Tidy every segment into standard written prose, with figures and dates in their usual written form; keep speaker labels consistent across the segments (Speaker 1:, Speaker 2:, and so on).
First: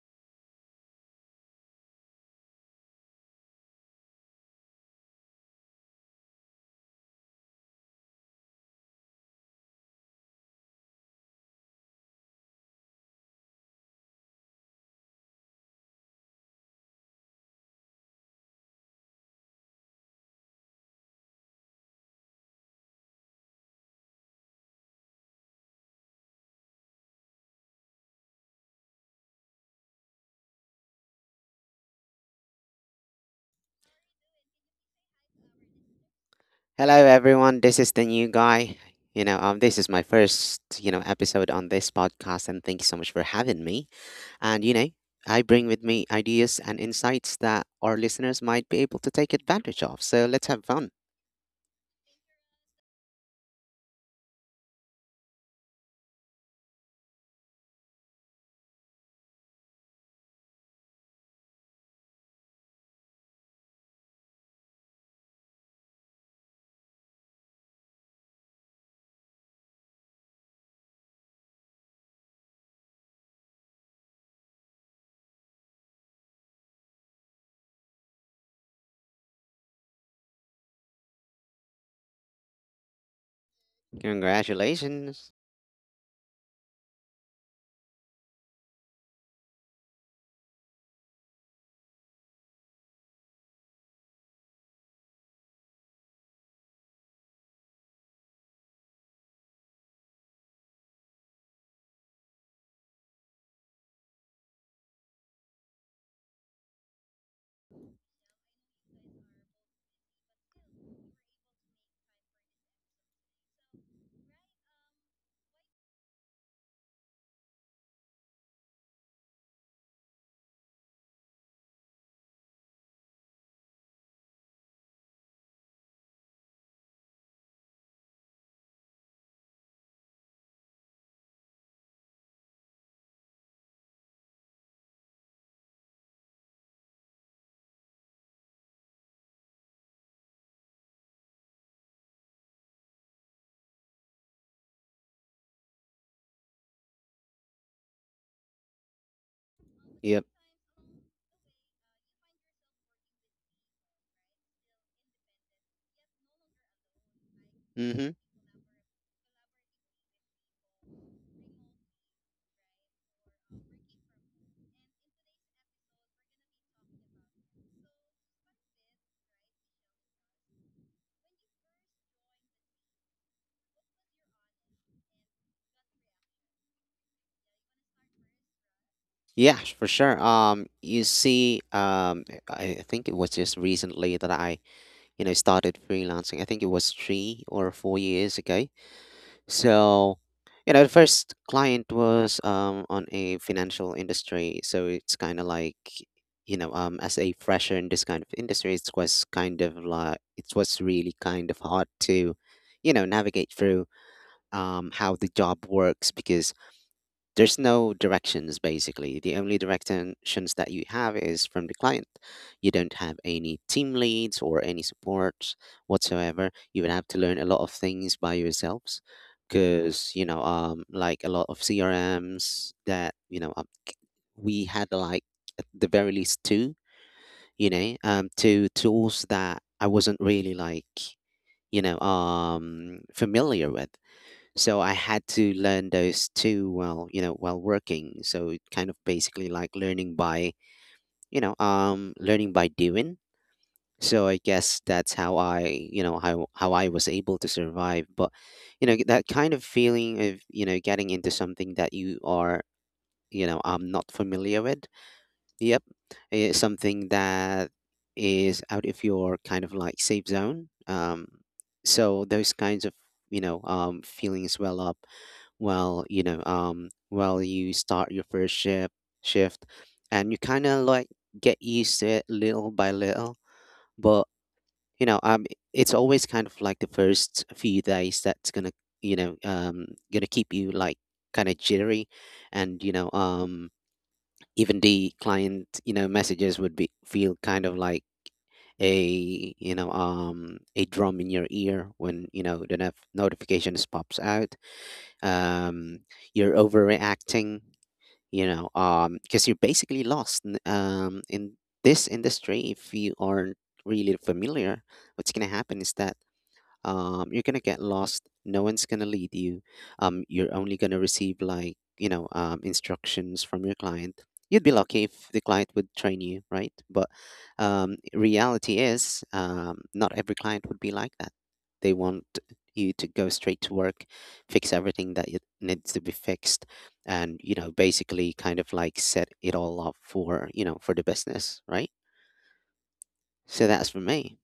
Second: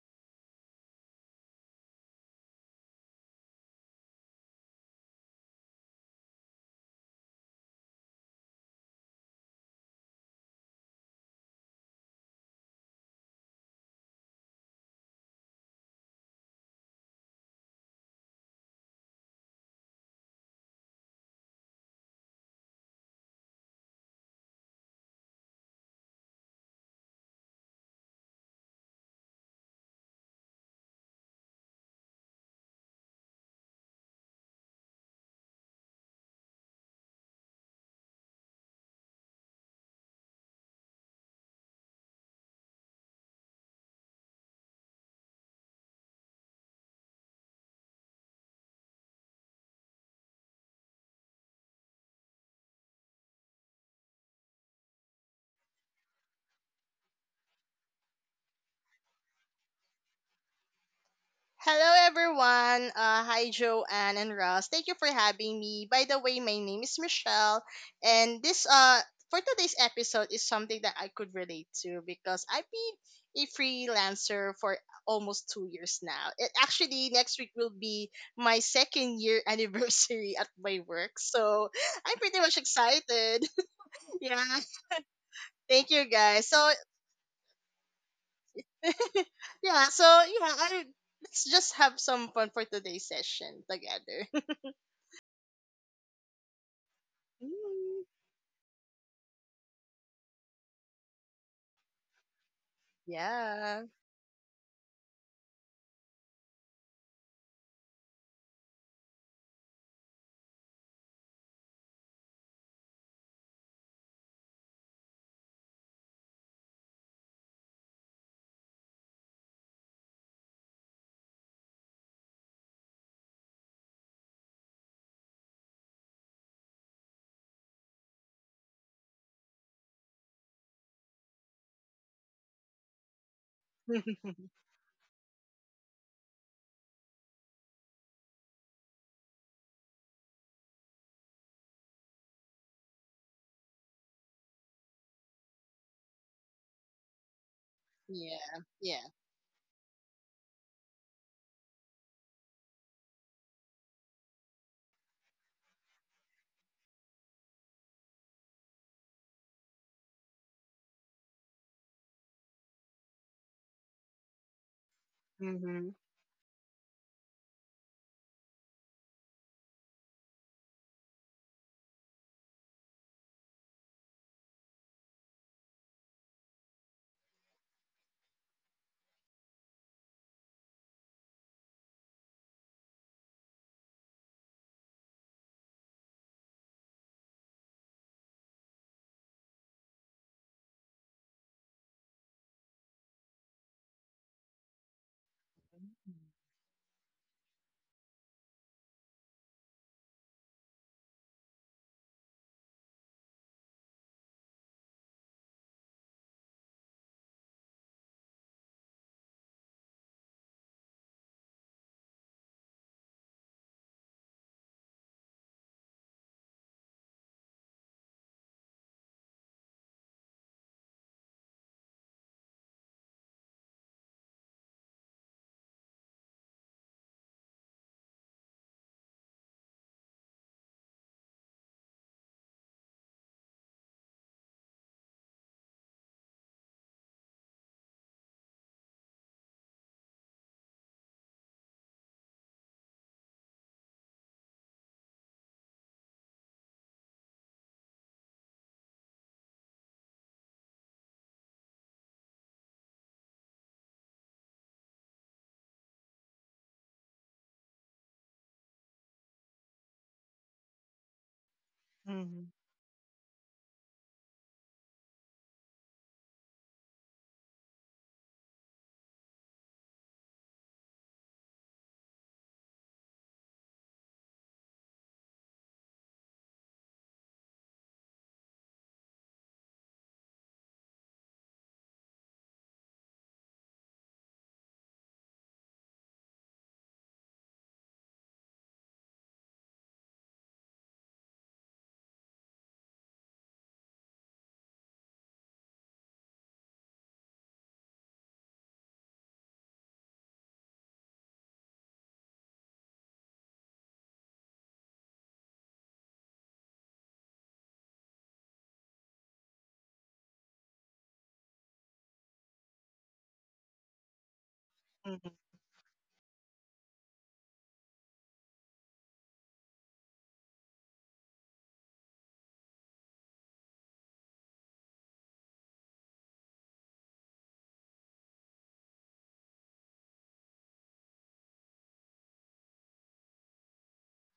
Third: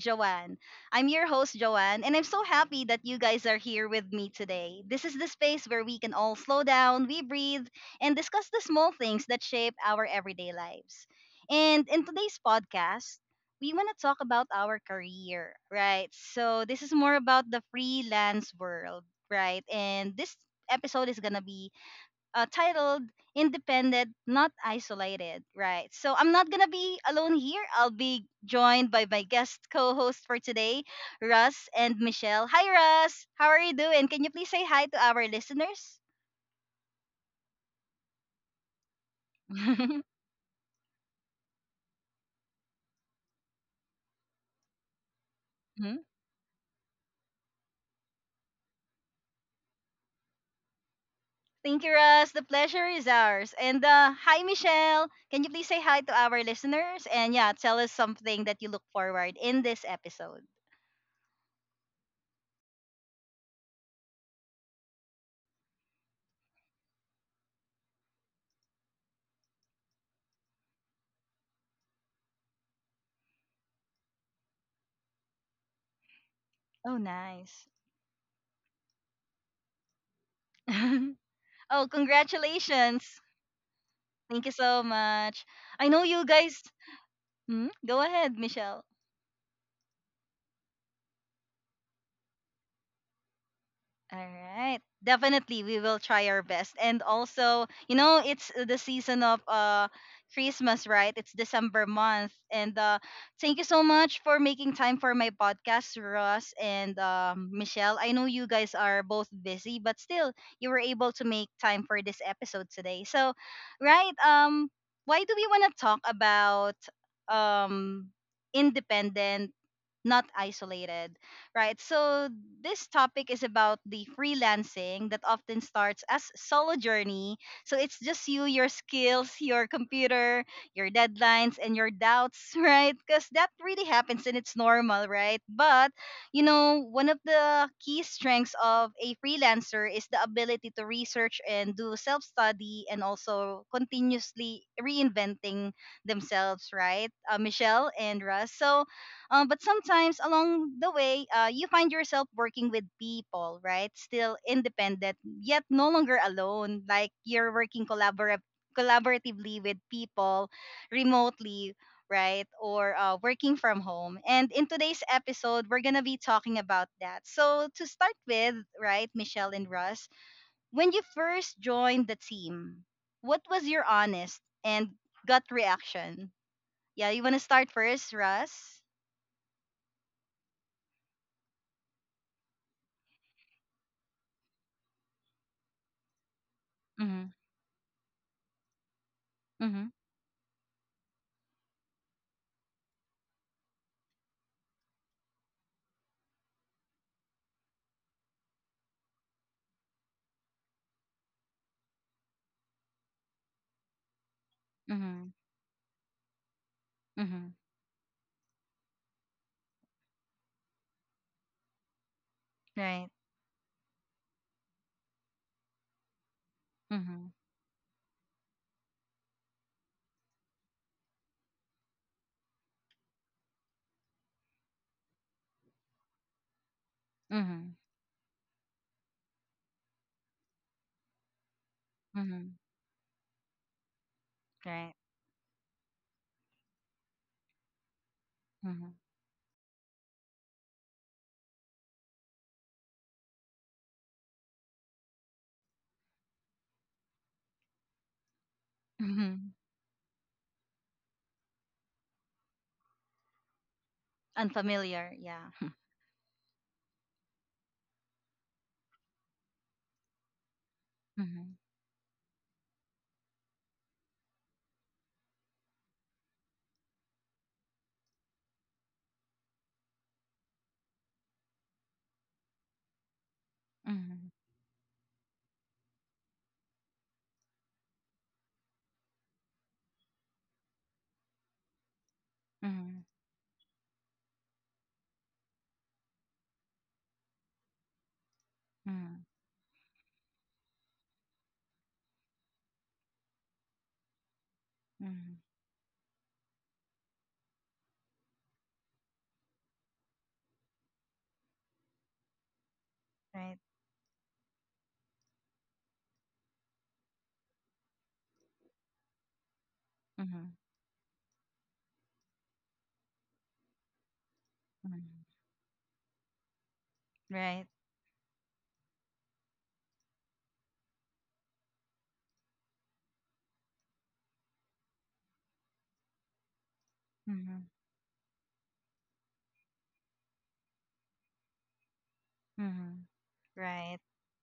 Speaker 1: Joanne. I'm your host, Joanne, and I'm so happy that you guys are here with me today. This is the space where we can all slow down, we breathe, and discuss the small things that shape our everyday lives. And in today's podcast, we want to talk about our career, right? So, this is more about the freelance world, right? And this episode is going to be titled Independent, Not Isolated, right? So I'm not going to be alone here. I'll be joined by my guest co host for today, Russ and Michelle. Hi, Russ. How are you doing? Can you please say hi to our listeners?
Speaker 2: Hello everyone, this is the new guy. This is my first, episode on this podcast, and thank you so much for having me. And I bring with
Speaker 1: Mhm.
Speaker 2: me ideas and insights that our listeners might be able to take advantage of. So let's have fun.
Speaker 1: Thank you, Russ. The pleasure is ours. And hi, Michelle. Can you please say hi to our listeners? And yeah, tell us something that you look forward in this episode.
Speaker 3: Hello, everyone. Hi, Joanne and Ross. Thank you for having me. By the way, my name is Michelle, and this for today's episode is something that I could relate to because I've been a freelancer for almost 2 years now. It
Speaker 1: Oh,
Speaker 3: actually next week
Speaker 1: nice.
Speaker 3: will be my second year anniversary at my work, so
Speaker 1: Oh,
Speaker 3: I'm pretty much
Speaker 1: congratulations.
Speaker 3: excited. yeah,
Speaker 1: Thank you so
Speaker 2: Congratulations.
Speaker 1: much. I
Speaker 3: thank
Speaker 1: know
Speaker 3: you
Speaker 1: you
Speaker 3: guys.
Speaker 1: guys.
Speaker 3: So
Speaker 1: Hmm? Go ahead, Michelle.
Speaker 3: yeah, so yeah, I let's just have some fun for today's session
Speaker 1: All
Speaker 3: together.
Speaker 1: right. Definitely, we will try our best. And also,
Speaker 3: Mm,
Speaker 1: it's the season of Christmas, right? It's December month. And thank you so
Speaker 3: yeah.
Speaker 1: much for making time for my podcast, Ross and Michelle. I know you guys are both busy, but still you were able to make time for this episode today. So, right, why do we want to talk about um independent, not isolated? Right? So this topic is about the freelancing that often starts as solo journey. So it's just you, your skills, your computer, your deadlines, and your doubts, right? Because that really happens and it's normal, right? But you know, one of the key strengths of a freelancer is the ability to research and do self study and also continuously reinventing themselves, right? Michelle and Russ.
Speaker 3: Yeah.
Speaker 1: So
Speaker 3: Yeah.
Speaker 1: but sometimes
Speaker 2: Yep.
Speaker 1: along the way, you find yourself working with people, right? Still independent, yet no longer alone. Like you're working
Speaker 2: Mm-hmm.
Speaker 1: collaboratively with people remotely, right? Or working from home. And in today's episode, we're
Speaker 3: Mm-hmm.
Speaker 1: going to be talking about that. So, to start with, right, Michelle and Russ, when you first joined the team, what was your honest and gut reaction? Yeah, you want to start first, Russ?
Speaker 2: Yeah, for sure. You see, I think it was just recently that I, started freelancing. I think it was
Speaker 1: Mm-hmm.
Speaker 2: 3 or 4 years ago.
Speaker 1: Mm-hmm.
Speaker 2: So, the first client was on a financial industry, so it's kind of like, as a fresher in this kind of industry, it was kind of like it was really kind of hard to, navigate through how the
Speaker 1: Mhm.
Speaker 2: job works, because there's
Speaker 1: Mhm.
Speaker 2: no directions basically. The only directions that you have is from the client. You don't
Speaker 1: Right?
Speaker 2: have any team leads or any support whatsoever. You would have to
Speaker 1: Mhm.
Speaker 2: learn a lot of things by yourselves, because, like a lot of CRMs that, we had like at the very least two,
Speaker 1: Mhm.
Speaker 2: two tools that I wasn't really like,
Speaker 1: Mhm.
Speaker 2: familiar with. So I
Speaker 1: Right.
Speaker 2: had to learn those two while, while working. So it kind of
Speaker 1: Mhm.
Speaker 2: basically like learning by, learning by doing. So I guess that's how I, how I was able to survive. But, that kind
Speaker 1: Mhm.
Speaker 2: of feeling of, getting into something that you are, not familiar with.
Speaker 1: Unfamiliar, yeah.
Speaker 2: Yep, it's something that is out of your kind of like safe zone.
Speaker 1: Mhm.
Speaker 2: So those kinds of, feelings well up well you start your first shift, and you kind of like get used to it little by little. But
Speaker 1: Mhm.
Speaker 2: you know um it's always kind of like the first few days that's gonna you know um gonna keep you like kind of jittery, and
Speaker 1: Mhm.
Speaker 2: even the client messages would be feel kind of like
Speaker 1: Mhm.
Speaker 2: a a drum in your ear when the notifications pops out.
Speaker 1: Mhm.
Speaker 2: um you're overreacting, because you're basically lost in this industry. If you aren't
Speaker 1: Right.
Speaker 2: really familiar, what's going to happen is that you're gonna get lost, no one's gonna lead you. You're
Speaker 1: Mhm.
Speaker 2: only gonna receive like instructions from your client. You'd be lucky
Speaker 1: Mhm.
Speaker 2: if
Speaker 3: Mm-hmm.
Speaker 2: the client would train you, right? But
Speaker 1: Right.
Speaker 2: reality is, not every client would be like that. They want you to go straight to work, fix everything that it needs to be fixed, and
Speaker 1: Mhm.
Speaker 2: basically kind of like set it all up for for the business, right?
Speaker 1: Mhm.
Speaker 2: So that's
Speaker 1: Right.
Speaker 2: for me.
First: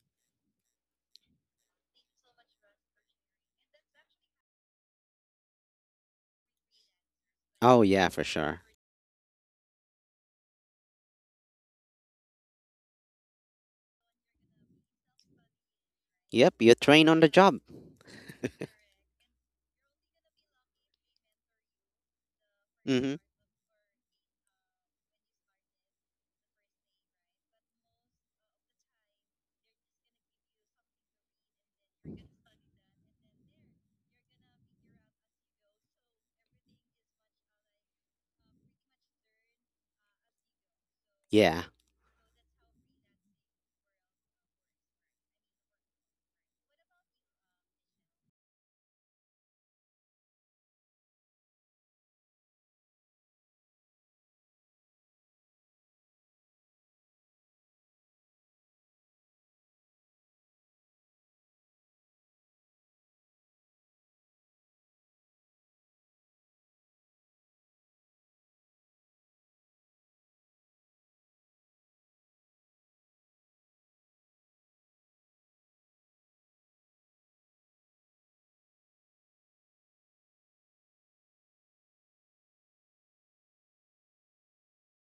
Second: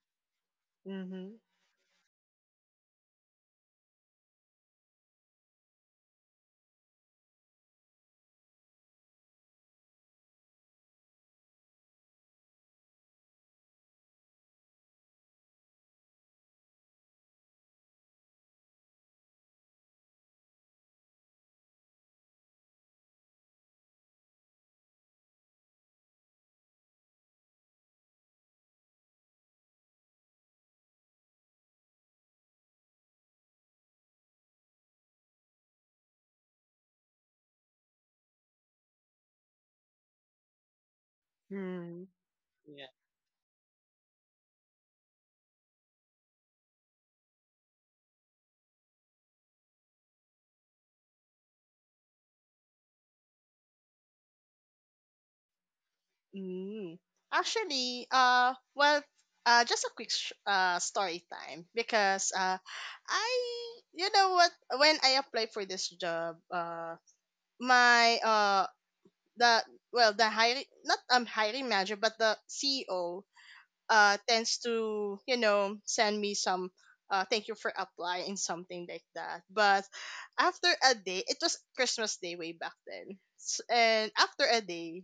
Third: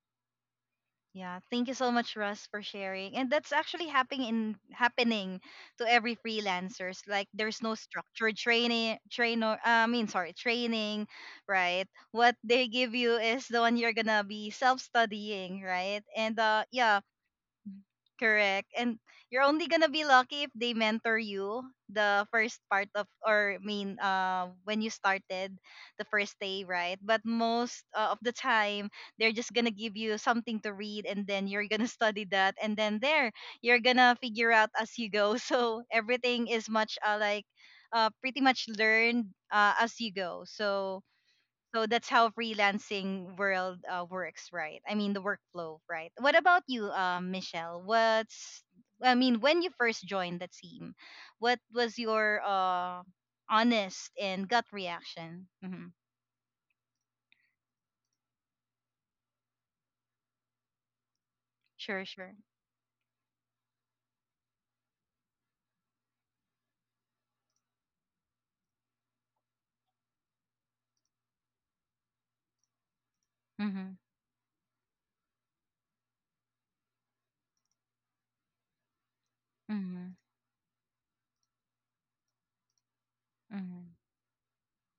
Speaker 3: Mm-hmm.
Speaker 1: Yeah, thank you so much, Russ, for sharing. And that's actually happening to every freelancers. Like there's no
Speaker 2: Oh yeah, for
Speaker 1: structured
Speaker 2: sure.
Speaker 1: training, trainer. I mean, sorry, training, right? What they give you is the one you're gonna be self studying, right? And
Speaker 2: Yep, you're
Speaker 1: yeah,
Speaker 2: trained on the job.
Speaker 1: correct. And you're only gonna be lucky if they mentor you the first part of
Speaker 2: Hmm.
Speaker 1: or I mean when you started the first day, right? But most of the time they're just gonna give you something to read and then you're gonna study that and then there you're gonna figure out as you go. So everything is much like pretty much learned as you go. So
Speaker 2: Yeah.
Speaker 1: so
Speaker 3: Mm.
Speaker 1: that's how
Speaker 3: Yeah.
Speaker 1: freelancing world works, right? I mean the workflow, right? What about you, Michelle? What's I mean when you first joined the team, what was your honest and gut reaction? Hmm?
Speaker 3: Mm. Actually, well, just a quick story time
Speaker 1: Sure,
Speaker 3: because
Speaker 1: sure.
Speaker 3: uh, I, you know what, when I applied for this job, my the well the hiring not hiring manager but the CEO
Speaker 1: Mm-hmm.
Speaker 3: tends to, you know, send me some thank you for applying something like that. But
Speaker 1: Mm-hmm.
Speaker 3: after a day, it was Christmas day way back then. S-
Speaker 1: Mm-hmm.
Speaker 3: and after a day,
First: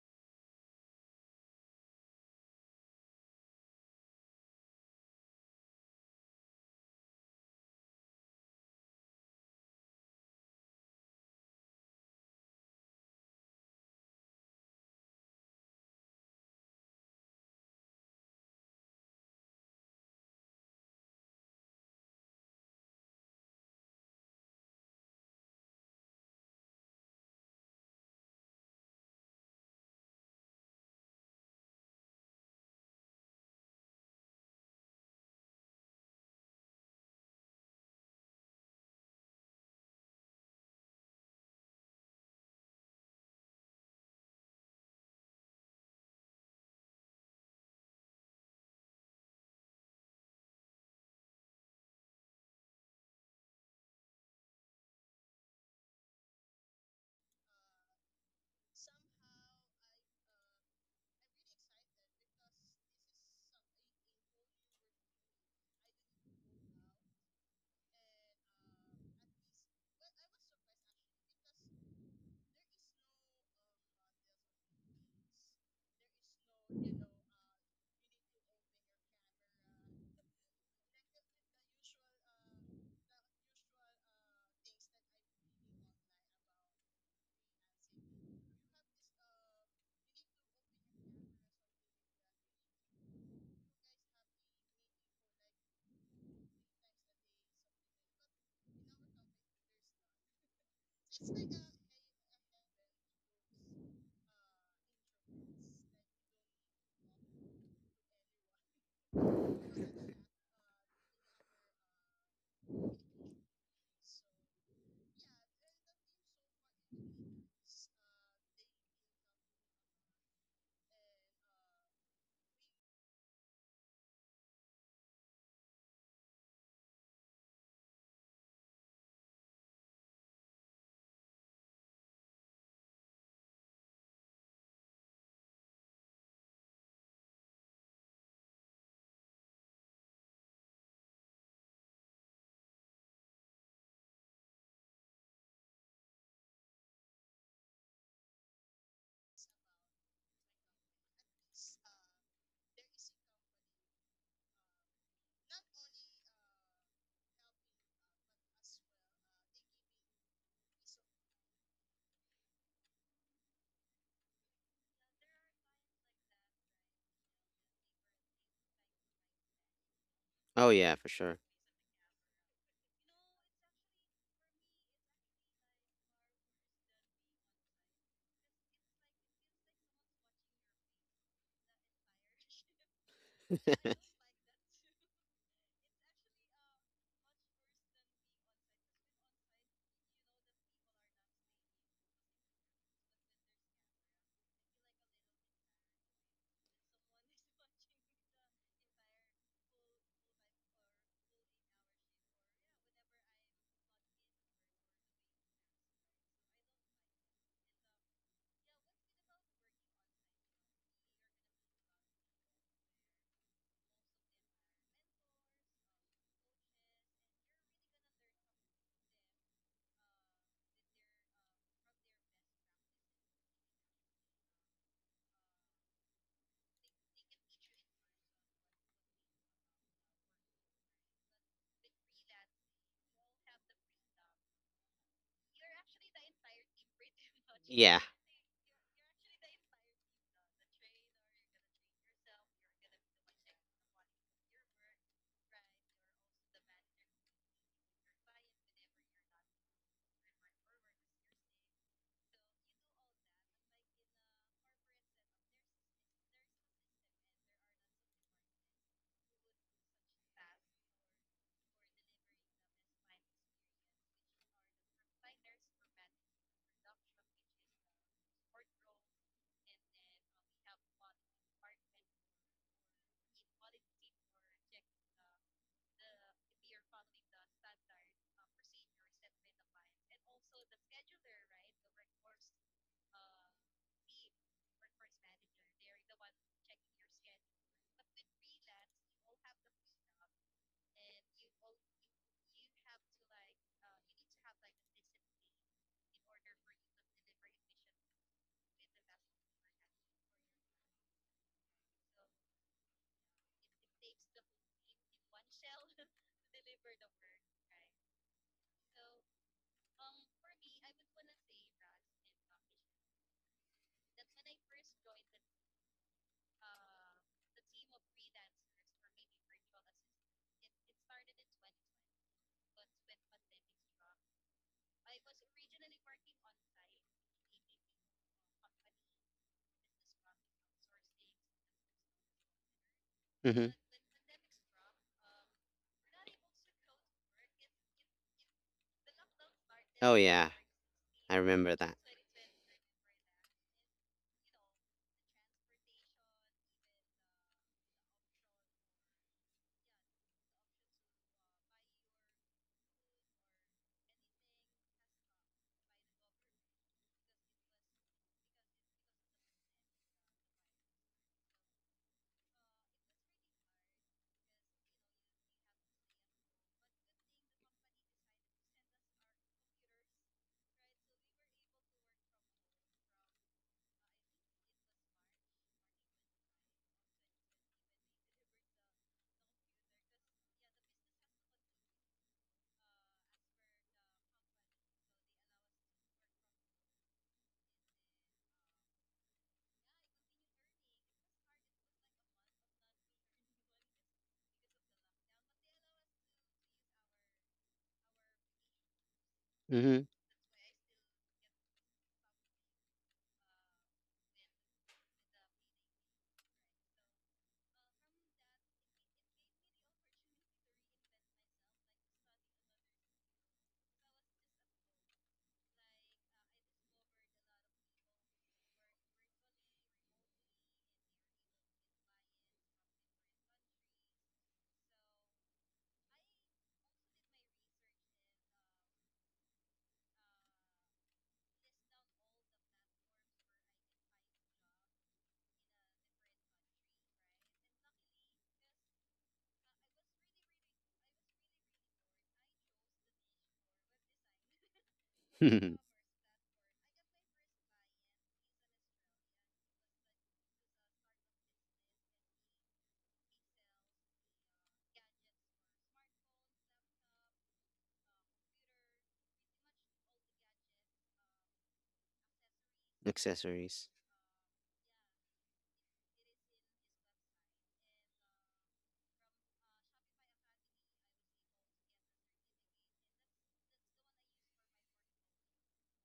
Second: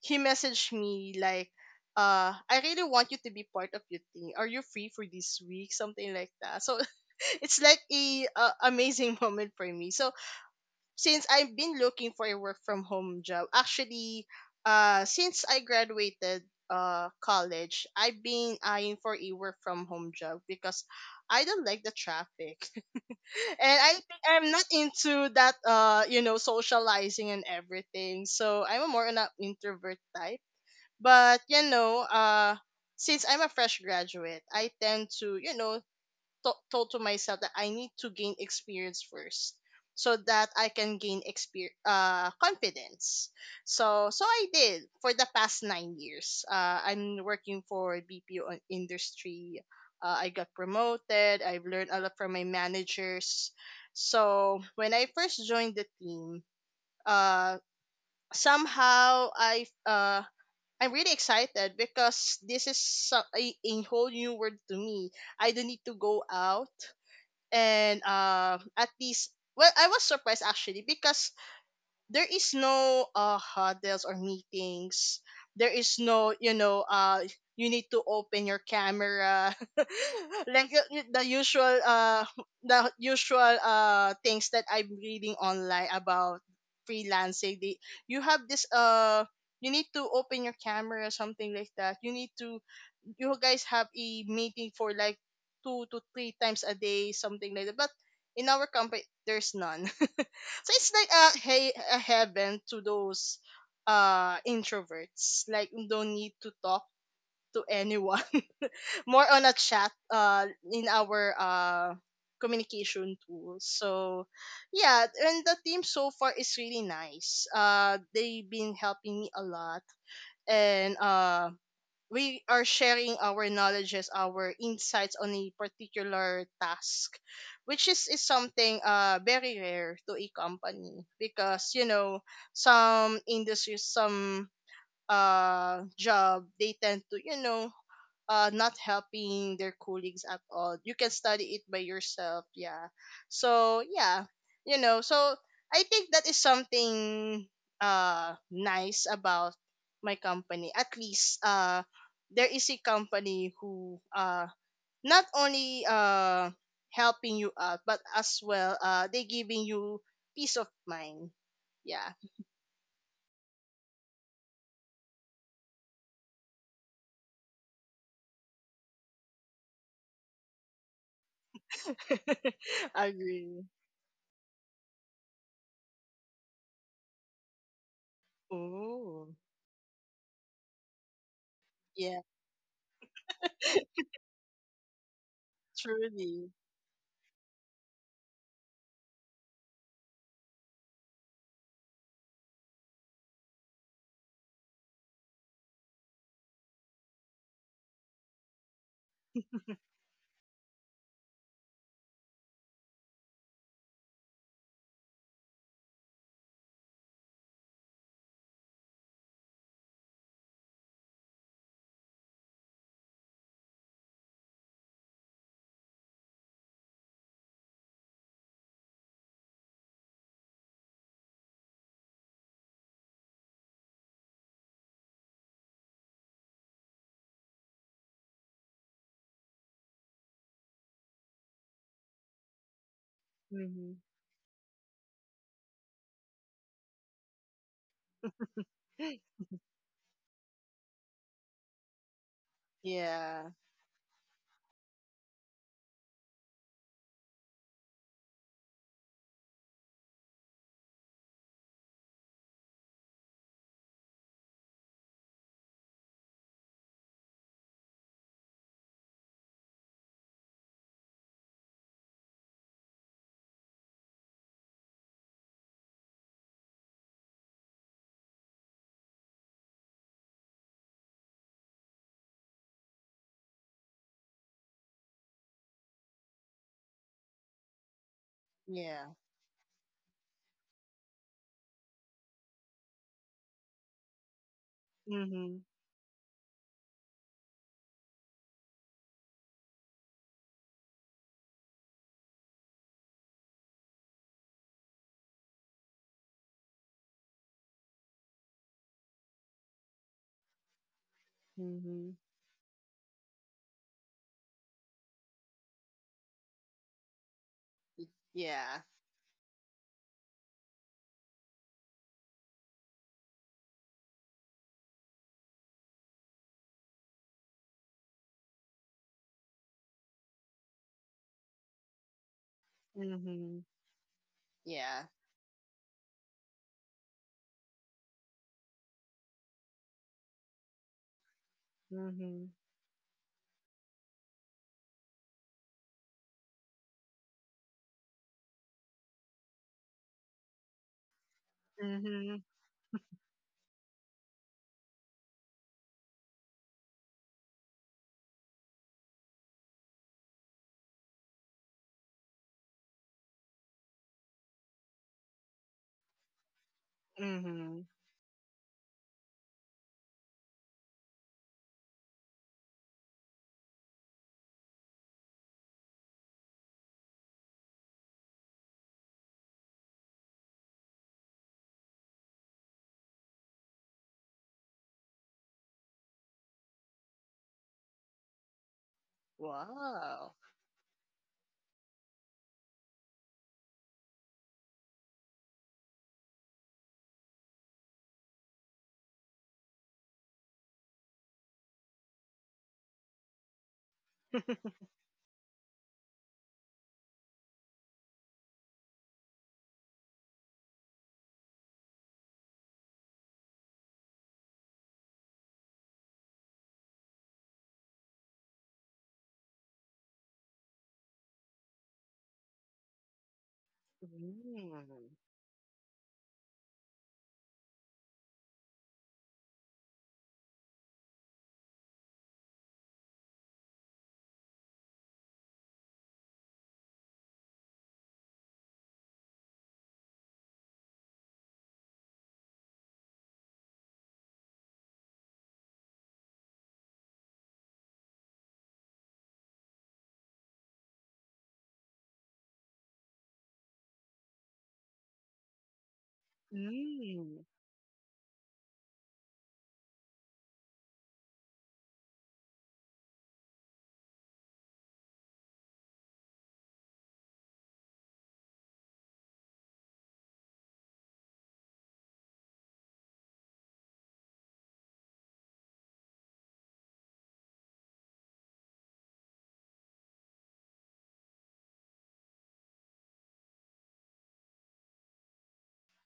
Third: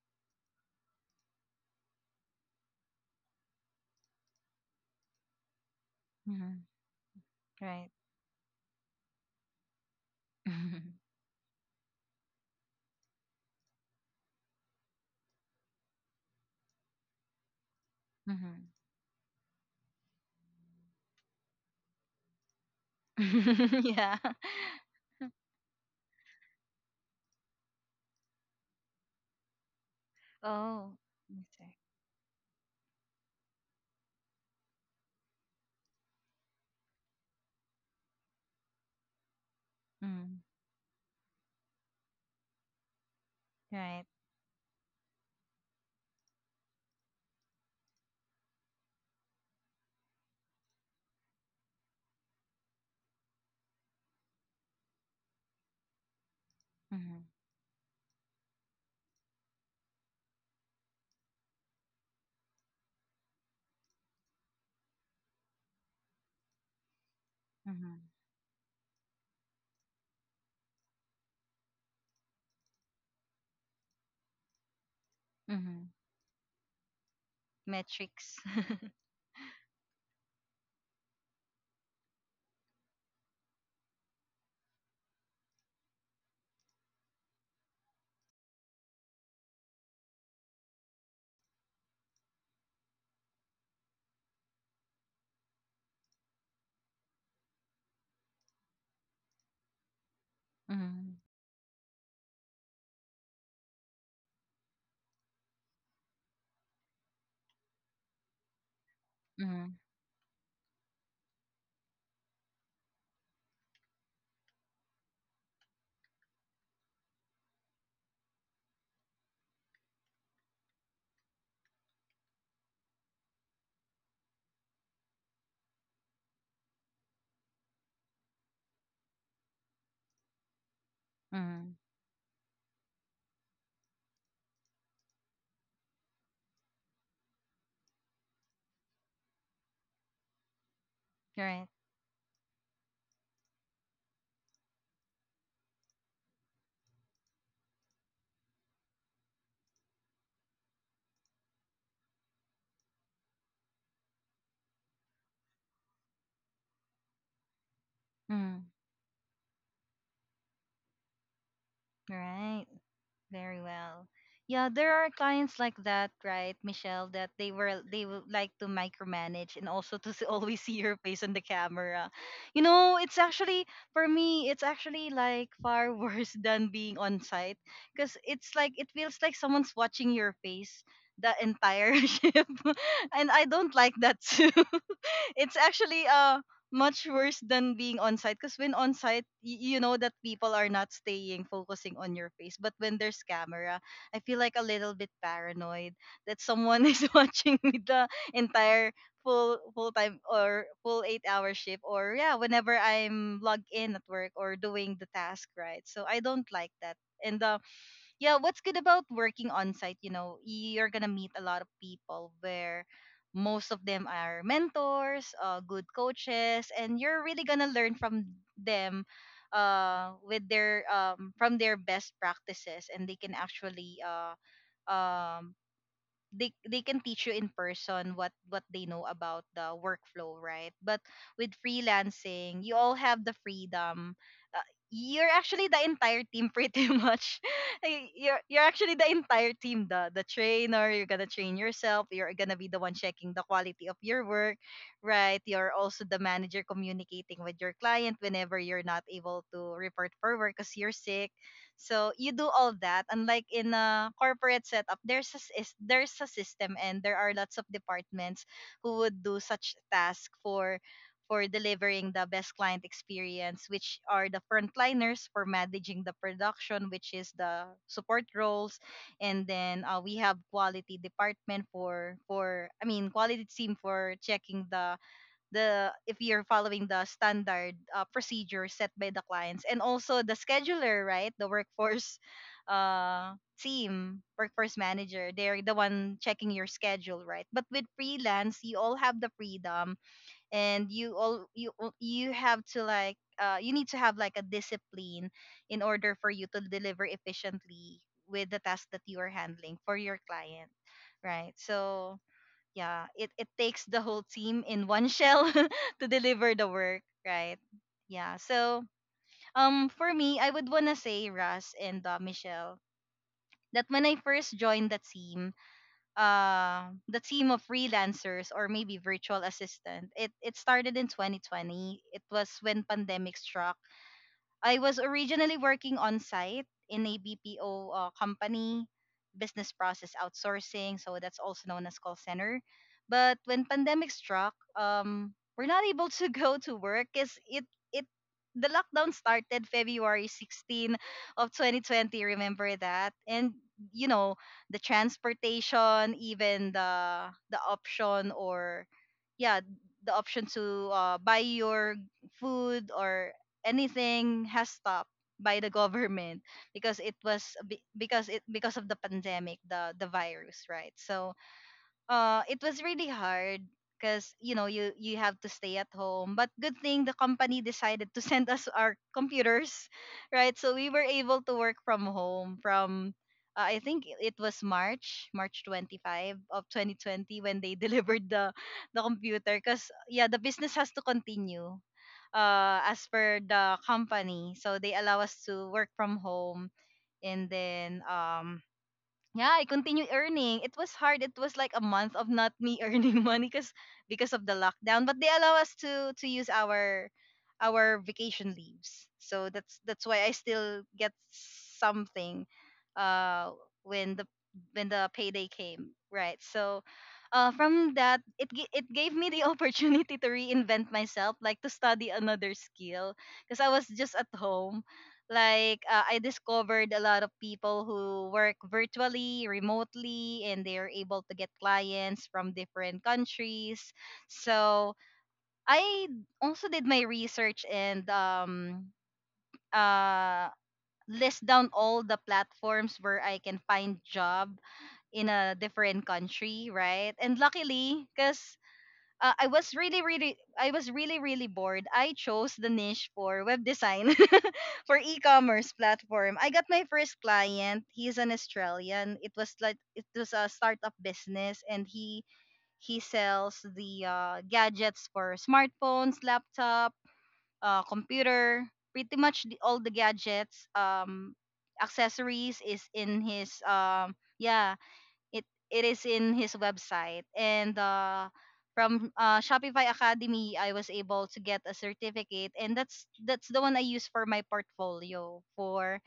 Speaker 3: he messaged me like, "I really want you to be part of your team. Are you free for this week?" Something like
Speaker 1: Mm-hmm.
Speaker 3: that. So it's like
Speaker 1: Right.
Speaker 3: a, amazing moment for me. So
Speaker 1: Mm-hmm.
Speaker 3: since I've been looking for a work from home job, actually, since I graduated college, I've been
Speaker 1: Mm-hmm.
Speaker 3: eyeing for a work from home job because I don't like the traffic, and I
Speaker 1: Yeah.
Speaker 3: think I'm not into that socializing and everything. So I'm a more an introvert type,
Speaker 1: Oh.
Speaker 3: but
Speaker 1: Okay.
Speaker 3: Since I'm a fresh graduate, I tend to, you know, told to myself that I need to gain experience first so
Speaker 1: Mm.
Speaker 3: that I can gain experience, confidence.
Speaker 1: Right.
Speaker 3: So so I did for the past 9 years. I'm working for BPO industry. I got promoted. I've learned a lot from my managers. So when I first joined the team,
Speaker 1: Mm-hmm.
Speaker 3: uh somehow I'm really excited because this is a whole new world to me. I don't need to go out
Speaker 1: Mm-hmm.
Speaker 3: and, at least, well, I was surprised actually because there is no huddles or meetings, there
Speaker 1: Mm-hmm.
Speaker 3: is no, you know, you need to
Speaker 1: Metrics.
Speaker 3: open your camera like the usual things that I'm reading online about freelancing. You have this, you need to open your camera something like that, you need to, you guys have a meeting for like two to three times a day, something like that, but in our company there's none. So it's like
Speaker 1: Mm-hmm.
Speaker 3: a heaven to those introverts. Like, you don't need to talk to anyone. More on a
Speaker 1: Mm-hmm.
Speaker 3: chat in our communication tools. So yeah, and the team so far is really nice. They've been helping me a lot, and we are sharing our knowledges, our insights on a particular task, which is something very rare to a company, because,
Speaker 1: Mm-hmm.
Speaker 3: you know, some industries, some job, they tend to, you know, not helping their colleagues at all. You can study it
Speaker 1: Right.
Speaker 3: by yourself. Yeah. So yeah, you know. So I think that is something nice about my company. At least there is a company who not only helping you out, but as
Speaker 1: Mm,
Speaker 3: well they giving you peace of mind. Yeah.
Speaker 1: right. Very well. Yeah, there are clients like that, right, Michelle, that they were they would like to micromanage and also to always
Speaker 2: Oh,
Speaker 1: see
Speaker 2: yeah,
Speaker 1: your
Speaker 2: for
Speaker 1: face on
Speaker 2: sure.
Speaker 1: the camera. You know, it's
Speaker 3: agree.
Speaker 1: actually for me, it's actually like far worse than being on site because it's like it feels
Speaker 3: Oh.
Speaker 1: like someone's watching your face the entire
Speaker 3: Yeah.
Speaker 1: ship, and I don't like that too. It's actually
Speaker 3: Truly.
Speaker 1: much worse than being on site because when on site you know that people are not staying focusing on your face, but when there's camera I feel like a little bit paranoid that someone is watching me the entire full time or full 8 hour shift, or yeah, whenever I'm logged in at work or doing the task, right? So I don't like that. And yeah, what's good about working on site, you know, you're gonna meet a lot of people where most of them are mentors, good coaches, and you're really gonna learn from them, with their from their best practices, and they can actually um, they can teach you in person what they know about the workflow, right? But with freelancing you all have the
Speaker 3: Mm-hmm.
Speaker 1: freedom, uh, you're actually the entire team pretty much.
Speaker 2: Yeah.
Speaker 1: Like, you're actually the entire team, the trainer, you're gonna train yourself, you're gonna be the one checking the
Speaker 3: Yeah.
Speaker 1: quality of your work, right? You're also the manager communicating with your client whenever you're not able to report for work because you're sick. So you do all that. Unlike in a corporate setup, there's a, there's a system and there are lots of departments who would do such task for delivering the best client experience, which are the frontliners for managing the production, which is the support roles, and then we have quality department for I mean quality team for checking the if you're following the standard procedure set by
Speaker 3: Yeah.
Speaker 1: the clients, and also the scheduler, right, the workforce uh team, workforce manager, they're
Speaker 3: Mhm.
Speaker 1: the one checking your schedule, right? But with freelance you all have the freedom, and you have to like you need to have like a discipline in order for you to deliver efficiently with the task that you are handling for your client, right?
Speaker 3: Mhm.
Speaker 1: So yeah, it takes the whole team in one shell to deliver the work, right? Yeah.
Speaker 3: Yeah.
Speaker 1: So for me I would want to say Russ and Michelle, that when I first joined the team of freelancers or maybe virtual assistant, it started in 2020. It was when pandemic
Speaker 3: Mhm.
Speaker 1: struck. I was
Speaker 3: Yeah.
Speaker 1: originally working on site in a BPO company, business process outsourcing, so that's also known as call
Speaker 3: Mhm.
Speaker 1: center. But when
Speaker 2: Hmm.
Speaker 1: pandemic struck, we're not able to go to work because it the lockdown started
Speaker 2: Oh,
Speaker 1: February
Speaker 2: yeah.
Speaker 1: sixteenth
Speaker 2: I
Speaker 1: of
Speaker 2: remember that.
Speaker 1: 2020.
Speaker 3: Mhm.
Speaker 1: Remember that, and you know the transportation, even the option or yeah the option to buy your food or anything has stopped by the government because it was a
Speaker 3: Mhm.
Speaker 1: because of the pandemic, the virus, right? So it was really hard because you know you you have to stay at home, but good thing the company decided to send us our computers right, so we were able to work from home from I think it was March 25 of 2020 when they delivered the computer, because yeah
Speaker 3: Wow.
Speaker 1: the business has to continue as per the company, so they allow us to work from home. And then yeah, I continued earning. It was hard. It was like a month of not me earning money because of the lockdown. But they allow us to use our vacation leaves. So
Speaker 2: Hmm.
Speaker 1: that's why I still get something uh when the when the payday came. Right. So from that it it gave me the opportunity to reinvent myself, like to study another skill because I was just at
Speaker 3: Mm.
Speaker 1: home, like I discovered a lot of people who work virtually remotely and they are able to get clients from different countries. So I also did my research and uh list down all the platforms where I can find job in a different country, right? And luckily, because I was really really I was really really bored, I chose the niche for web design for e-commerce platform. I got my first
Speaker 3: Mm.
Speaker 1: client. He's an Australian. It was like it was a startup business, and he sells the gadgets for smartphones, laptop, computer, pretty much the, all the gadgets accessories is in his
Speaker 2: Accessories.
Speaker 1: yeah it it is in his website. And from Shopify Academy I was able to get a certificate, and that's the one I use for my portfolio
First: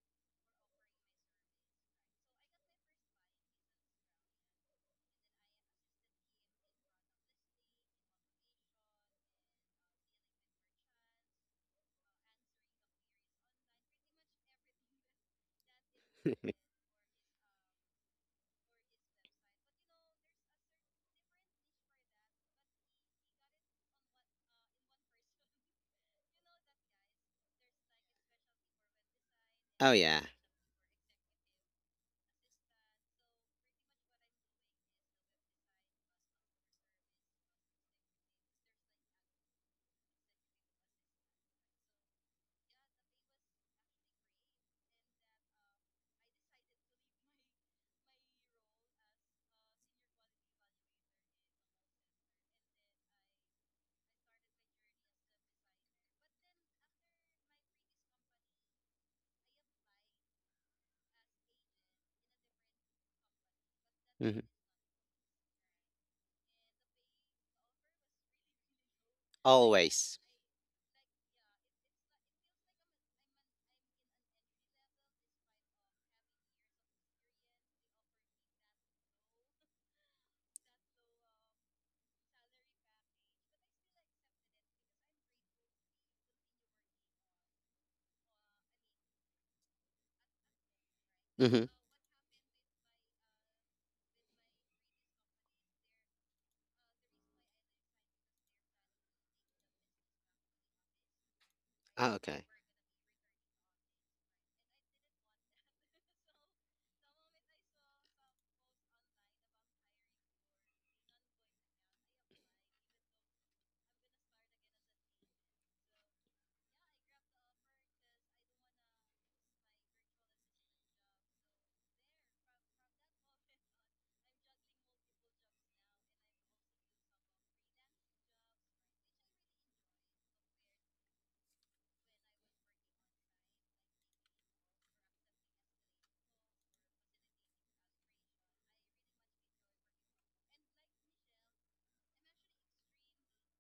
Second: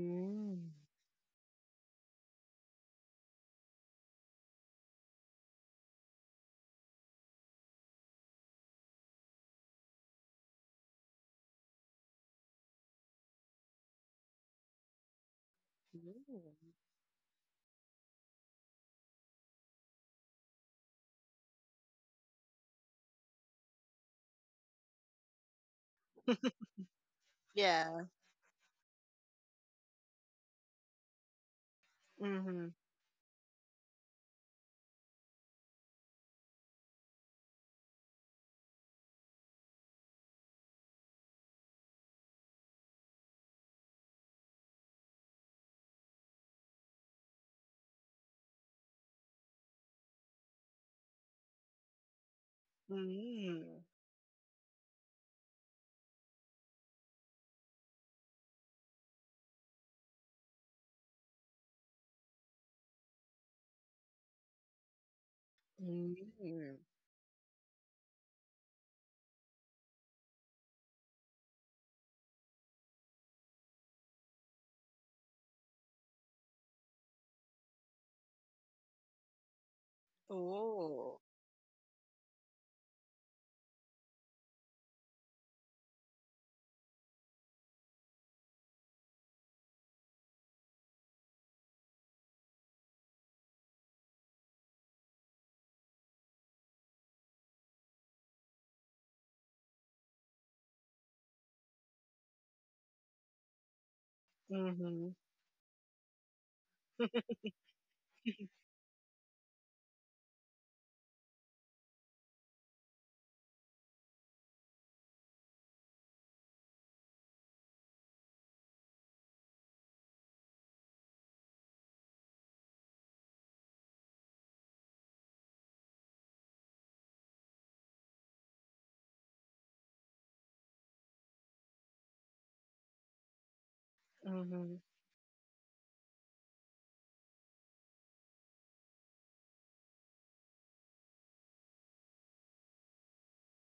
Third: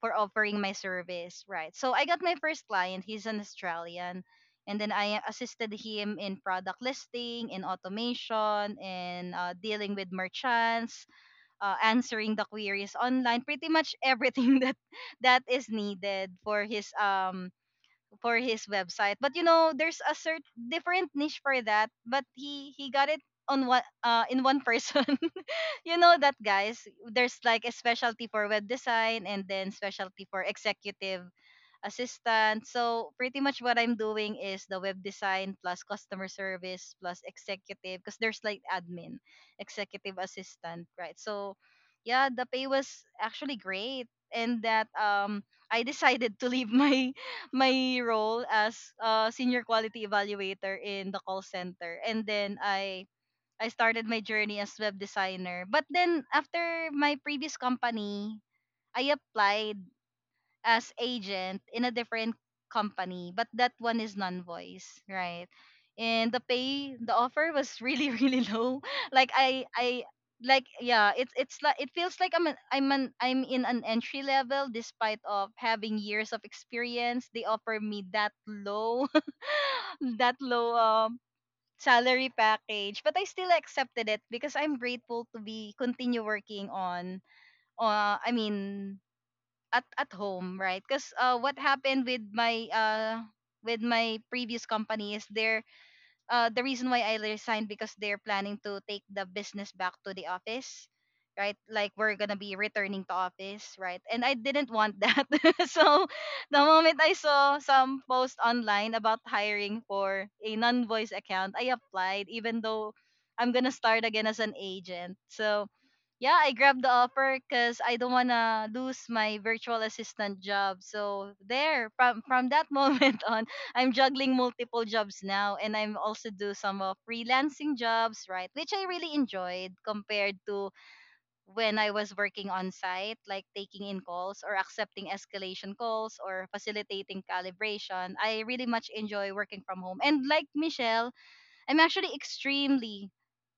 Speaker 1: for offering my service, right? So I got my first client, he's an Australian, and then I assisted him in product listing, in automation, in dealing with merchants, answering the queries online, pretty much everything that that is needed
Speaker 3: Mm.
Speaker 1: for his website. But you know, there's a certain different niche for that. But he got it on one in one person. You know that, guys, there's like a
Speaker 3: Yeah.
Speaker 1: specialty for web design and then
Speaker 2: Oh,
Speaker 1: specialty
Speaker 2: yeah.
Speaker 1: for executive assistant.
Speaker 3: Mhm.
Speaker 1: So pretty much what I'm doing is the web design plus customer service plus executive because there's like admin, executive assistant, right? So yeah, the pay was actually great and that I decided to leave my my role as a senior quality evaluator in the call center and then I
Speaker 3: Mm.
Speaker 1: started my journey as web designer. But then after my previous company, I applied as agent in a different company, but that one is
Speaker 2: Hmm.
Speaker 1: non-voice, right?
Speaker 3: Mm.
Speaker 1: And the pay, the offer was really really low. Like I
Speaker 2: Always.
Speaker 1: like yeah, it's like it feels like I'm in an entry level despite of having years of experience. They offer me that low that low
Speaker 3: Oh.
Speaker 1: salary package, but I still accepted it because I'm grateful to be continue working on uh i mean at home, right? Because what
Speaker 2: Mm-hmm.
Speaker 1: happened with my previous company is there the reason why I resigned because they're planning to take the business back to the office, right? Like
Speaker 2: Ah,
Speaker 1: we're gonna
Speaker 2: okay.
Speaker 1: be returning to office, right? And I didn't want
Speaker 3: Mhm.
Speaker 1: that. So the moment I saw some post online about hiring for a non-voice account, I applied, even though I'm gonna start again as an agent. So yeah, I grabbed the offer because I don't wanna lose my virtual assistant job. So there, from that moment on. I'm juggling multiple jobs now and I'm also do some of freelancing jobs, right? Which I really enjoyed compared to when I was working on site, like taking in calls or
Speaker 3: Mhm.
Speaker 1: accepting escalation calls or facilitating calibration. I really much enjoy working from home. And like Michelle, I'm actually extremely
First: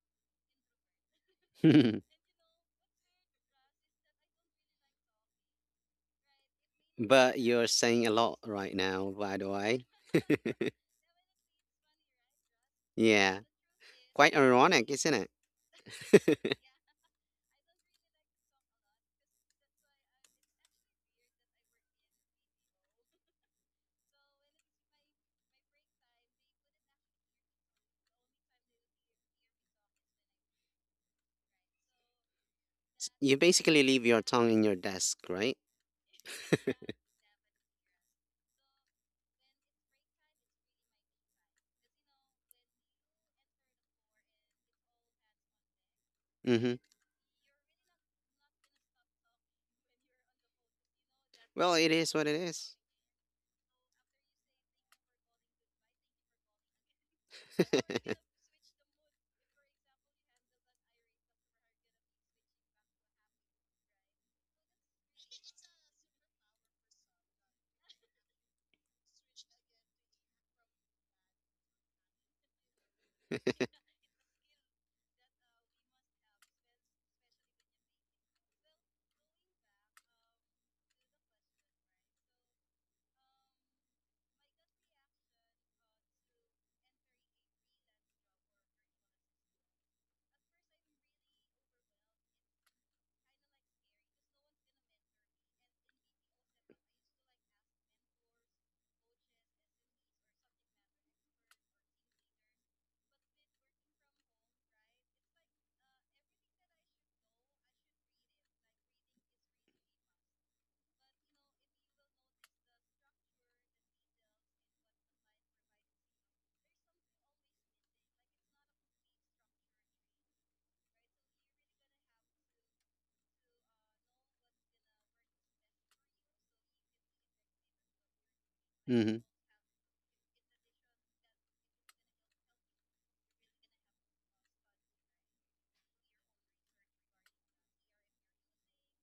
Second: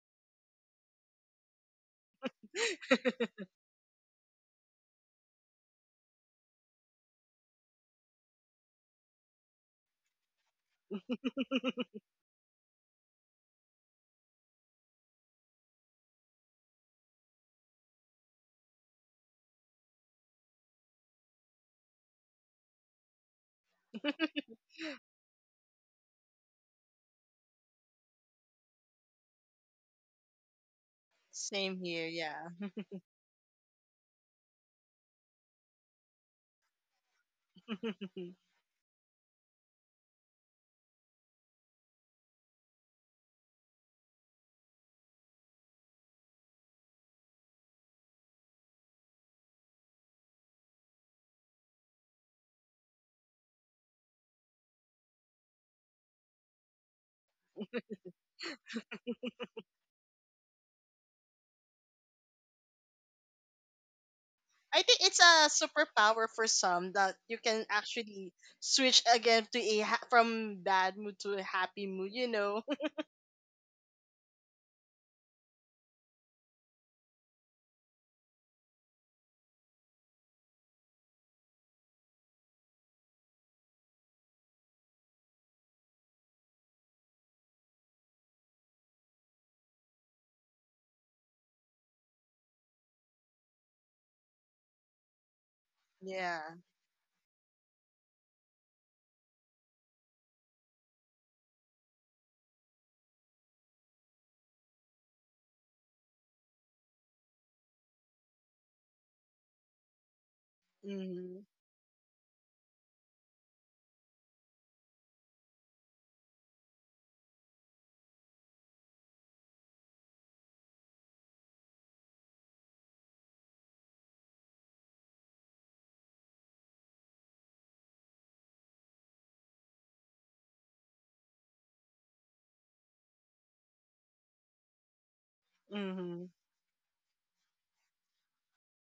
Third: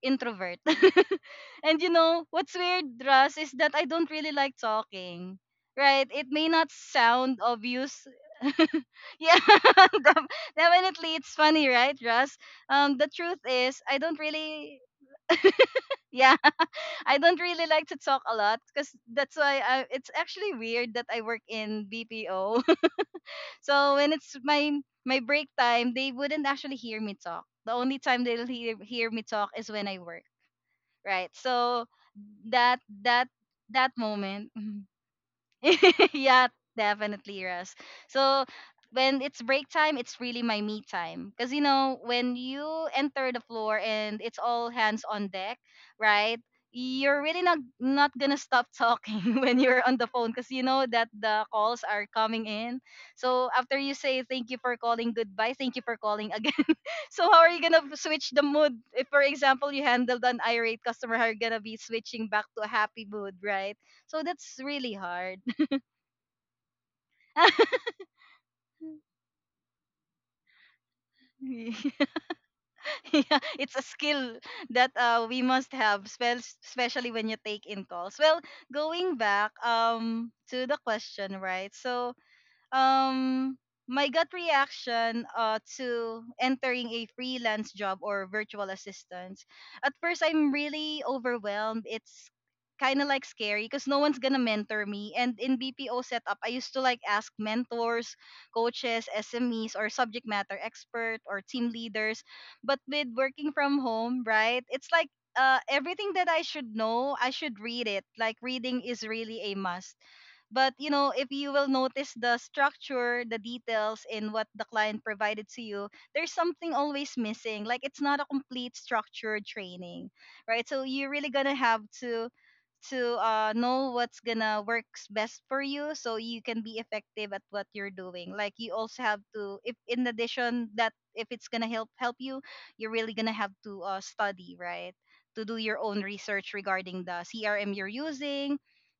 Speaker 1: introvert. And what's weird, Russ, is that I don't really like talking. Right? It may not
Speaker 2: But
Speaker 1: sound
Speaker 2: you're
Speaker 1: obvious.
Speaker 2: saying a lot right now, by
Speaker 1: Yeah,
Speaker 2: the way.
Speaker 1: def- definitely. It's funny, right, Russ? The truth
Speaker 2: Yeah.
Speaker 1: is, I don't
Speaker 2: Quite
Speaker 1: really,
Speaker 2: ironic, isn't
Speaker 1: yeah,
Speaker 2: it?
Speaker 1: I don't really like to talk a lot because that's why I, it's actually weird that I work in BPO. So when it's my break time, they wouldn't actually hear me talk. The only time they'll hear me talk is when I work, right?
Speaker 3: Same
Speaker 1: So
Speaker 3: here. Yeah.
Speaker 1: that
Speaker 2: You basically
Speaker 1: that
Speaker 2: leave your
Speaker 1: moment.
Speaker 2: tongue in your
Speaker 1: Mm-hmm,
Speaker 2: desk, right?
Speaker 1: yeah, definitely, Russ. So when it's break time, it's really my me time. Because, you know, when you enter the floor and it's all hands on deck, right?
Speaker 2: Mm-hmm.
Speaker 1: You're really not gonna stop talking when you're on the phone because you know that the
Speaker 2: Well,
Speaker 1: calls
Speaker 2: it
Speaker 1: are
Speaker 2: is what it
Speaker 1: coming
Speaker 2: is.
Speaker 1: in. So after you say thank you for calling, goodbye, thank you for calling again. So how are you gonna switch the mood? If for example you handled an irate customer, how are you gonna be switching back to a happy mood, right? So that's
Speaker 3: I
Speaker 1: really
Speaker 3: think it's
Speaker 1: hard.
Speaker 3: a superpower for some that you can actually switch again to from bad mood to a happy
Speaker 1: Yeah,
Speaker 3: mood, you know.
Speaker 1: it's a skill that we must have, especially when you take in calls. Well, going back to the question, right? So, um my gut reaction to entering a freelance job or virtual assistance at first I'm really overwhelmed. It's kind of like scary because no one's gonna mentor me, and in BPO setup
Speaker 3: yeah.
Speaker 1: I used to like ask mentors, coaches, SMEs or subject matter expert or team leaders, but with working from home, right? It's like everything that I should know, I should read it. Like reading is really a must. But you know, if
Speaker 3: Mhm.
Speaker 1: you will notice the structure, the details in what the client provided to you, there's something always missing. Like it's not a complete structured training, right? So you're really gonna have to know what's gonna works best for you so you can be effective at what you're doing. Like you also have
Speaker 2: Mm-hmm.
Speaker 1: to, if in addition that if it's gonna help you, you're really gonna have to study, right? To do your own
Speaker 3: Mhm.
Speaker 1: research regarding the CRM you're using,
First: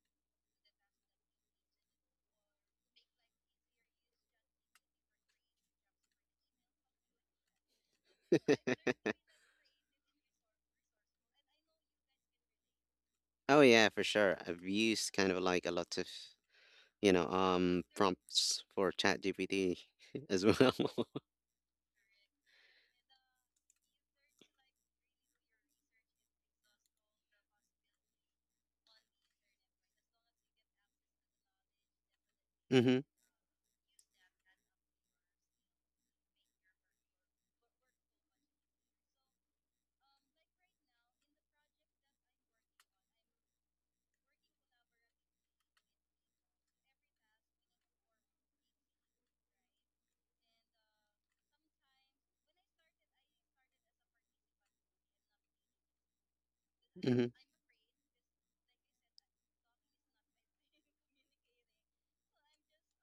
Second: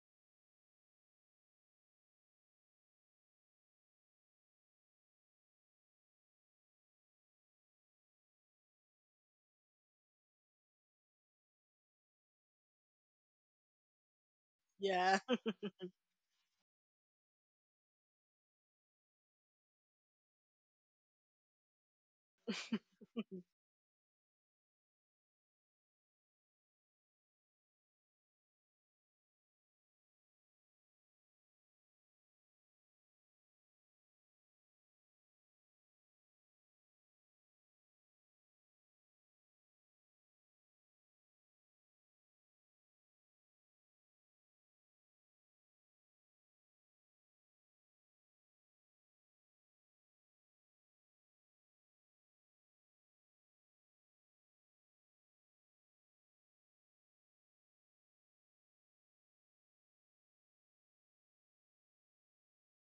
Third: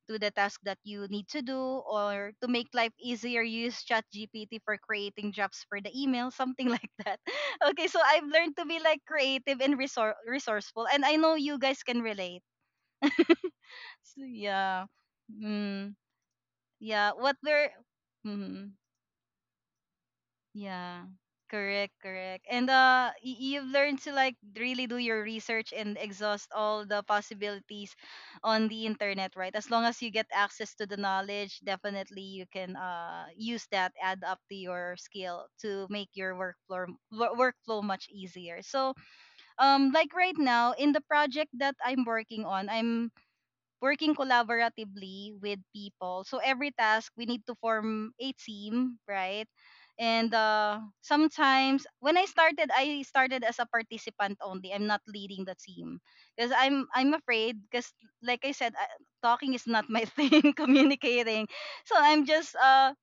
Speaker 1: to the task that you need to do, or to make life easier, use ChatGPT for creating jobs for the email, something like that. Okay, so I've learned to be like creative and resourceful, and I know you guys can relate.
Speaker 2: Oh yeah, for
Speaker 1: So,
Speaker 2: sure. I've
Speaker 1: yeah.
Speaker 2: used
Speaker 3: Yeah.
Speaker 2: kind of like a
Speaker 1: Mm,
Speaker 2: lot of,
Speaker 1: yeah, what were.
Speaker 2: prompts
Speaker 1: Mhm.
Speaker 2: for ChatGPT as well.
Speaker 1: Yeah, correct, correct. And you've learned to like really do your research and exhaust all the possibilities on the internet, right? As long as you get access to the knowledge, definitely you can
Speaker 2: Hmm.
Speaker 1: use that, add up to your skill to make your workflow workflow much easier. So like right now in the project that I'm working on, I'm working collaboratively with people. So every task we need to form a team, right? And sometimes when I started as a participant only. I'm not leading the team because I'm
Speaker 2: Hmm.
Speaker 1: afraid because like I said, talking is not my thing. Communicating, so I'm just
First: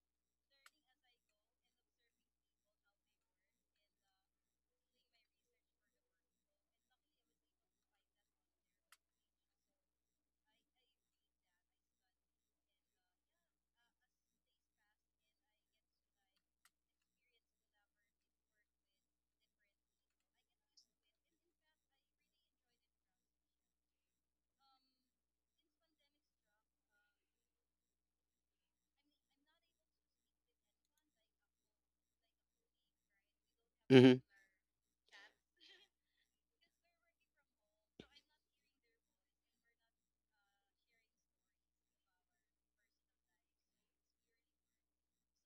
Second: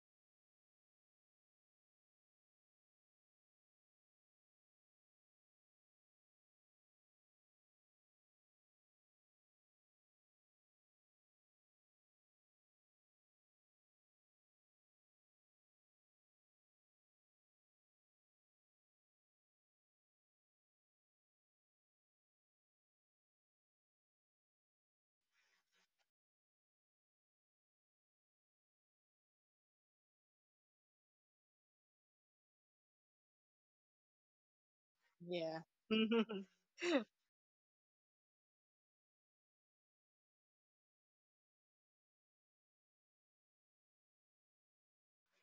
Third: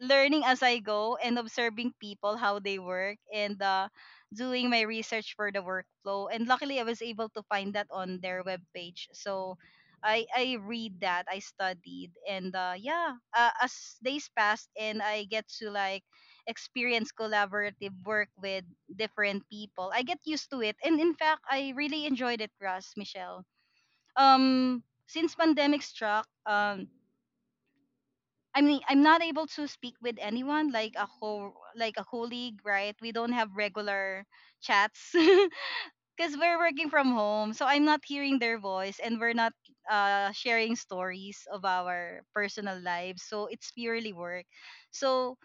Speaker 1: learning as I go and observing people how they work and doing my research for the workflow. And luckily, I was able to find that on their webpage. So I read that, I studied, and yeah, as days passed and I get to like experience collaborative work with different people, I get used to it. And in fact, I really enjoyed it, Russ, Michelle. Since pandemic struck, I'm not able to speak with anyone like a whole like a colleague, right? We don't have
Speaker 2: Hmm.
Speaker 1: regular chats.
Speaker 3: Yeah.
Speaker 1: Because we're working from home, so I'm not hearing their voice, and we're not sharing stories of our personal lives. So it's purely work. So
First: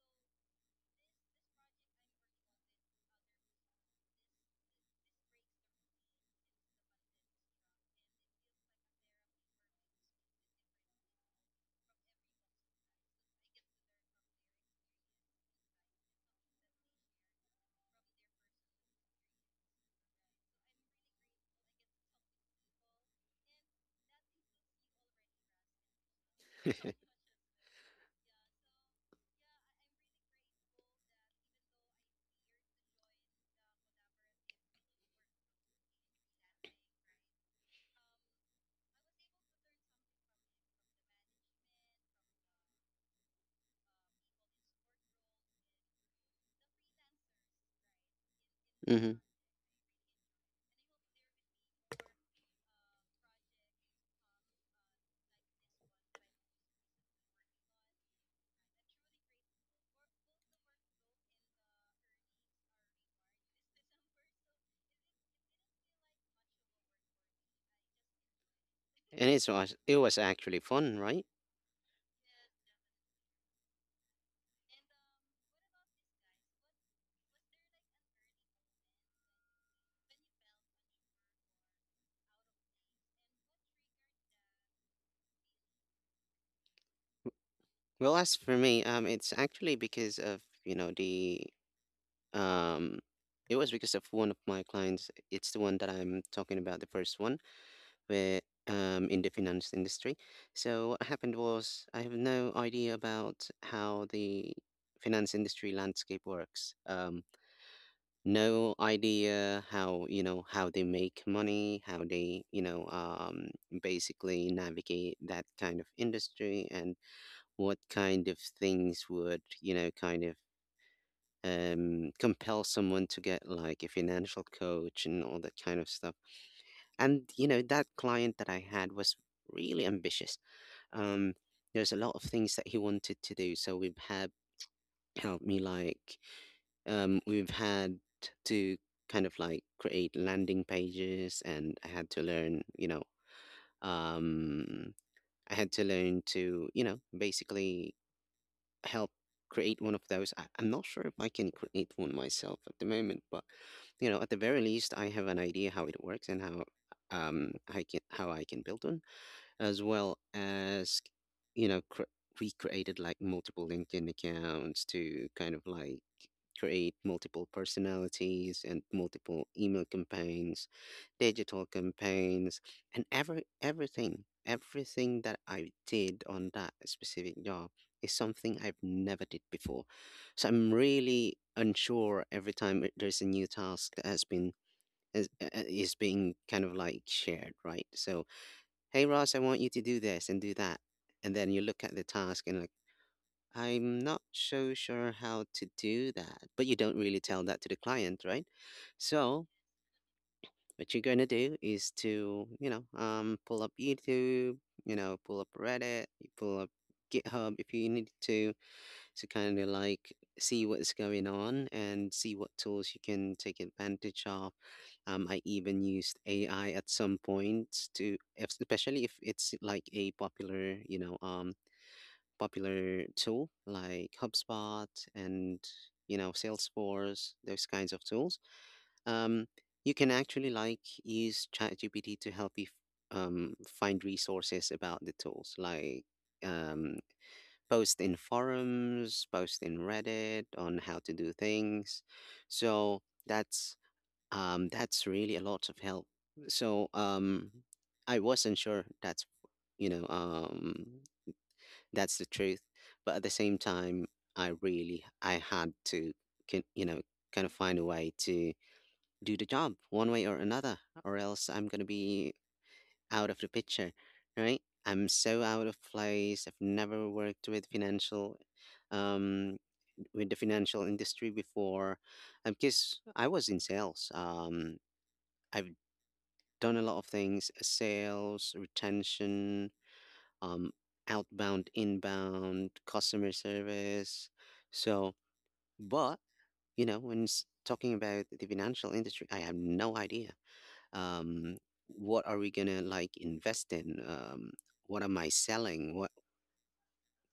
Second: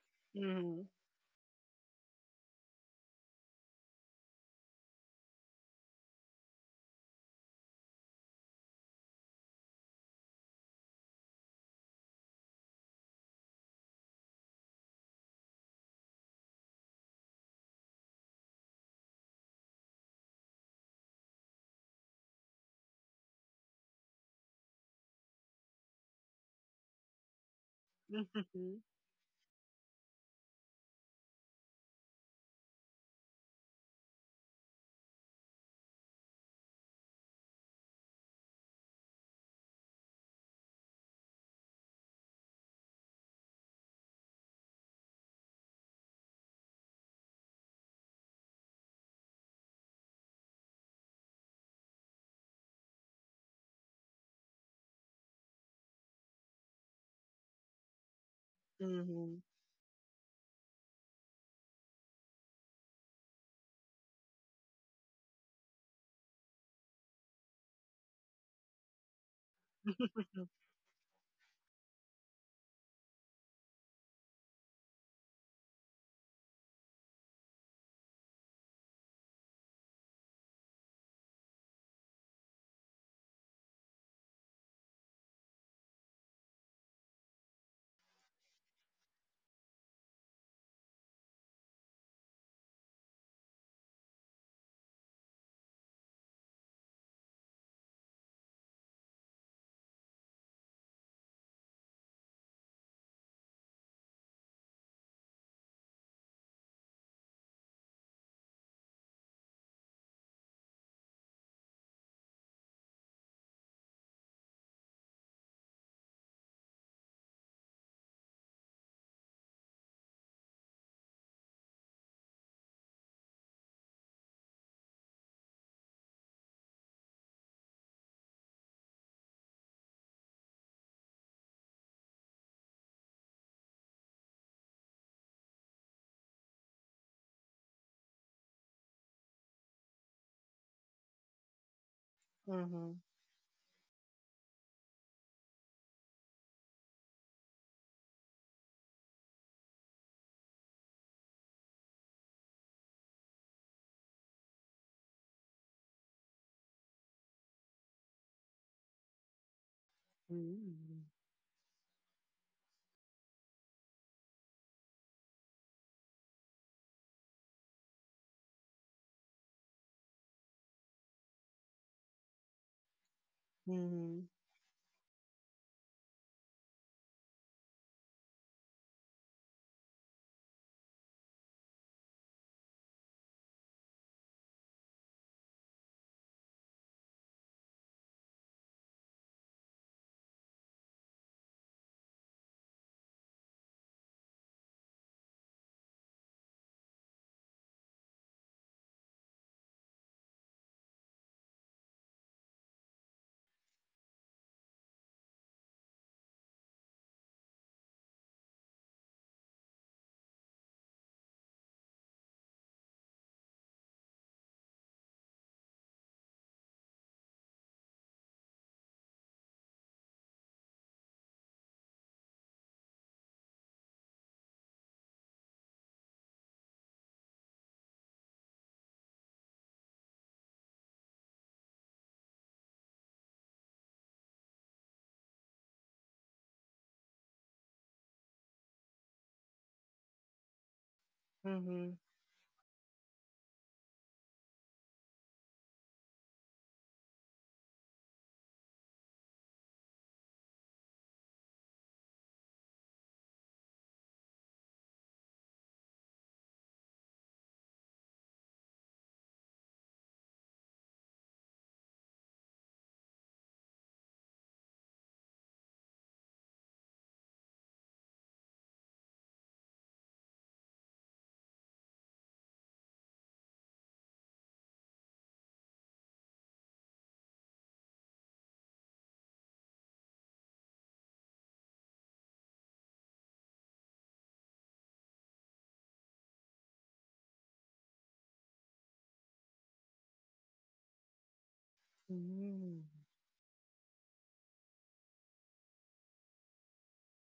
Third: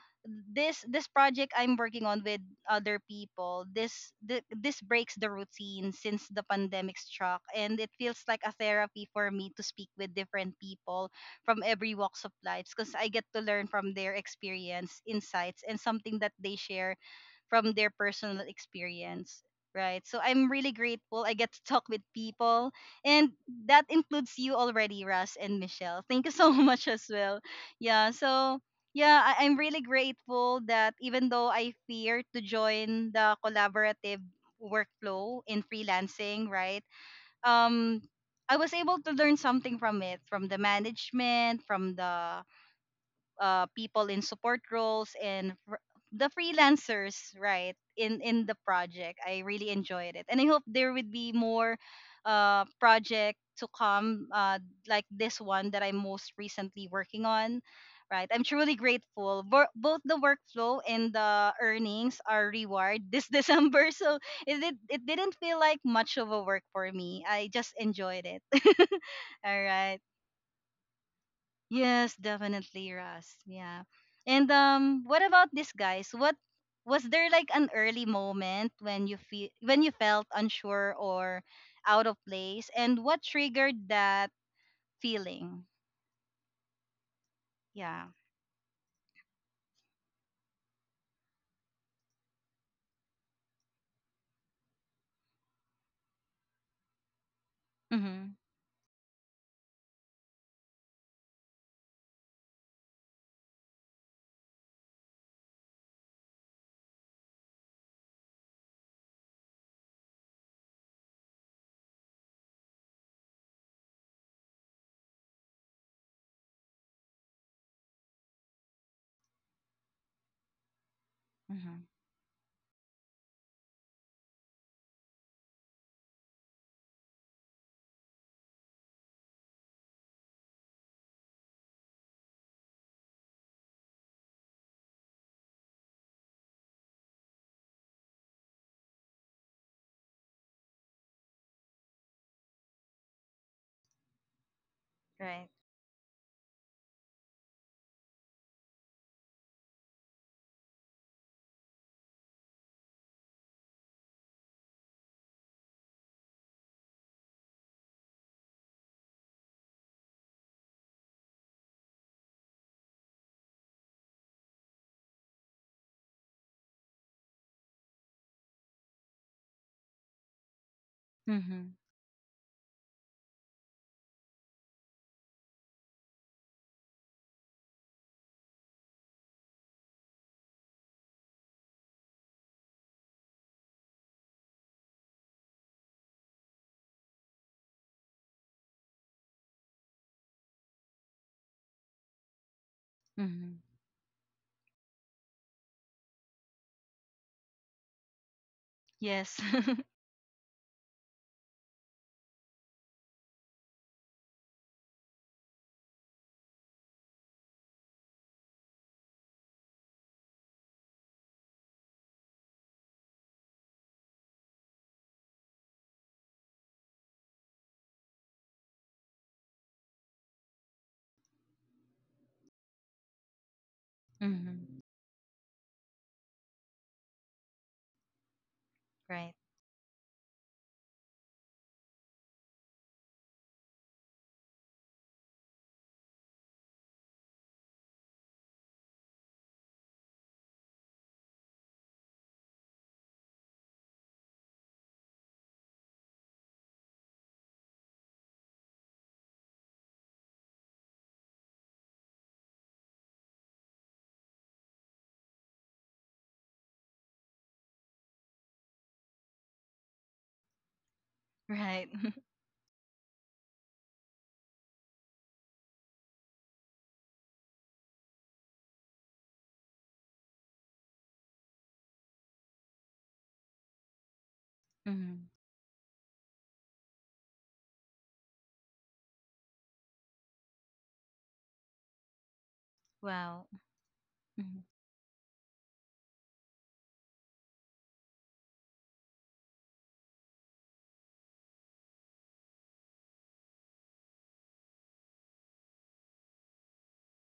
Speaker 3: Mhm.
Speaker 1: this project I'm working on with other people, this this breaks the routine since the pandemic struck, and it feels like a therapy for me to speak with different people from every walks of life because I get to learn from their experience, insights, and something that they share from their personal experience, right? So I'm really grateful I get to talk with people, and that includes you already, Russ and Michelle. Thank you so much as well. Yeah, so
Speaker 3: Mhm.
Speaker 1: yeah, I'm really grateful that even though I fear to join the collaborative workflow in freelancing, right? Um, I was able to learn something from it, from the management, from the people in support roles and the freelancers, right, in the
Speaker 2: Hmm.
Speaker 1: project. I really enjoyed it, and I hope there would be more project to come, like this one that I'm most recently working on, right? I'm truly
Speaker 3: Mhm.
Speaker 1: grateful. Both the workflow and the earnings are reward this December. So it didn't feel like much of a work for me. I just enjoyed it.
Speaker 2: And it
Speaker 1: All
Speaker 2: was it
Speaker 1: right.
Speaker 2: was actually fun, right?
Speaker 1: Yes, definitely, Russ. Yeah. And what about this, guys? What was there like an early moment when you feel when you felt unsure or out of place, and what triggered that feeling? Yeah.
Speaker 2: Well, as for me, it's actually because of, you know, the um it was because of one of my clients. It's the one that I'm talking about, the first one.
Speaker 1: Mhm.
Speaker 2: Where in the finance industry. So what happened was I have no idea about how the finance industry landscape works. No idea how how they make money, how they basically navigate that kind of industry, and what kind of things would kind of
Speaker 1: Mhm.
Speaker 2: compel someone to get like a financial coach and all that kind of stuff. And that client that I had was really ambitious. um there's a lot of things that he wanted to do, so we've had helped me like we've had to kind of like create landing pages, and I had to learn
Speaker 3: Mhm.
Speaker 2: um
Speaker 1: Right.
Speaker 2: I had to learn to basically help create one of those. I, I'm not sure if I can create one myself at the moment, but at the very least I have an idea how it works, and how I can build one, as well as
Speaker 3: Mhm.
Speaker 2: you know cr- we created like multiple LinkedIn accounts to kind of like create multiple personalities and multiple email campaigns, digital
Speaker 1: Mhm.
Speaker 2: campaigns. And every everything
Speaker 3: Mhm.
Speaker 2: everything that I did on that specific job is something I've never did before. So I'm really unsure every time there's a new task that has been is being kind of like shared, right? So, hey Ross, I want you to do this and do that. And then you look at the task and like,
Speaker 1: Mhm.
Speaker 2: I'm not so sure how to do that. But you don't really tell that to the client, right?
Speaker 1: Yes.
Speaker 2: So what you're gonna do is to, pull up YouTube, pull up Reddit, you pull up GitHub if you need to kind of like see what's going on and see what tools you can take advantage of. I even used AI at some point to, especially if it's like a popular, popular tool like
Speaker 1: Mhm.
Speaker 2: HubSpot, and Salesforce, those kinds of tools.
Speaker 1: Right.
Speaker 2: Um, you can actually like use ChatGPT to help you find resources about the tools, like um, post in forums, post in Reddit on how to do
Speaker 3: Mhm.
Speaker 2: things.
Speaker 3: Mhm.
Speaker 2: So that's that's really a lot of help. So I wasn't sure, that's you know um, that's the truth. But at the same time, I really I had to kin- you know kind of find a way to do the job one way or another, or else I'm gonna
Speaker 1: Right.
Speaker 2: be out of the picture, right? I'm so out of place. I've never worked with financial, um, with the financial industry before, because I was in sales.
Speaker 1: Mhm.
Speaker 2: I've done a lot of things: sales, retention, um, outbound, inbound, customer
Speaker 1: Wow.
Speaker 2: service.
Speaker 1: Mhm.
Speaker 2: So, but when talking about the financial industry, I have no idea um, what are we gonna
Speaker 3: Mhm.
Speaker 2: like invest in? What am I selling? What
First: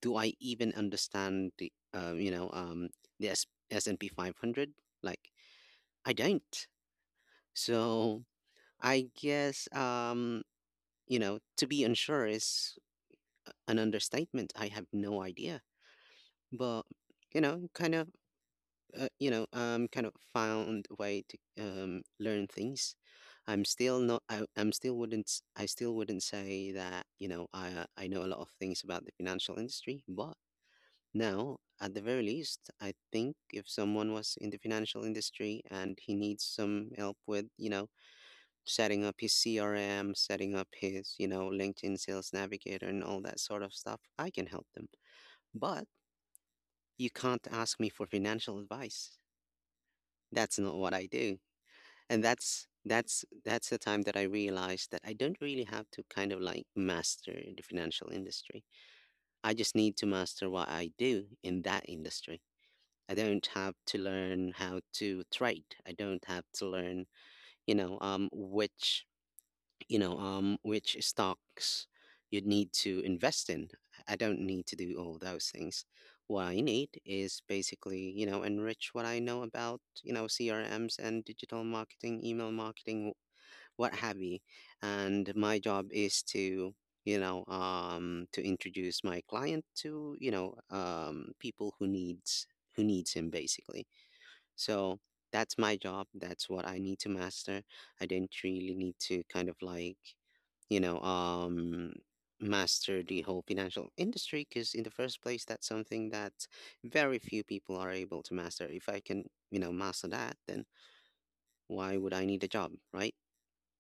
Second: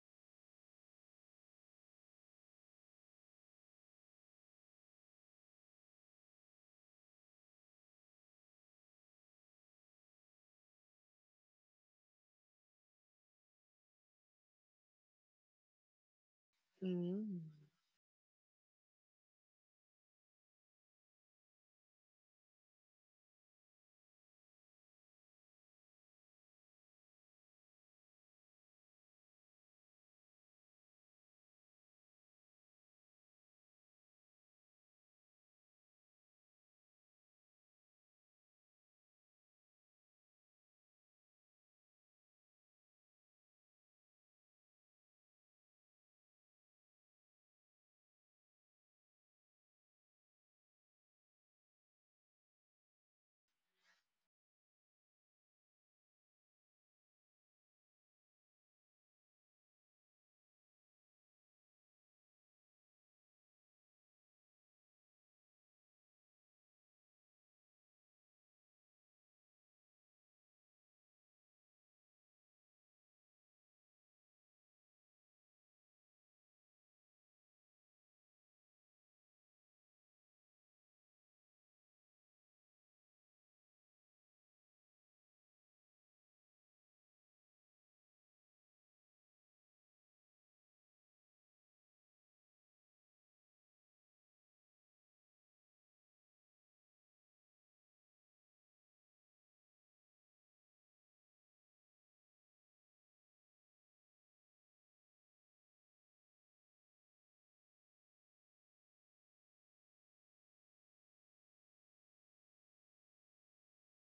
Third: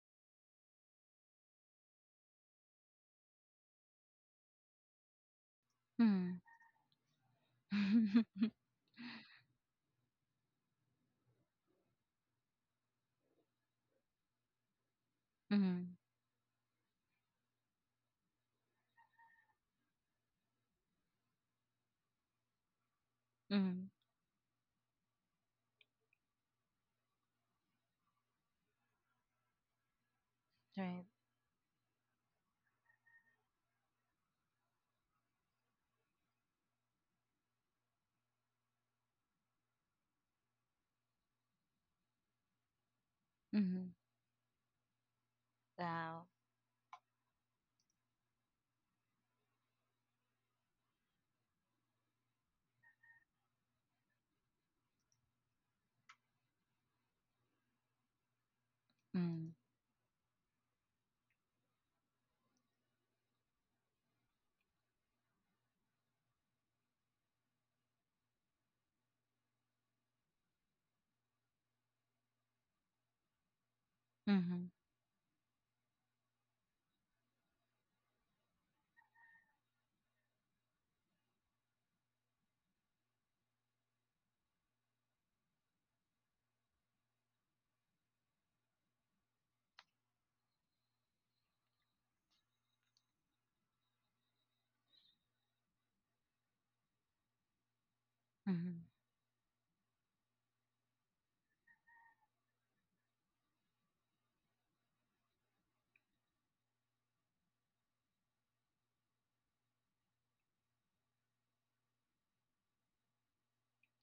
Speaker 2: do I even understand, the the S&P 500? Like, I
Speaker 1: Mhm.
Speaker 2: don't. So I guess to be unsure is an understatement. I have no idea,
Speaker 1: Mhm.
Speaker 2: but
Speaker 3: Mhm.
Speaker 2: kind of kind of found a way to learn things. I'm
Speaker 1: Mhm.
Speaker 2: still not. I, I still wouldn't say that. You know, I know a lot of things about the financial industry, but
Speaker 1: Right.
Speaker 2: now at the very least, I think if someone was in the financial industry and he needs some help with, setting up his CRM, setting up his, LinkedIn Sales Navigator and all that sort of
Speaker 1: Mhm.
Speaker 2: stuff, I can help them. But
Speaker 1: Wow.
Speaker 2: you can't ask me for financial advice. That's not what I do. And that's the time that I realized that I don't really have to kind of like master the financial industry.
Speaker 1: Mhm.
Speaker 2: I just need to master what I do in that industry. I don't have to learn how to trade, I don't have to learn you know um which which stocks you need to invest in. I don't
Speaker 1: Mhm.
Speaker 2: need to do all those things. What I need is basically enrich what I know about CRMs and digital marketing, email marketing, what have you. And my job is to, to introduce my client to, people who needs him basically. So that's my job. That's what I need to master. I didn't
Speaker 1: Mhm.
Speaker 2: really need to kind of like, you know, um, master the whole financial industry, because in the first place, that's something that very few people are able to master. If I can, master that, then why would I need a job, right?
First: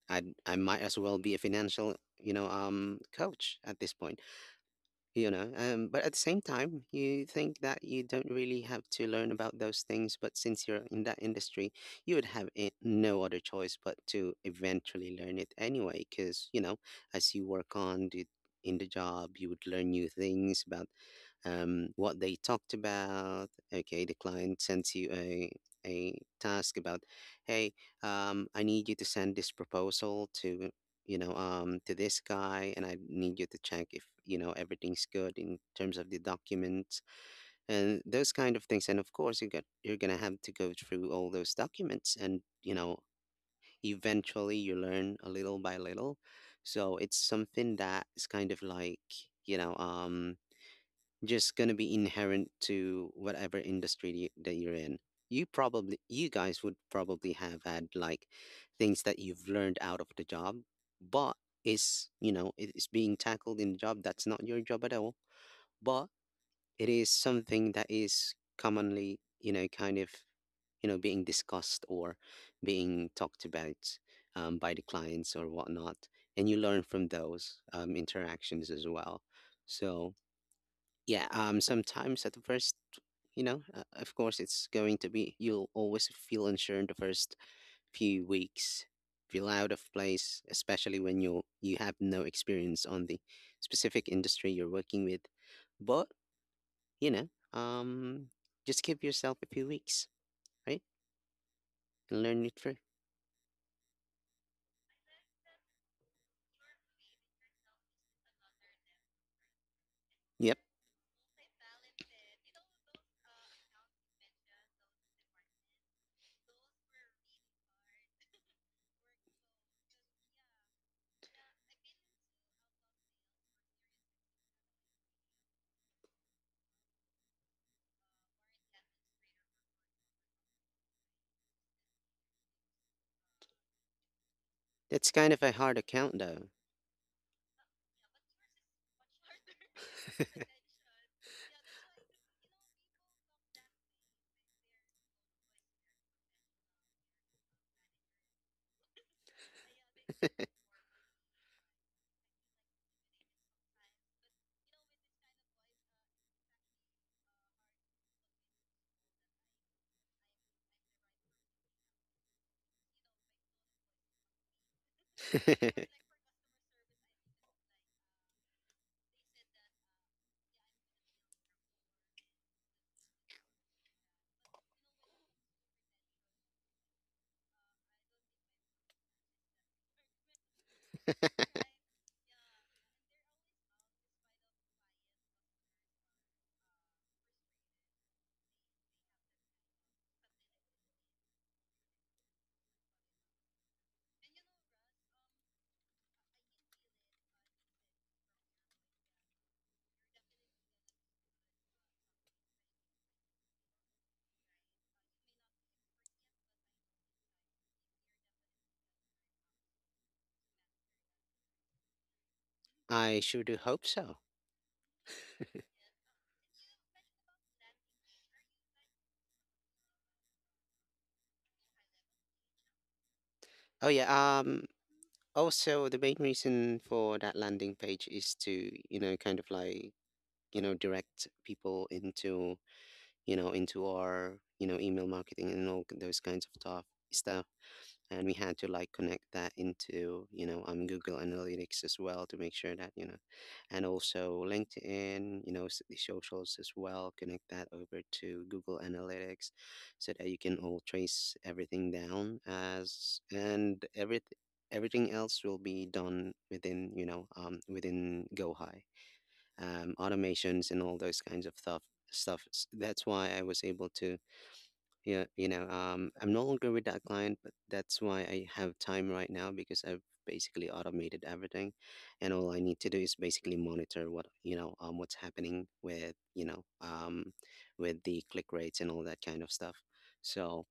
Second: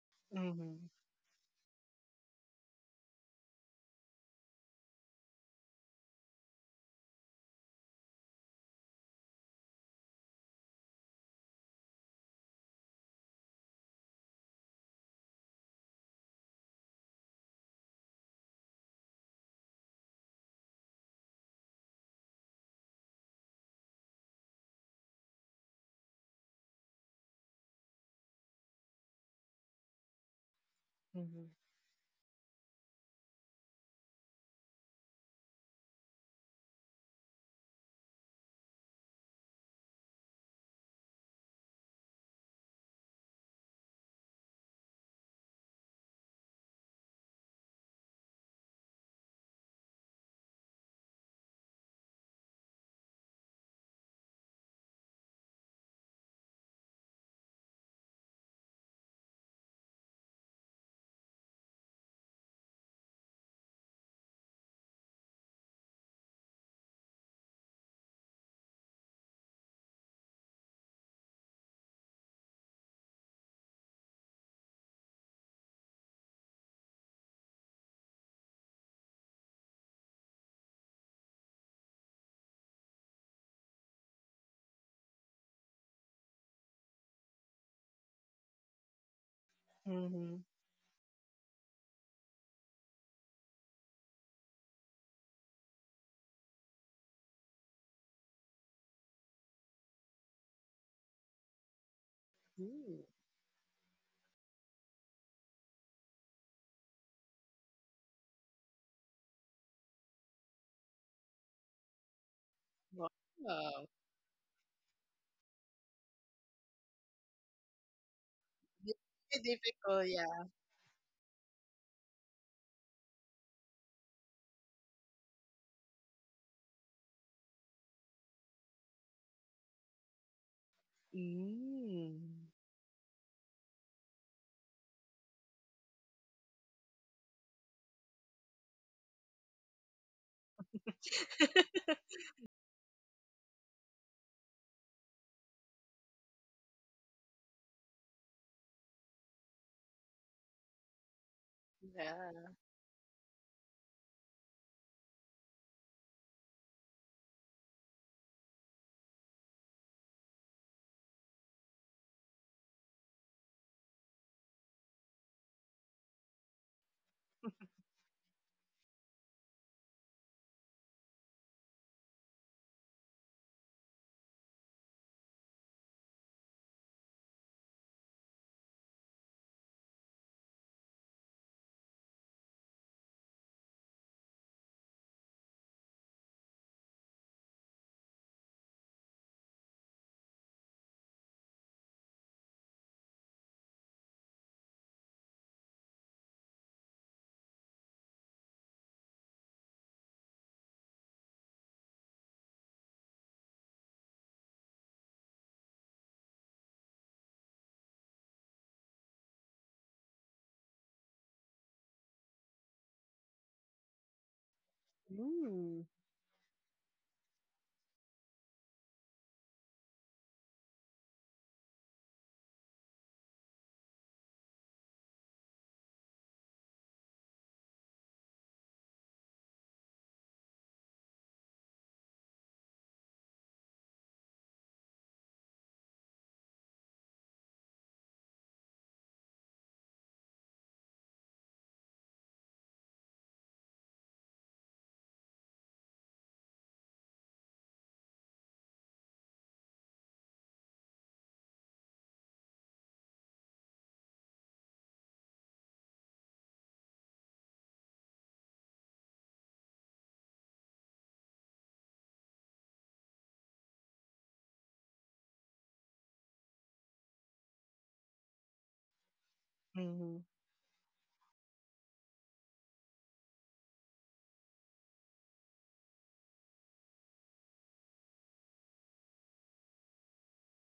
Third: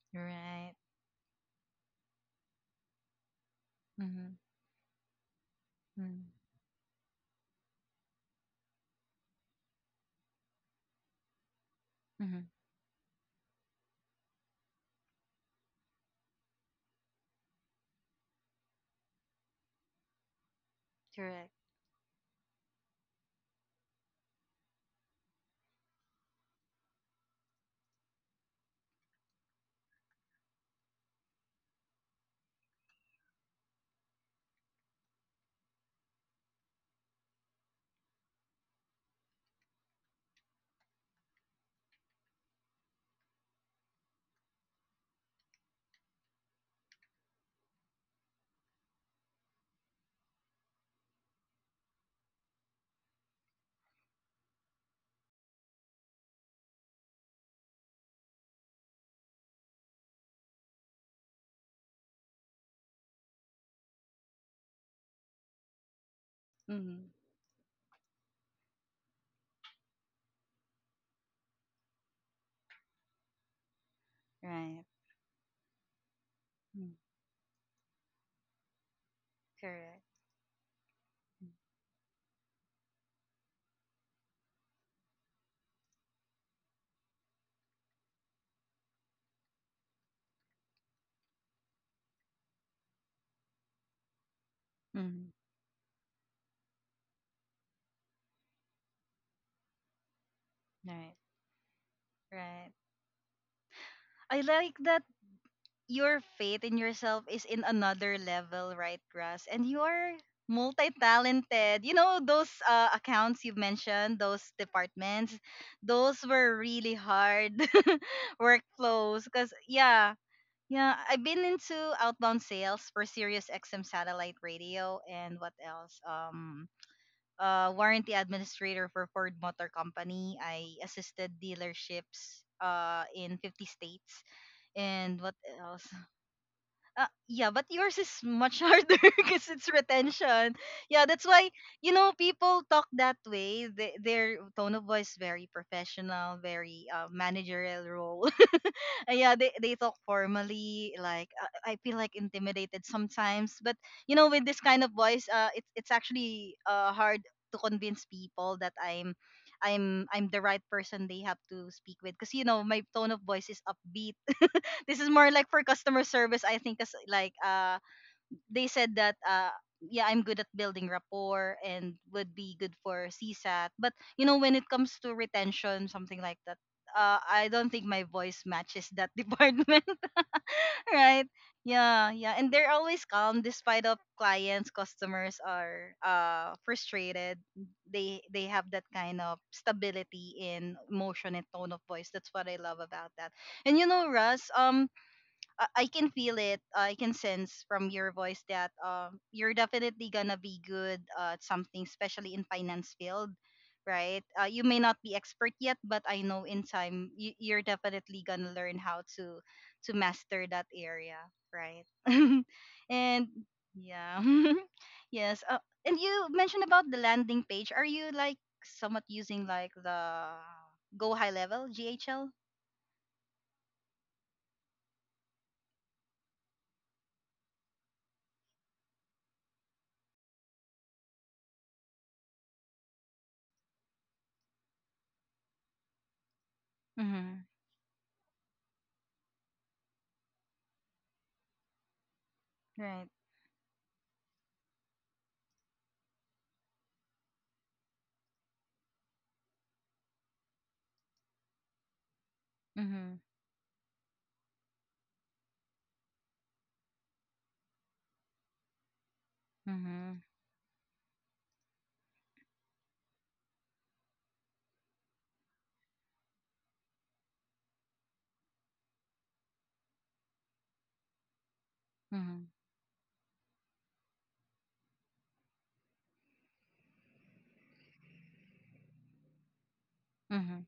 Speaker 2: I'd, I
Speaker 1: Right.
Speaker 2: might
Speaker 3: Mhm.
Speaker 2: as well be a financial, coach at this point,
Speaker 1: Mhm.
Speaker 2: you know. But at the
Speaker 1: Mhm.
Speaker 2: same time, you think that you don't really have to learn about those things. But since you're in that industry, you would
Speaker 1: Mhm.
Speaker 2: have no other choice but to eventually learn it anyway. Because, as you work on in the job, you would learn new things about
Speaker 1: Correct.
Speaker 2: what they talked about. Okay, the client sends you a task about, hey, I need you to send this proposal to
Speaker 3: Mhm.
Speaker 2: to this guy, and I need you to check if everything's good in terms of the documents and those kind of things. And of course, you're gonna have to go through all those documents, and eventually you learn a little by little. So it's something that is kind of like you know um just gonna be inherent to whatever that you're in. You guys would probably have had like things that you've learned out of the job, but is it is being tackled in the job that's not your job at all, but it is
Speaker 1: Mhm.
Speaker 2: something that is commonly kind of being discussed or being talked about by the
Speaker 1: Right.
Speaker 2: clients or whatnot, and you learn
Speaker 1: Mm.
Speaker 2: from those interactions as well.
Speaker 1: Correct.
Speaker 2: So yeah, sometimes at the first of course it's going to be you'll always feel unsure in the first few weeks, feel out of
Speaker 3: Mhm.
Speaker 2: place, especially when you have no experience on the specific industry you're working with.
Speaker 1: Mhm.
Speaker 2: But you know um just give yourself a few weeks, right,
Speaker 1: Right.
Speaker 2: and learn it
Speaker 1: Right.
Speaker 2: through.
Speaker 3: Ooh,
Speaker 1: I like that your faith in yourself is in another level, right, Russ? And you are
Speaker 2: Yep.
Speaker 1: multi-talented. You know those accounts you
Speaker 3: wow.
Speaker 1: mentioned, those departments, those were really hard workflows.
Speaker 3: It's
Speaker 1: Cause
Speaker 3: difficult,
Speaker 1: yeah,
Speaker 3: yeah.
Speaker 1: yeah, I've been into outbound sales for Sirius XM satellite radio and what else? Warranty administrator for Ford Motor Company. I assisted
Speaker 3: Mm.
Speaker 1: dealerships in 50 states
Speaker 2: That's
Speaker 1: and
Speaker 2: kind
Speaker 1: what
Speaker 2: of a hard
Speaker 1: else.
Speaker 2: account though.
Speaker 1: uh, yeah, but yours is much harder because it's retention. Yeah, that's why, you know, people talk that way. They, their tone of voice very professional, very managerial role. Yeah, they talk formally. Like I feel like
Speaker 3: Yeah.
Speaker 1: intimidated sometimes. But you know, with this kind of voice, it's actually hard to convince people that I'm the right person they have to speak with. Cause you know, my tone of voice is upbeat. This is more like for customer service. I think, cause like they said that Yeah, I'm good at building rapport and would be good for CSAT. But you know, when it comes to retention, something like that, I don't think my voice matches that department. Right? Yeah, yeah. And they're always calm despite of clients, customers are frustrated. They have that kind of stability in motion and tone of voice. That's what I love about that. And you know, Russ, I can feel it. I can sense from your voice that you're definitely gonna be good at something, especially in finance field, right? You may not be expert yet, but I know in time you're definitely gonna learn how to master that area, right?
Speaker 2: I
Speaker 1: And
Speaker 2: sure do hope
Speaker 1: yeah,
Speaker 2: so.
Speaker 1: yes.
Speaker 3: Mm.
Speaker 1: And you mentioned about the landing page. Are you like somewhat using like the Go High Level GHL?
Speaker 2: Oh yeah. Um, Also, the main reason for that landing page is to, kind of like, direct people into, into our, email marketing and all those kinds of
Speaker 1: Mm-hmm.
Speaker 2: stuff, and we had to like connect that into Google Analytics as well to make sure that
Speaker 1: Right.
Speaker 2: and also LinkedIn, the socials as well. Connect that over to Google Analytics, so that you can all trace everything down.
Speaker 1: Mm-hmm.
Speaker 2: As and everything else will be done within within GoHigh, automations and all those kinds of stuff. That's why I was able to, yeah, I'm no longer with that client, but that's why I have time right now, because I've
Speaker 3: Mhm,
Speaker 2: basically automated everything, and
Speaker 1: Mm-hmm.
Speaker 2: all I need to do is basically monitor what, what's happening with, with the click rates and all that kind of stuff.
Speaker 1: Mm-hmm.
Speaker 2: So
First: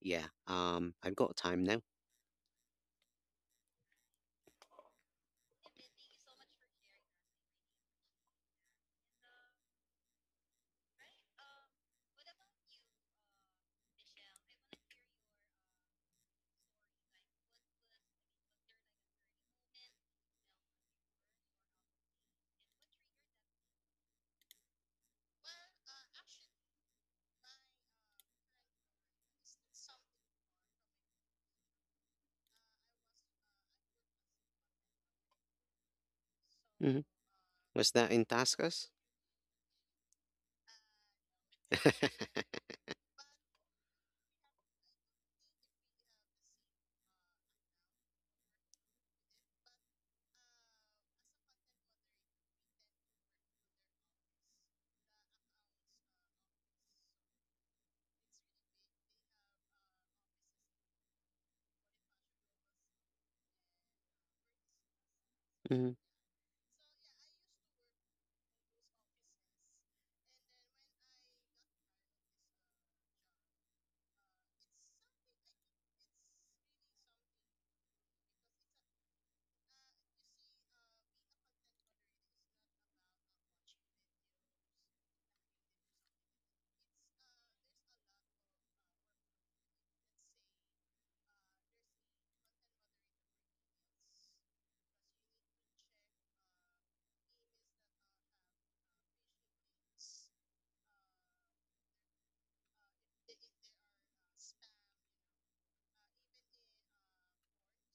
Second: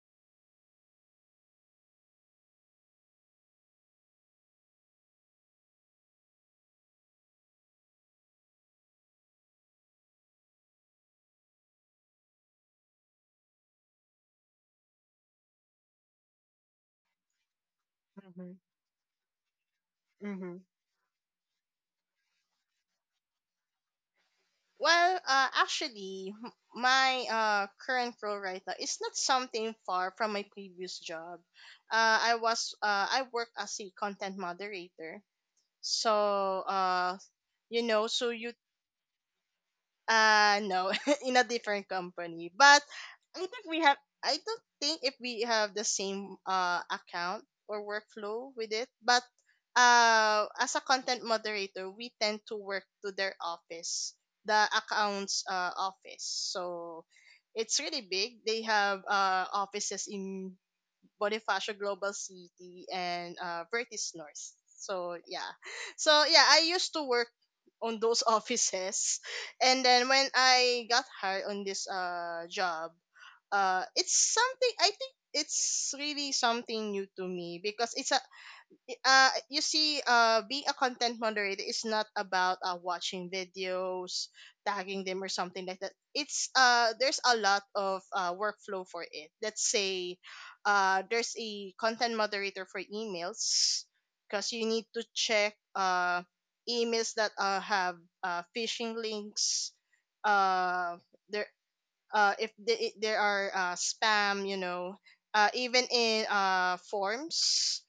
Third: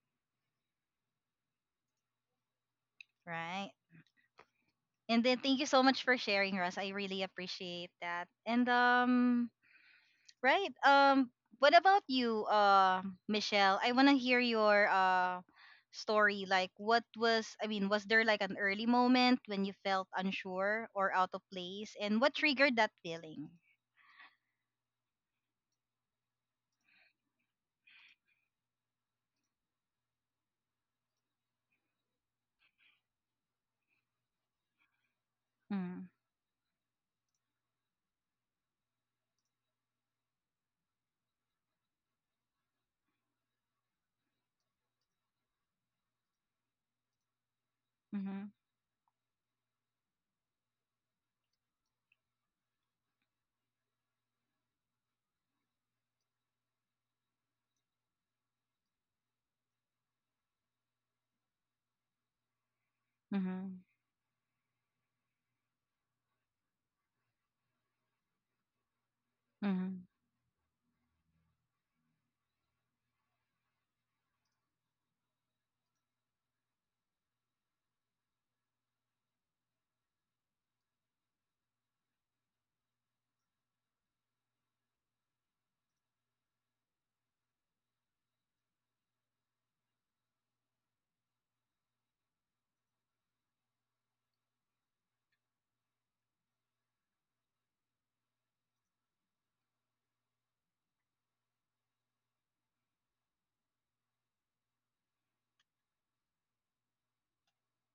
Speaker 2: yeah, I've got time now.
Speaker 1: Right. And then thank you so much for sharing, Russ. I really appreciate that. And right. What about you, Michelle? I wanna hear your story. Like, what was? I mean, was there like an
Speaker 3: mhm,
Speaker 1: early moment when you felt
Speaker 3: mhm.
Speaker 1: unsure or out of place, and what triggered that feeling?
Speaker 3: Well, actually, my current role right now is not something far from my previous job. I work as a content moderator,
Speaker 1: Mm-hmm.
Speaker 3: so
Speaker 2: Hmm.
Speaker 3: you
Speaker 2: Was
Speaker 3: know,
Speaker 2: that in
Speaker 3: so you.
Speaker 2: Taskus?
Speaker 3: No, in a different company. But I think we have, I don't think if we have the same account or
Speaker 1: Mm-hmm.
Speaker 3: workflow with it, but as a content moderator, we tend to work to their office, the account's office. So it's really big. They have offices in Bonifacio Global City, and
Speaker 1: Mm-hmm.
Speaker 3: Vertis North. So yeah,
Speaker 2: Hmm.
Speaker 3: so yeah, I used to work on those offices, and
Speaker 1: Mm-hmm.
Speaker 3: then when I got hired on this job, it's something, I think it's really something new to me because it's a you see, being a content moderator is not about watching videos, tagging them or something like that. It's, there's a lot of workflow for it. Let's say there's a content moderator for emails, because you need to check emails that have phishing links, uh if the, there are, spam, you know, even in forms,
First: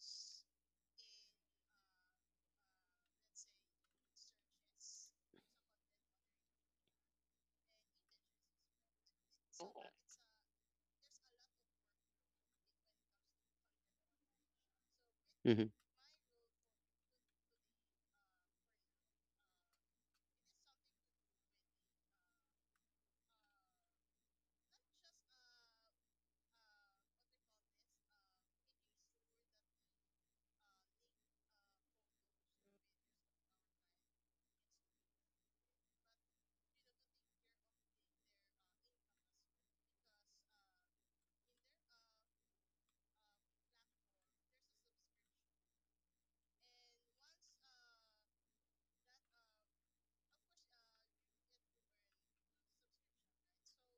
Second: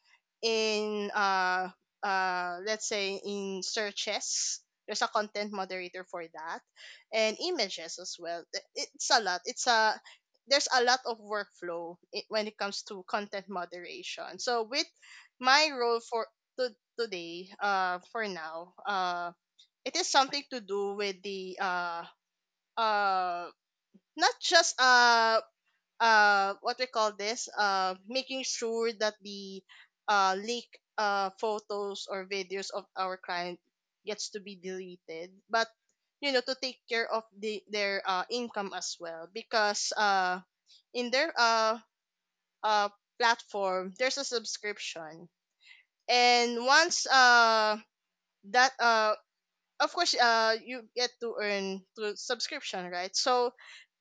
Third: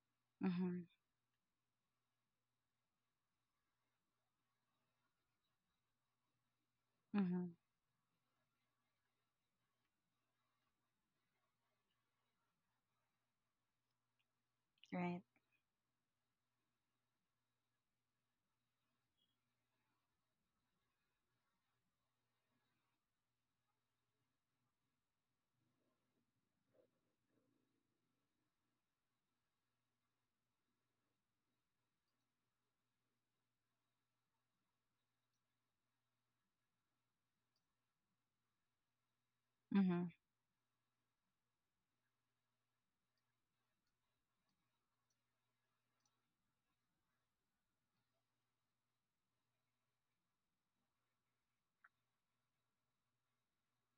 Speaker 1: Mm-hmm.
Speaker 3: in let's say in searches, there's a content moderator for that, and
Speaker 1: Mm-hmm.
Speaker 3: images as well. It's a lot. It's a there's a lot of workflow when it comes to content moderation. So with
Speaker 1: Right.
Speaker 3: my
Speaker 2: Hmm.
Speaker 3: role for to, today, for now, it is something to do with the, uh not just what we call this, making sure that the leak photos or videos of our client gets to be deleted. But, you know, to take care of the their income as well, because
Speaker 1: Mm-hmm.
Speaker 3: in their uh platform there's a subscription, and once that of course you get to earn through subscription, right? So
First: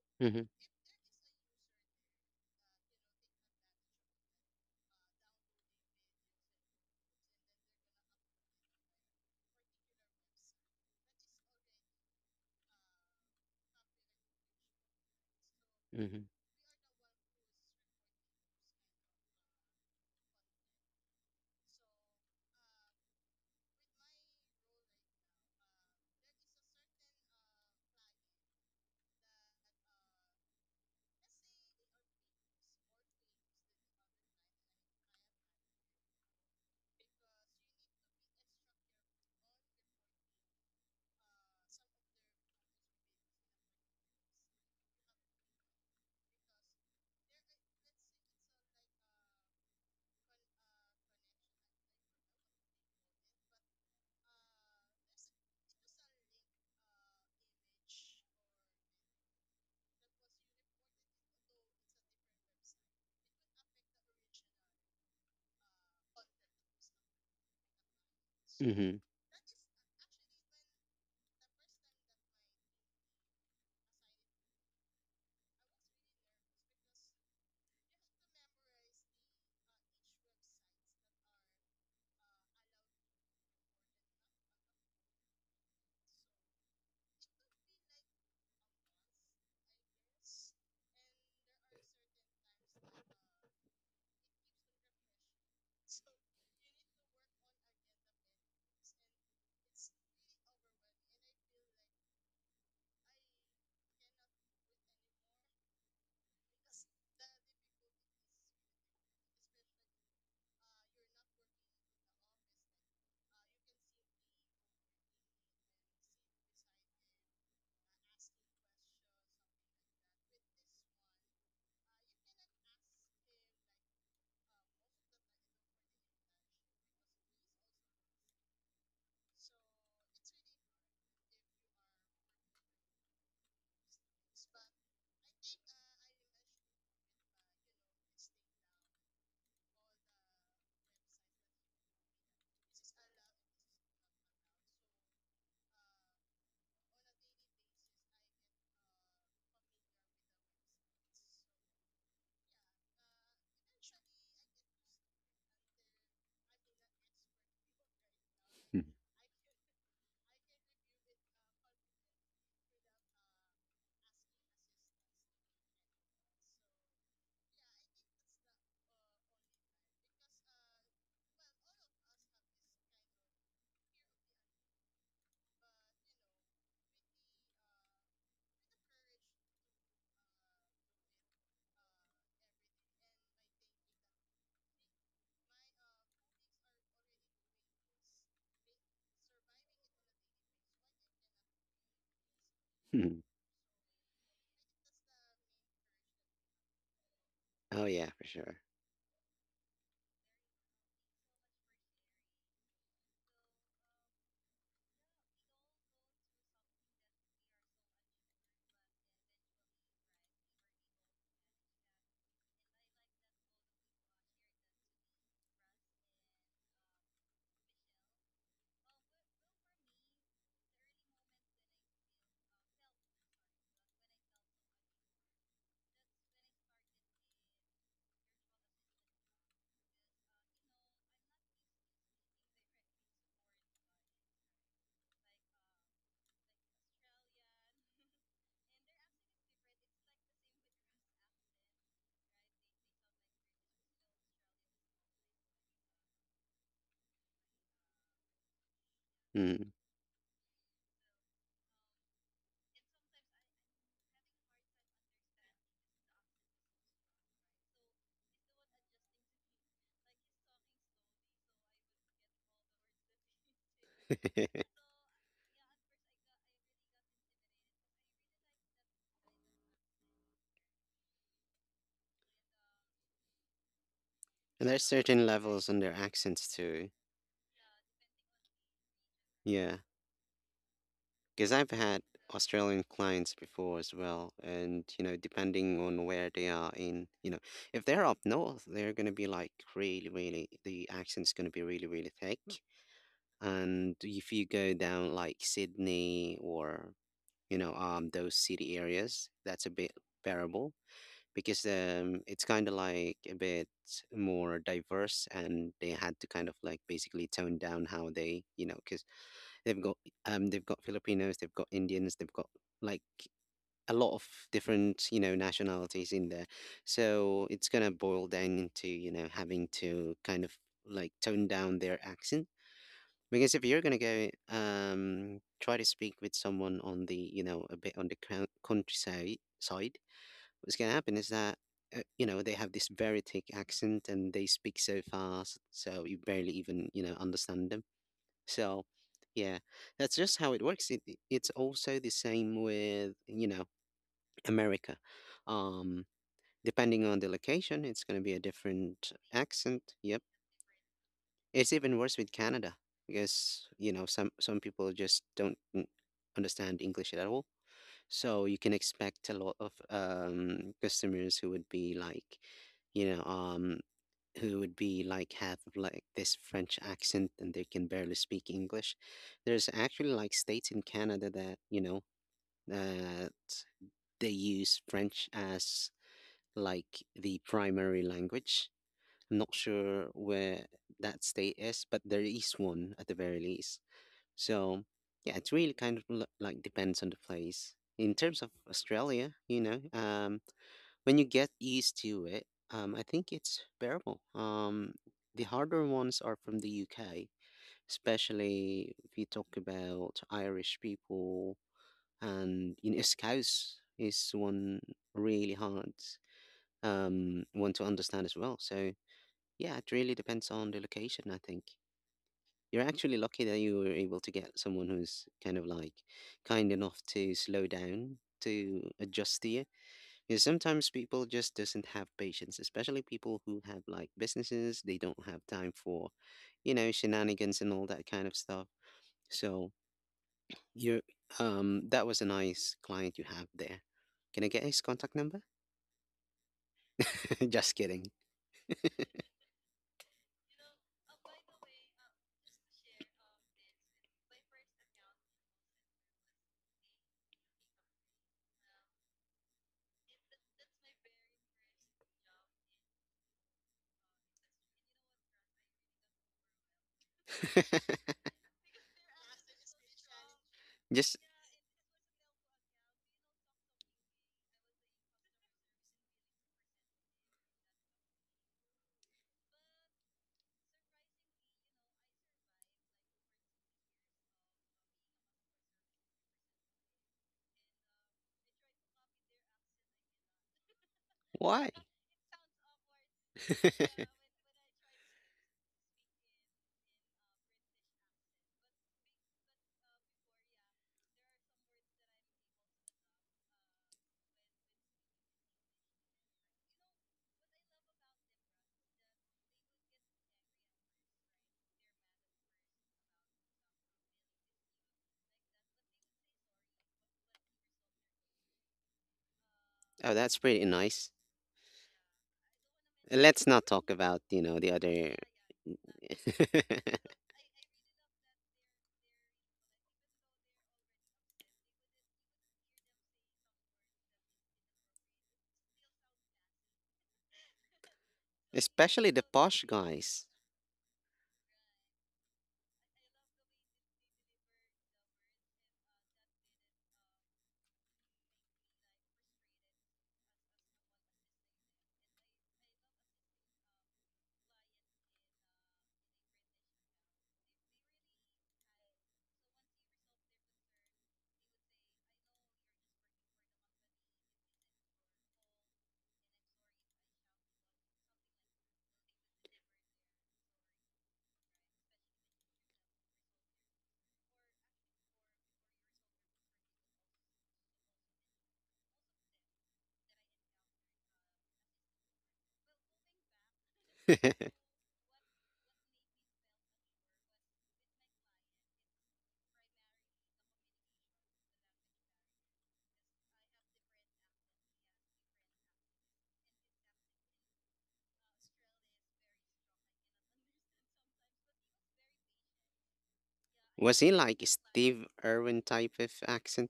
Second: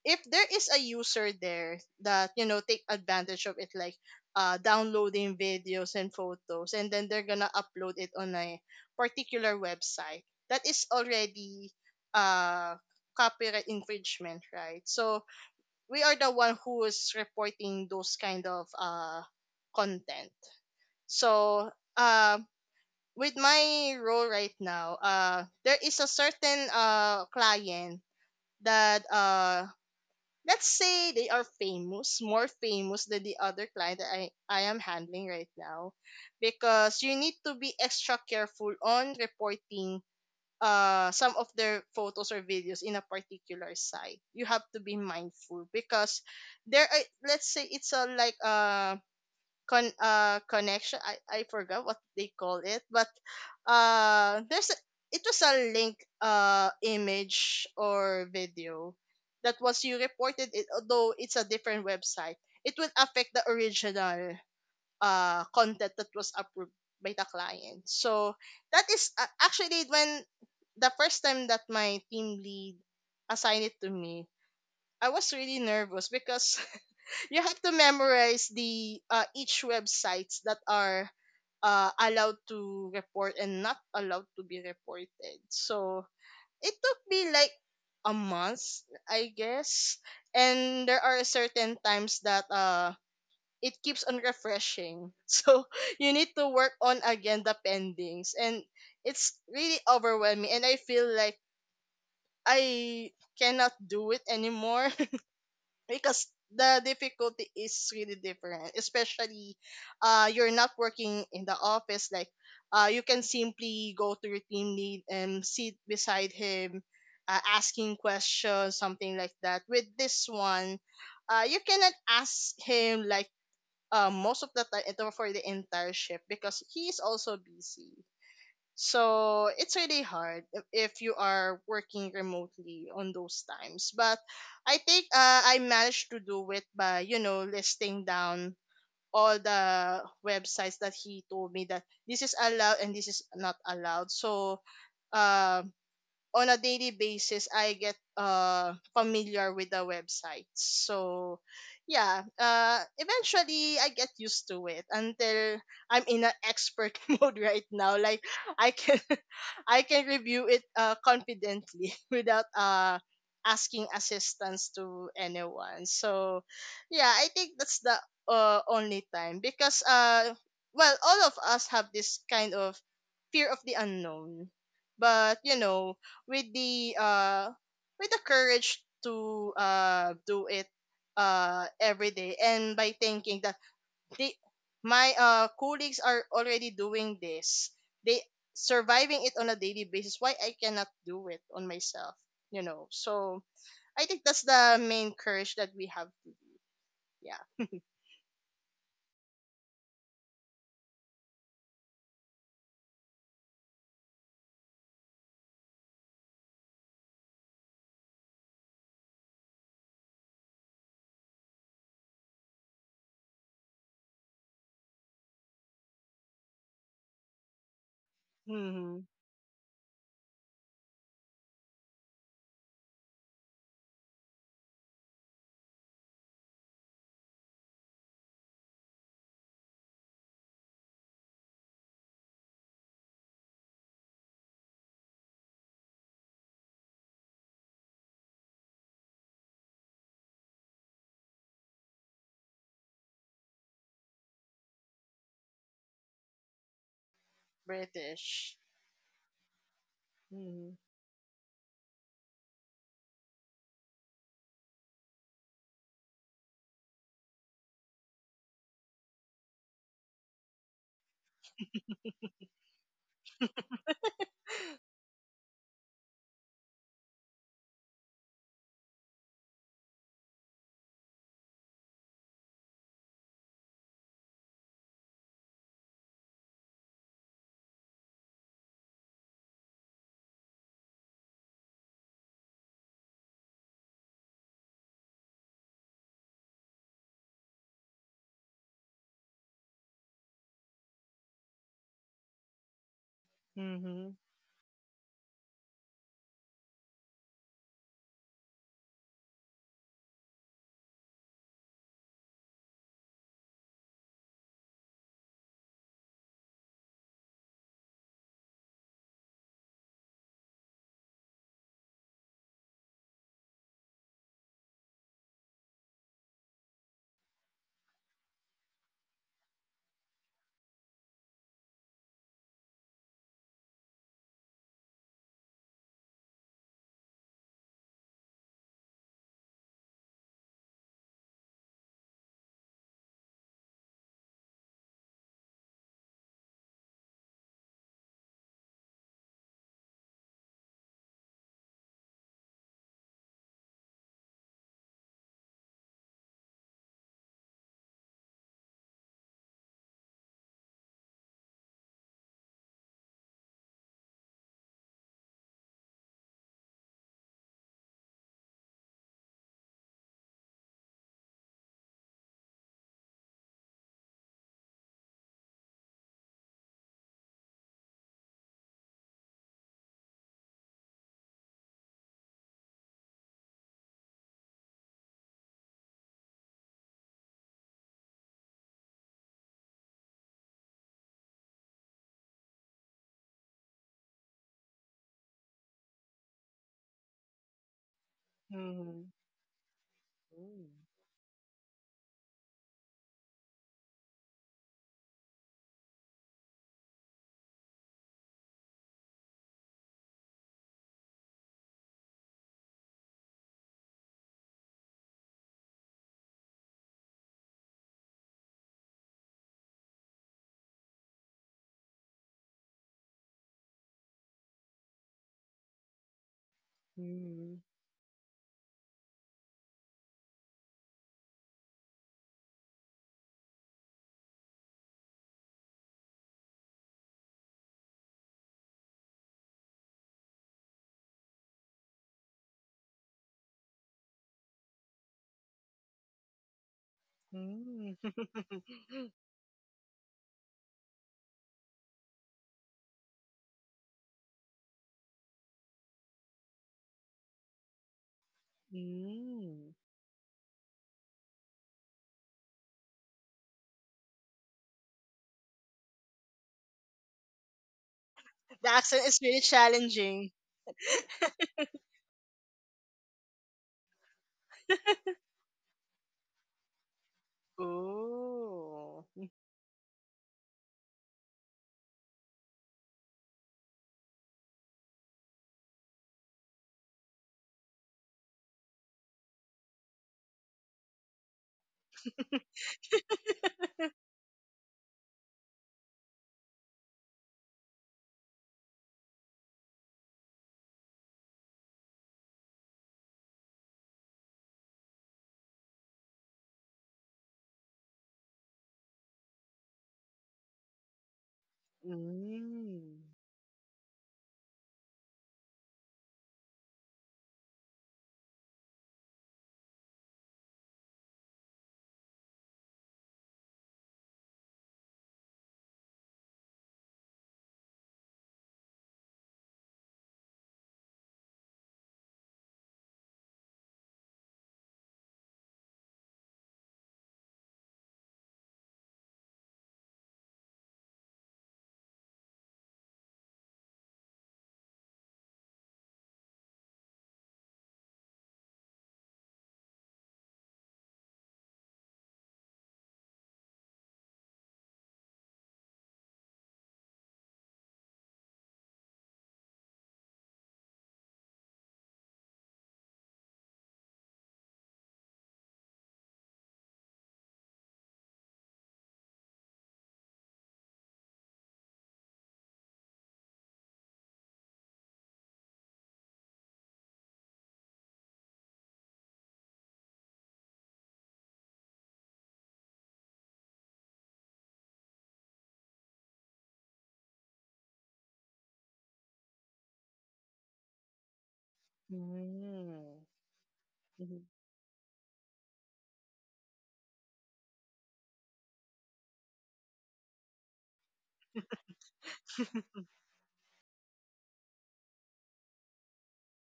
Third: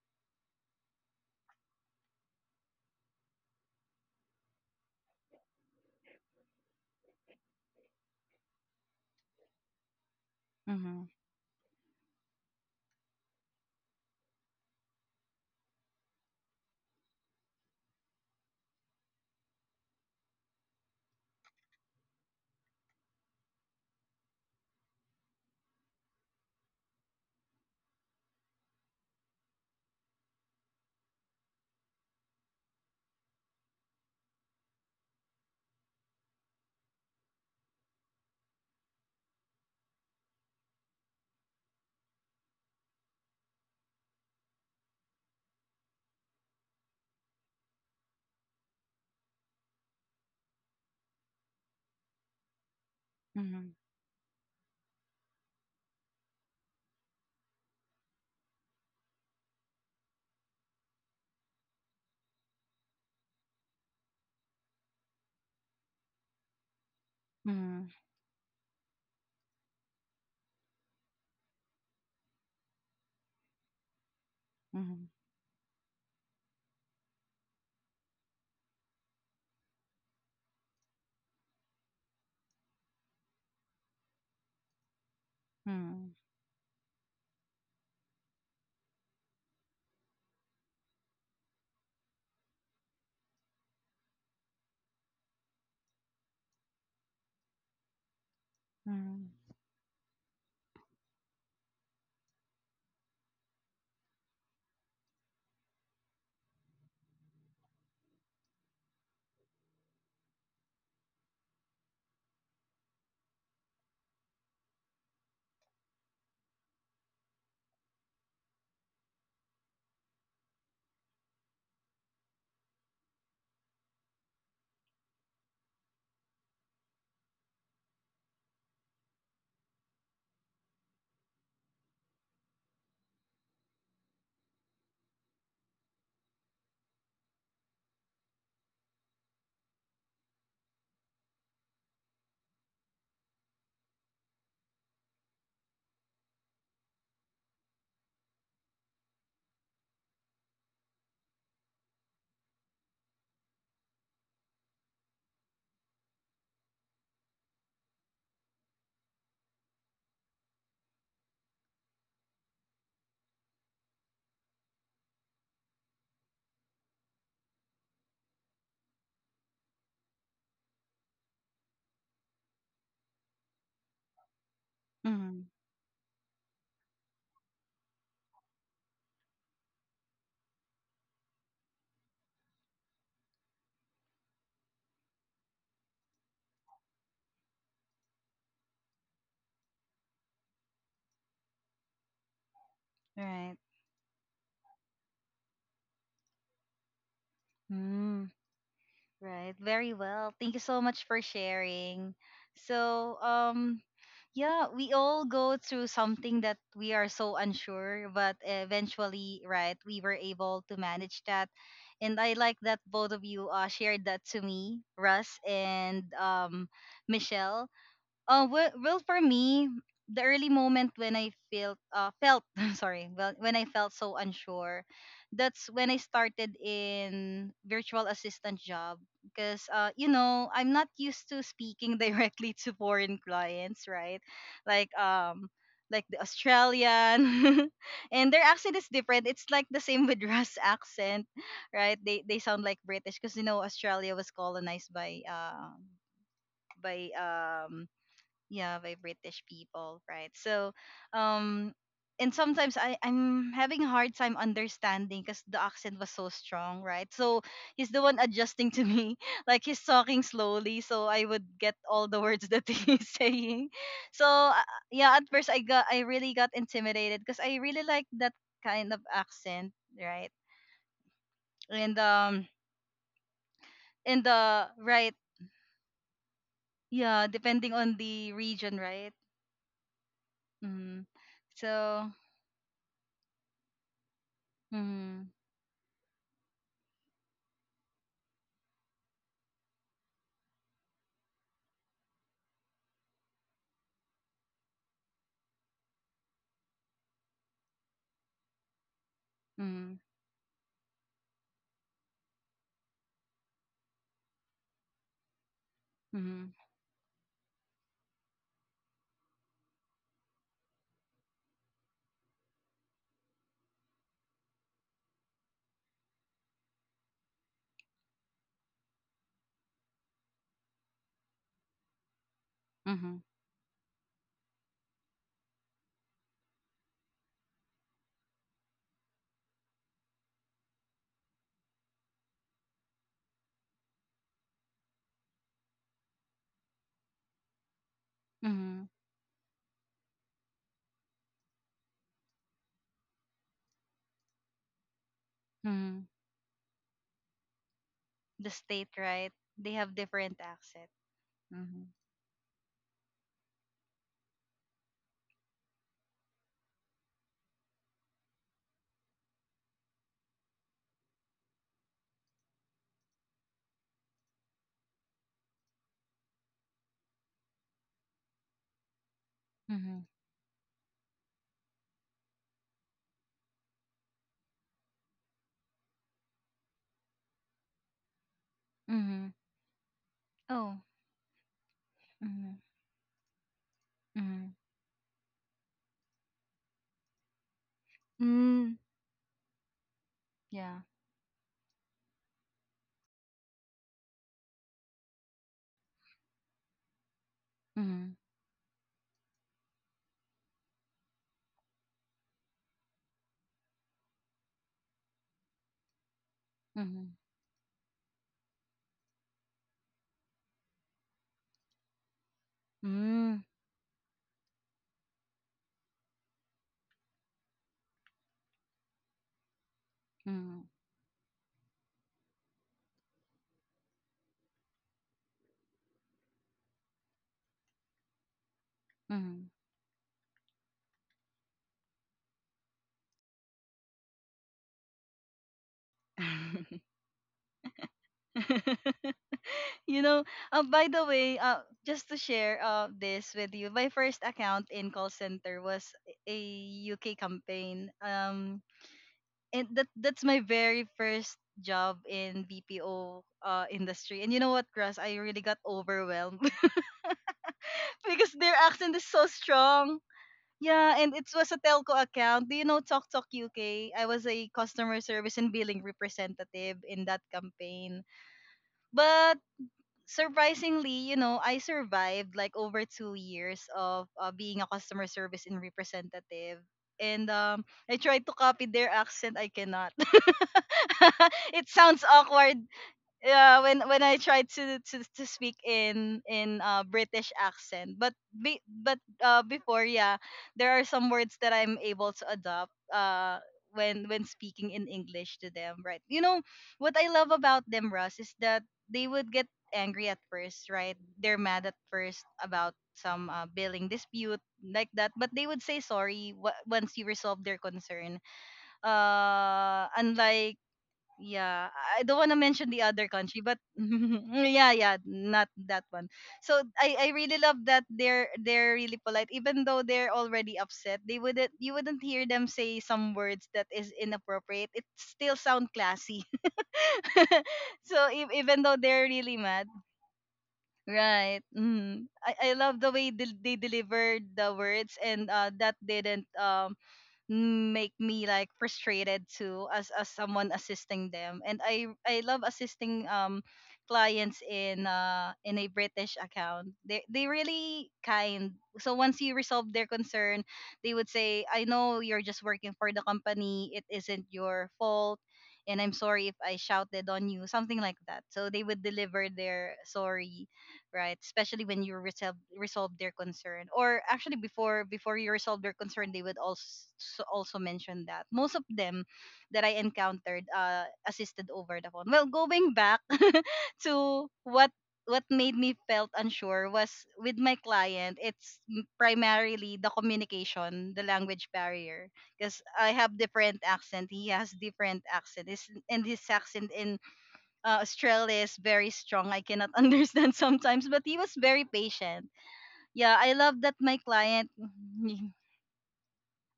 Speaker 3: if there
Speaker 2: Hmm.
Speaker 3: is a user there that, you know, take advantage of it, like downloading videos and photos and then they're gonna upload it on a particular website that is
Speaker 1: Mm-hmm.
Speaker 3: already uh copyright infringement, right? So we are
Speaker 2: Hmm.
Speaker 3: the one who is reporting those kind of content. So um with my role right now, there is a certain client that, let's say, they are famous, more famous than the other client that I am handling right now. Because you need to be extra careful on reporting some of their photos or videos in a particular site. You have to be mindful because there are, let's say, it's a like, connection, I forgot what they call it, but
Speaker 1: Mm-hmm.
Speaker 3: there's a, it was a link, image or video that was you reported it, although it's a different website, it will affect the original content that was approved by the client.
Speaker 1: Mm-hmm.
Speaker 3: So that
Speaker 2: Hmm.
Speaker 3: is, actually, when the first time that my team lead assigned it to me,
Speaker 1: Mm-hmm.
Speaker 3: I was really nervous because you have to memorize the each websites that are allowed to report and not allowed to be reported. So it took me like a month, I guess. And there are certain times that it keeps on refreshing. So you need to work on again the pendings, and it's
Speaker 1: Mm-hmm.
Speaker 3: really overwhelming, and I feel like I cannot do it anymore, because the difficulty is really different, especially you're not working in the office. Like you can simply go to your team lead and sit beside him, asking questions something like that. With this one you cannot ask him like, most of the time ito for the entire shift, because he is also busy. So it's really hard if you are working remotely on those times. But I think, I managed to do it by, you know, listing down all the websites that he told me that this is allowed and this is not allowed. So um on a daily basis I get familiar with the website. So yeah, eventually I get used to it, until I'm in an expert mode right now. Like I can I can review it confidently without asking assistance to anyone. So yeah, I think that's the only time, because well all of us have this kind of fear of the unknown.
Speaker 1: Mm-hmm.
Speaker 3: But you know, with the courage to do it every day, and by thinking that they my colleagues are already doing this, they surviving it on a daily basis, why I cannot do it on myself, you know?
Speaker 2: Hmm.
Speaker 3: So
Speaker 1: Right.
Speaker 3: I think that's the main courage that we have. Yeah.
Speaker 2: Oh yeah, for
Speaker 1: Mm,
Speaker 2: sure.
Speaker 1: right. Very well. Thank you so much for sharing. So, yeah, we all go through something that we are so unsure, but eventually, right, we were able to manage that. And I like that both of you shared that to me, Russ and Michelle. Well,
Speaker 3: Mm-hmm.
Speaker 1: for me, the early moment when I felt sorry, well, when I felt so unsure, that's when I started in virtual assistant job because you know I'm not used to speaking directly to foreign clients, right? Like um, like the Australian, and their accent is different. It's like the same with Russ accent, right? They sound like British because you know Australia was colonized by by um
Speaker 3: British.
Speaker 1: yeah by British
Speaker 2: Mm.
Speaker 1: people, right? So
Speaker 3: Mm-hmm.
Speaker 1: um and sometimes I'm having a hard time understanding because the accent was so strong, right? So he's the one adjusting to me. Like he's talking slowly, so I would get all the words that he's saying. So
Speaker 2: And
Speaker 1: yeah, at first I really got intimidated because I really like that kind of accent, right? And in the
Speaker 2: there's
Speaker 1: right,
Speaker 2: certain levels on their accents too.
Speaker 1: yeah, depending on the region, right?
Speaker 2: Yeah,
Speaker 1: Mm.
Speaker 2: because I've had
Speaker 1: So
Speaker 2: Australian clients before as well. And,
Speaker 1: mm,
Speaker 2: depending on where they are in, if they're up north, they're going to be like really, really the accent's going to be really, really thick. And if you go down like Sydney, or, those city areas, that's a bit
Speaker 1: mm.
Speaker 2: bearable, because it's kind of like a bit more diverse and they had to kind of
Speaker 1: Mm-hmm.
Speaker 2: like basically tone down how they, because they've got they've got Filipinos, they've got Indians, they've got like a lot of different nationalities in there. So it's gonna boil down into having to kind of like tone down their accent,
Speaker 1: Mm-hmm.
Speaker 2: because if you're gonna go try to speak with someone on the, a bit on the countryside side, what's gonna happen is that they have this very thick accent and they speak so fast, so you barely even understand them. So
Speaker 1: Mm-hmm.
Speaker 2: yeah, that's just how it works. It's also the same with America.
Speaker 1: Mm-hmm.
Speaker 2: Um, Depending on the location, it's going to be a
Speaker 1: The state,
Speaker 2: different
Speaker 1: right? They
Speaker 2: accent.
Speaker 1: have
Speaker 2: Yep.
Speaker 1: different accent.
Speaker 2: It's
Speaker 1: Mm-hmm.
Speaker 2: even worse with Canada because, some people just don't understand English at all. So you can expect a lot of customers who would be like, you know, um, who would be like have like this French accent and they can barely speak English. There's
Speaker 1: Mm-hmm.
Speaker 2: actually like states in Canada that, that they use French as like the primary language.
Speaker 1: Mm-hmm.
Speaker 2: I'm not sure where
Speaker 1: Oh.
Speaker 2: that state is, but there is
Speaker 1: Mm-hmm.
Speaker 2: one at the very least.
Speaker 1: Mm-hmm.
Speaker 2: So, yeah, it really kind of like depends on the place. In terms of
Speaker 1: Mm.
Speaker 3: Mm-hmm.
Speaker 2: Australia,
Speaker 3: Mm-hmm.
Speaker 1: Yeah.
Speaker 2: when you get used to it, I think it's bearable. The harder ones are from the UK,
Speaker 1: Mm-hmm.
Speaker 2: especially if you talk about Irish people, and Scouse is one really hard
Speaker 1: Mm-hmm.
Speaker 2: want to understand as well. So yeah, it really depends on the location. I think you're actually lucky
Speaker 1: Mm.
Speaker 2: that you were able to get someone who's kind of like kind enough to slow
Speaker 3: Mm.
Speaker 2: down to adjust to you. Because
Speaker 1: Mm-hmm.
Speaker 2: sometimes people just doesn't have patience, especially people who have like businesses. They don't have time for, shenanigans and all that kind of stuff. So you're that was a nice client you have there. Can I get his contact number?
Speaker 1: Mm-hmm.
Speaker 2: Just
Speaker 3: Mm-hmm.
Speaker 2: kidding.
Speaker 3: hmm mm mm hmm
Speaker 1: You know, by the way, just to share this with you, my first account in call center was a UK campaign. And
Speaker 3: mm.
Speaker 1: that's my very first job in BPO industry. And you know what, Grass, I really got overwhelmed because their
Speaker 3: The
Speaker 1: accent is
Speaker 3: accent is
Speaker 1: so
Speaker 3: really
Speaker 1: strong.
Speaker 3: challenging.
Speaker 1: Yeah,
Speaker 2: Just
Speaker 1: and it was a telco account. Do you know Talk Talk UK? I was a customer service and billing representative in that campaign.
Speaker 3: Oh.
Speaker 1: But surprisingly, you know, I survived like over 2 years of being a customer service and representative. And I tried to copy their accent. I cannot.
Speaker 2: why?
Speaker 1: It sounds awkward. Yeah, when when I tried to to, to speak in British accent but before, yeah, there are some words that I'm able to adopt when speaking in English to them, right? You know what I love about them, Russ, is that they would get angry at first, right? They're mad at first about
Speaker 3: Mm.
Speaker 1: some billing dispute like that, but they would say sorry once you resolve their concern,
Speaker 2: Oh, that's pretty
Speaker 1: unlike,
Speaker 2: nice.
Speaker 1: yeah, I don't want to mention the other
Speaker 2: Let's
Speaker 1: country,
Speaker 2: not
Speaker 1: but
Speaker 2: talk about, the
Speaker 1: yeah, yeah,
Speaker 2: other.
Speaker 1: not that one. So I really love that they're really polite, even though they're already upset. They wouldn't You wouldn't hear them say some words that is inappropriate. It still sound classy. So even though
Speaker 2: Especially
Speaker 1: they're
Speaker 2: the
Speaker 1: really
Speaker 2: posh
Speaker 1: mad,
Speaker 2: guys.
Speaker 1: right? Mm. I love the way they delivered the words, and that didn't make me like frustrated too as someone assisting them, and I love assisting clients in a British account. They really kind. So once you resolve their concern, they would say, I know you're just working for the company, it isn't your fault, and I'm sorry if I shouted on you, something like that. So they would deliver their sorry, right? Especially when you resolve their concern, or actually before you resolve their concern, they would also mention that most of them that I encountered assisted over the phone. Well, going back to what made me felt unsure was with my client. Primarily the communication, the language barrier, because I
Speaker 3: Mm.
Speaker 1: have different accent,
Speaker 3: Mhm.
Speaker 1: he has different accent. And his accent in Australia is very strong. I cannot understand sometimes, but he was very patient. Yeah, I love that
Speaker 2: Was
Speaker 1: my
Speaker 2: he like a
Speaker 1: client.
Speaker 2: Steve Irwin type of accent?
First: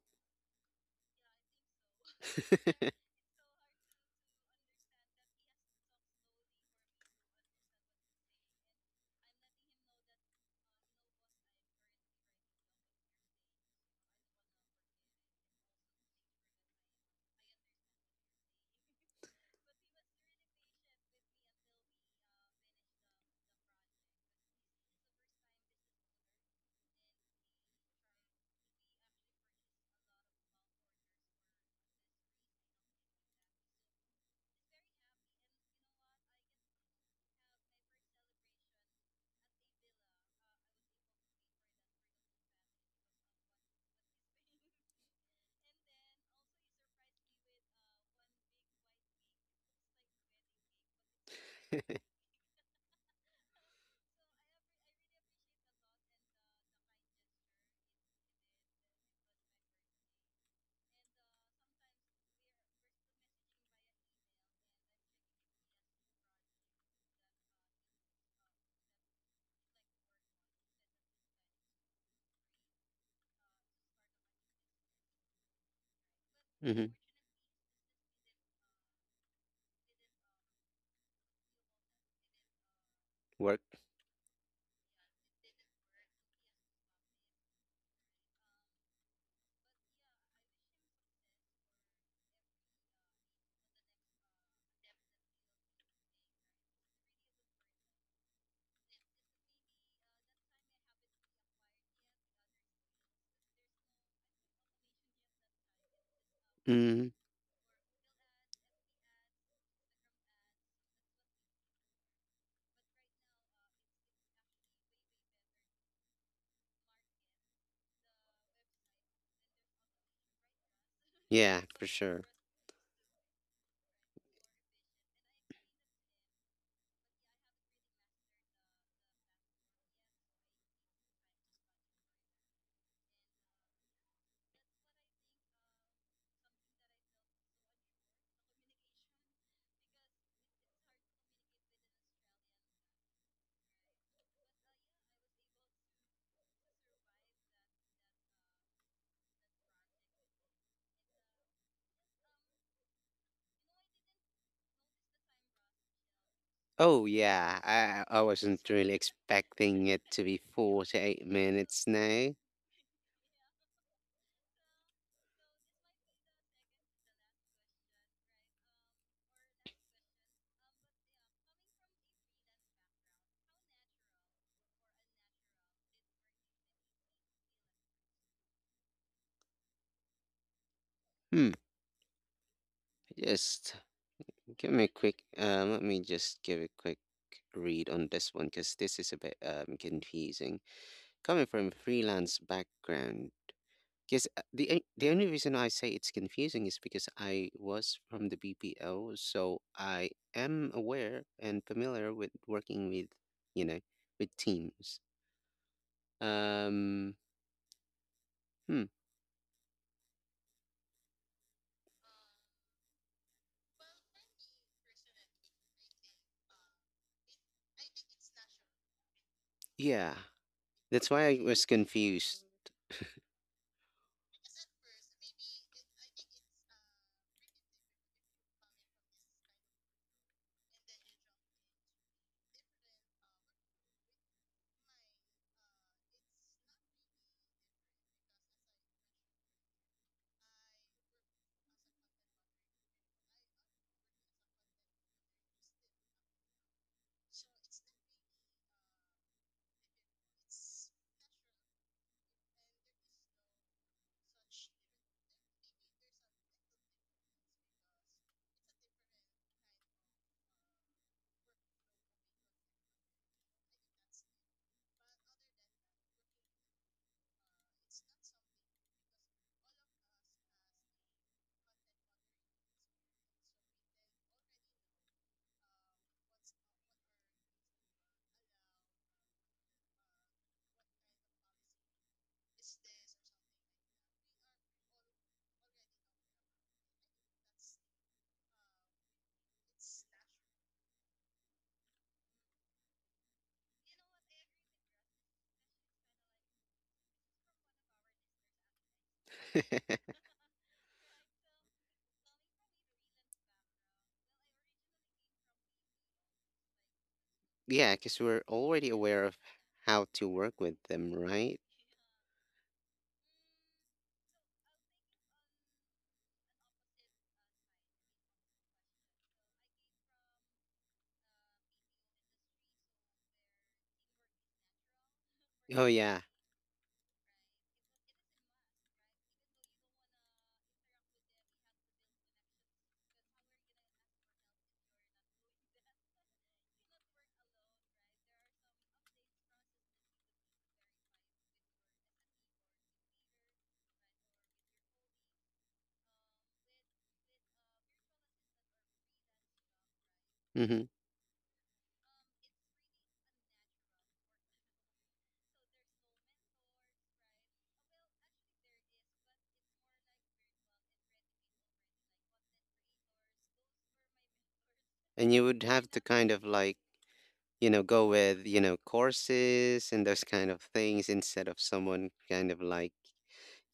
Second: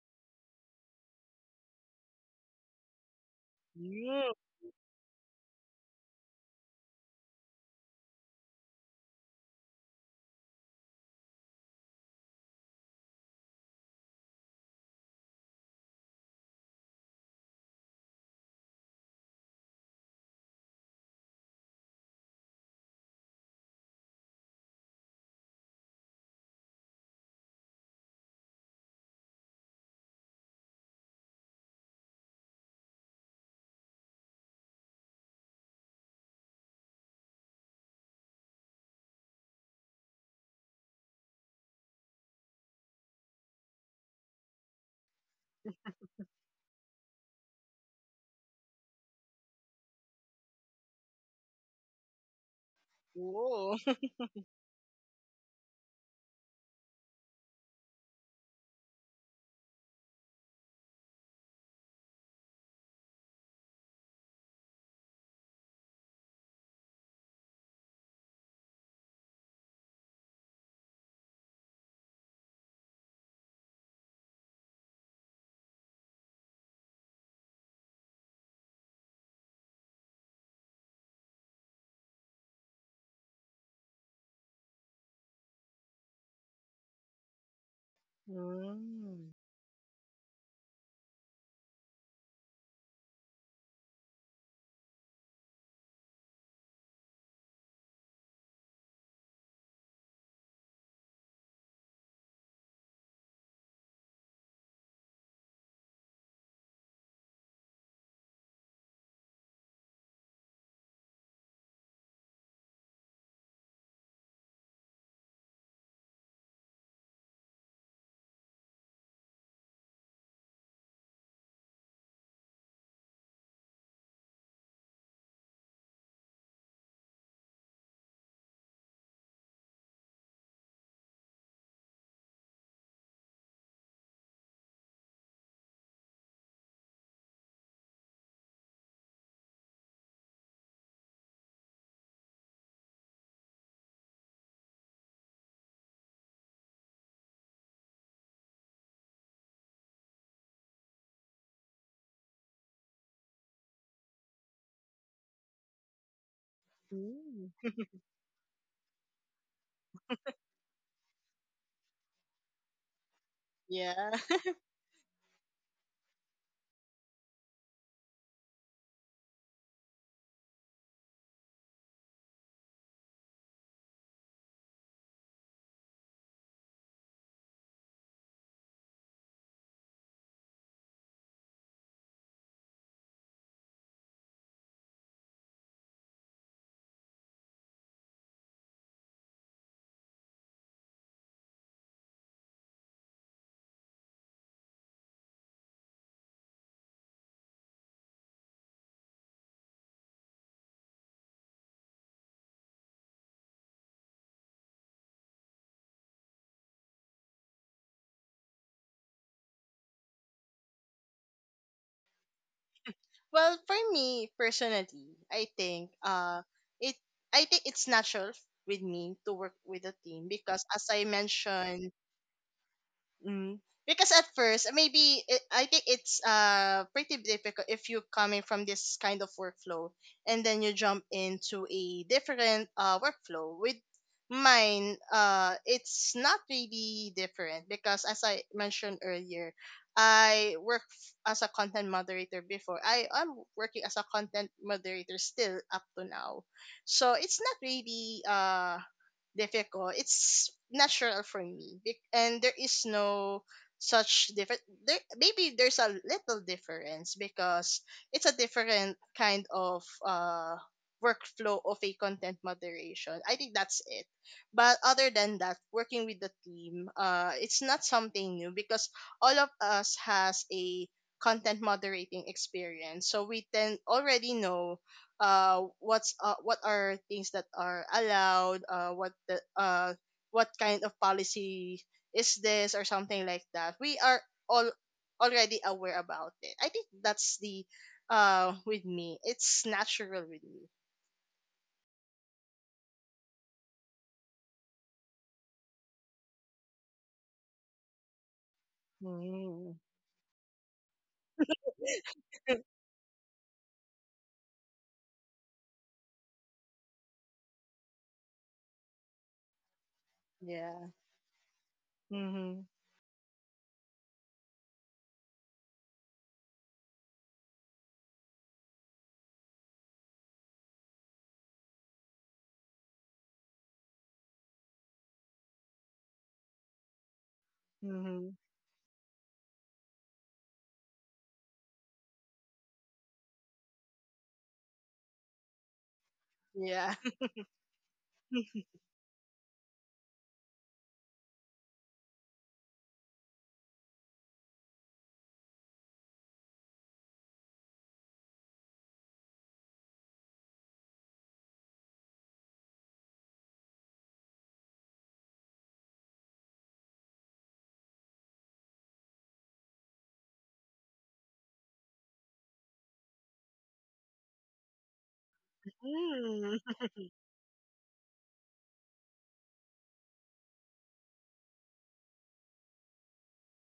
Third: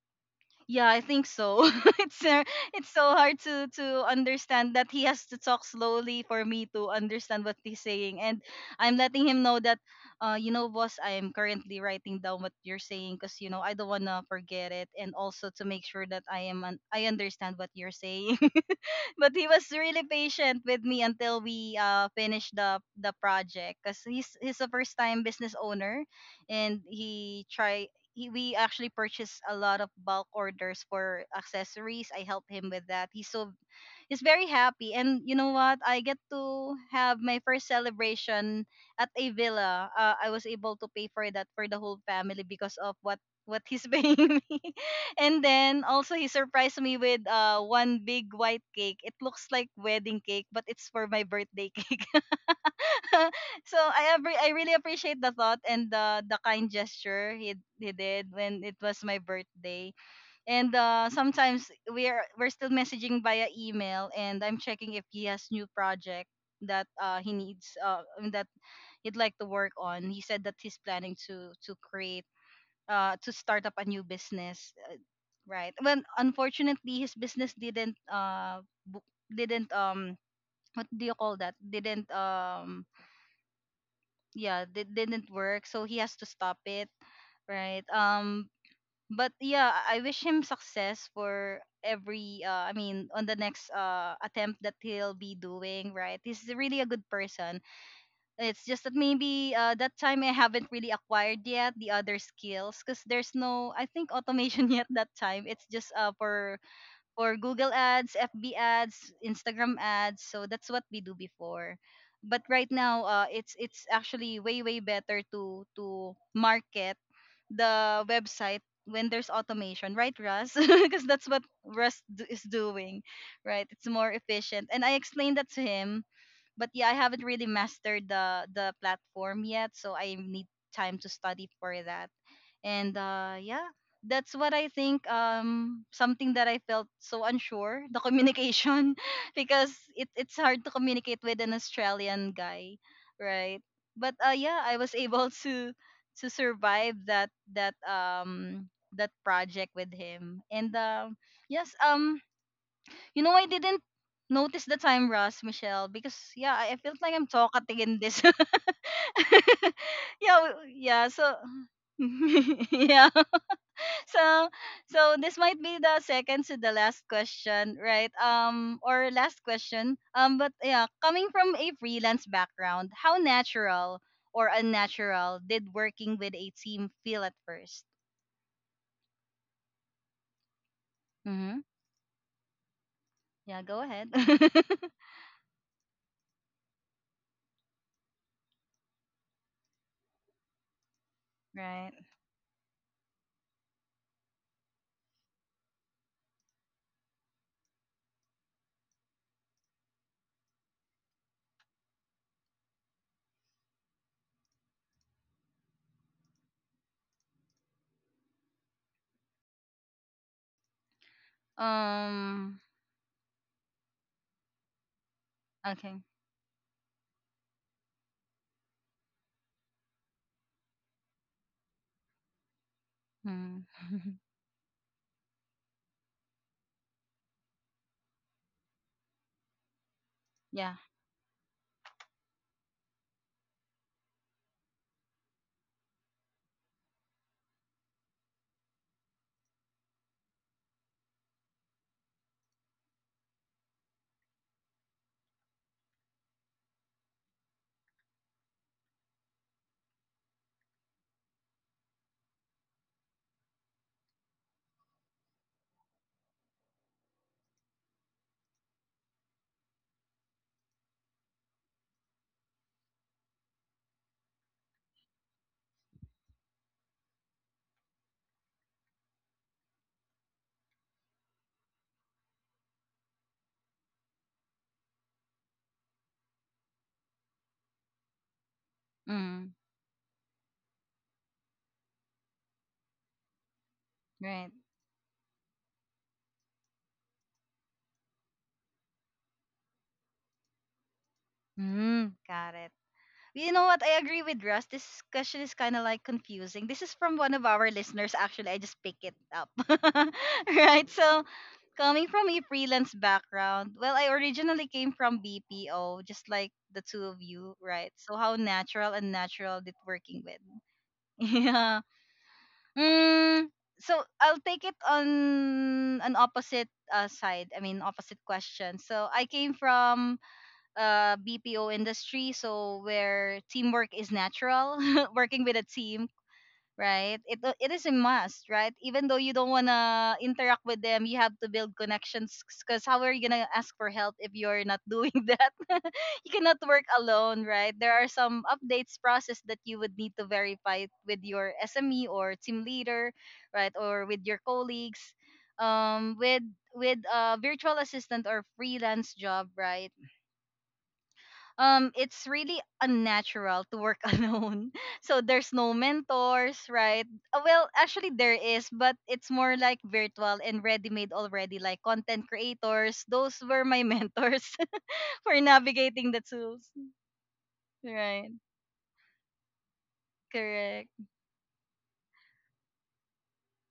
Speaker 1: Yeah, I think so. it's uh, it's so hard to
Speaker 3: Mm.
Speaker 1: understand that he has to talk slowly for me to understand what he's saying, and I'm letting him know that, you know, boss, I am currently writing down what you're saying because you know I don't wanna forget it, and also to make sure that I understand what you're saying. But he was really patient with me until we finished the project because he's a first time business owner, and we actually purchased a lot of bulk orders for accessories. I helped him with that. He's very happy. And you know what? I get to have my first celebration at a villa. I was able to pay for that for the whole family because of what he's paying me. And then also he surprised me with one big white cake. It looks like wedding cake, but it's for my birthday cake.
Speaker 3: Ooh.
Speaker 1: So I really appreciate the thought and the kind gesture he did when it was my birthday. And sometimes we're still messaging via email, and I'm checking if he has new project that he needs that he'd like to work on. He said that he's planning to create to start up a new business, right. Well,
Speaker 2: Hmm.
Speaker 1: unfortunately his business didn't bu- didn't what do you call that didn't yeah didn't work, so he has to stop it, right.
Speaker 3: Mm.
Speaker 1: But yeah, I wish him success for every on the next attempt that he'll be doing, right? He's really a good person. It's just that maybe that time I haven't really acquired yet the other skills because there's no I think automation yet that time. It's just for
Speaker 2: Hmm.
Speaker 1: Google ads, FB ads, Instagram ads. So that's what we do before. But right now it's actually way better to market the website when there's automation, right, Russ? Because that's what
Speaker 2: Yeah, for sure.
Speaker 1: Is doing, right? It's more efficient. And I explained that to him, but yeah, I haven't really mastered the platform yet, so I need time to study for that. And yeah, that's what I think, something that I felt so unsure: the communication. Because it's hard to communicate with an Australian guy, right? But yeah, I was able to survive that that project with him. And yes, you know, I didn't notice the time, Ross, Michelle, because yeah, I felt
Speaker 2: Oh
Speaker 1: like I'm
Speaker 2: yeah,
Speaker 3: Mm.
Speaker 1: talkative in this.
Speaker 2: I wasn't really expecting it to be forty
Speaker 1: Yeah,
Speaker 2: eight
Speaker 1: so
Speaker 2: minutes now.
Speaker 1: yeah,
Speaker 3: Yeah.
Speaker 1: so so this might be the second to the last question, right? Or last question, but yeah, coming from a freelance background, how natural or unnatural did working with a team feel at first?
Speaker 2: Hmm.
Speaker 1: Mm-hmm. Yeah,
Speaker 2: Just
Speaker 1: go ahead.
Speaker 2: give me a quick, let me just give a quick read on this one because this is a bit confusing. Coming from a
Speaker 1: Right.
Speaker 2: freelance background, because the only reason I say it's confusing is because I was from the BPO, so I am aware and familiar with working with, you know, with teams. Um, hmm,
Speaker 1: um
Speaker 3: Well, for me personally, I think
Speaker 1: okay.
Speaker 3: it I think it's natural with me to work with a
Speaker 2: yeah,
Speaker 3: team because, as I
Speaker 2: that's why I was
Speaker 3: mentioned,
Speaker 2: confused.
Speaker 3: Mm.
Speaker 1: Mm.
Speaker 3: Because at first, maybe it, I think it's pretty difficult if you're coming from this kind of workflow and then you
Speaker 1: Yeah.
Speaker 3: jump into a different workflow. With mine, it's not really different, because as I mentioned earlier, I work as a content moderator before. I am working as a content moderator still up to now, so it's not really difficult. It's natural for me, and there is no such different. There maybe there's a little difference because it's a different kind of workflow of a content moderation. I think that's it. But other than that, working with the team, it's not something new, because all of us has a content moderating experience, so we then already know what are things that are allowed,
Speaker 1: Mm.
Speaker 3: what kind of policy is this or something like that, we are
Speaker 1: Right.
Speaker 3: all already aware about it. I think that's the, with me it's natural with me.
Speaker 1: Mm. Got it. You know what? I agree with Russ. This question is kind of like confusing. This is from one of our listeners, actually. I just pick it up.
Speaker 3: Mm.
Speaker 1: Right? So, coming from a freelance background, well, I originally came from BPO, just like the two of you, right?
Speaker 2: Yeah,
Speaker 1: So,
Speaker 2: because
Speaker 1: how
Speaker 2: we're already
Speaker 1: natural and
Speaker 2: aware of
Speaker 1: natural did
Speaker 2: how
Speaker 1: working
Speaker 2: to
Speaker 1: with?
Speaker 2: work with
Speaker 3: yeah.
Speaker 2: them, right?
Speaker 1: Yeah.
Speaker 3: Mm-hmm.
Speaker 1: Mm, so, I'll take it on an opposite side. I mean, opposite question. So, I came from BPO industry, so where teamwork is natural, working with a
Speaker 2: Oh
Speaker 1: team,
Speaker 2: yeah.
Speaker 1: right? It is a
Speaker 3: Mm-hmm.
Speaker 1: must, right? Even though you don't wanna interact with them, you have to build connections. Cause how are you gonna ask for help if you're not doing that? You cannot work
Speaker 3: Yeah.
Speaker 1: alone, right? There are some updates process that you would need to verify with your SME or team leader, right, or with your colleagues. With a virtual assistant or freelance job, right?
Speaker 2: Hmm.
Speaker 1: It's really unnatural to work alone, so there's no mentors, right? Well actually there is, but it's more like virtual and ready made already, like content creators. Those were my mentors
Speaker 2: And
Speaker 1: for
Speaker 2: you would have to
Speaker 1: navigating the
Speaker 2: kind of
Speaker 3: mm.
Speaker 1: tools.
Speaker 2: like, go
Speaker 1: Right.
Speaker 2: with, courses and those kind of
Speaker 1: Correct.
Speaker 2: things instead of someone kind of like,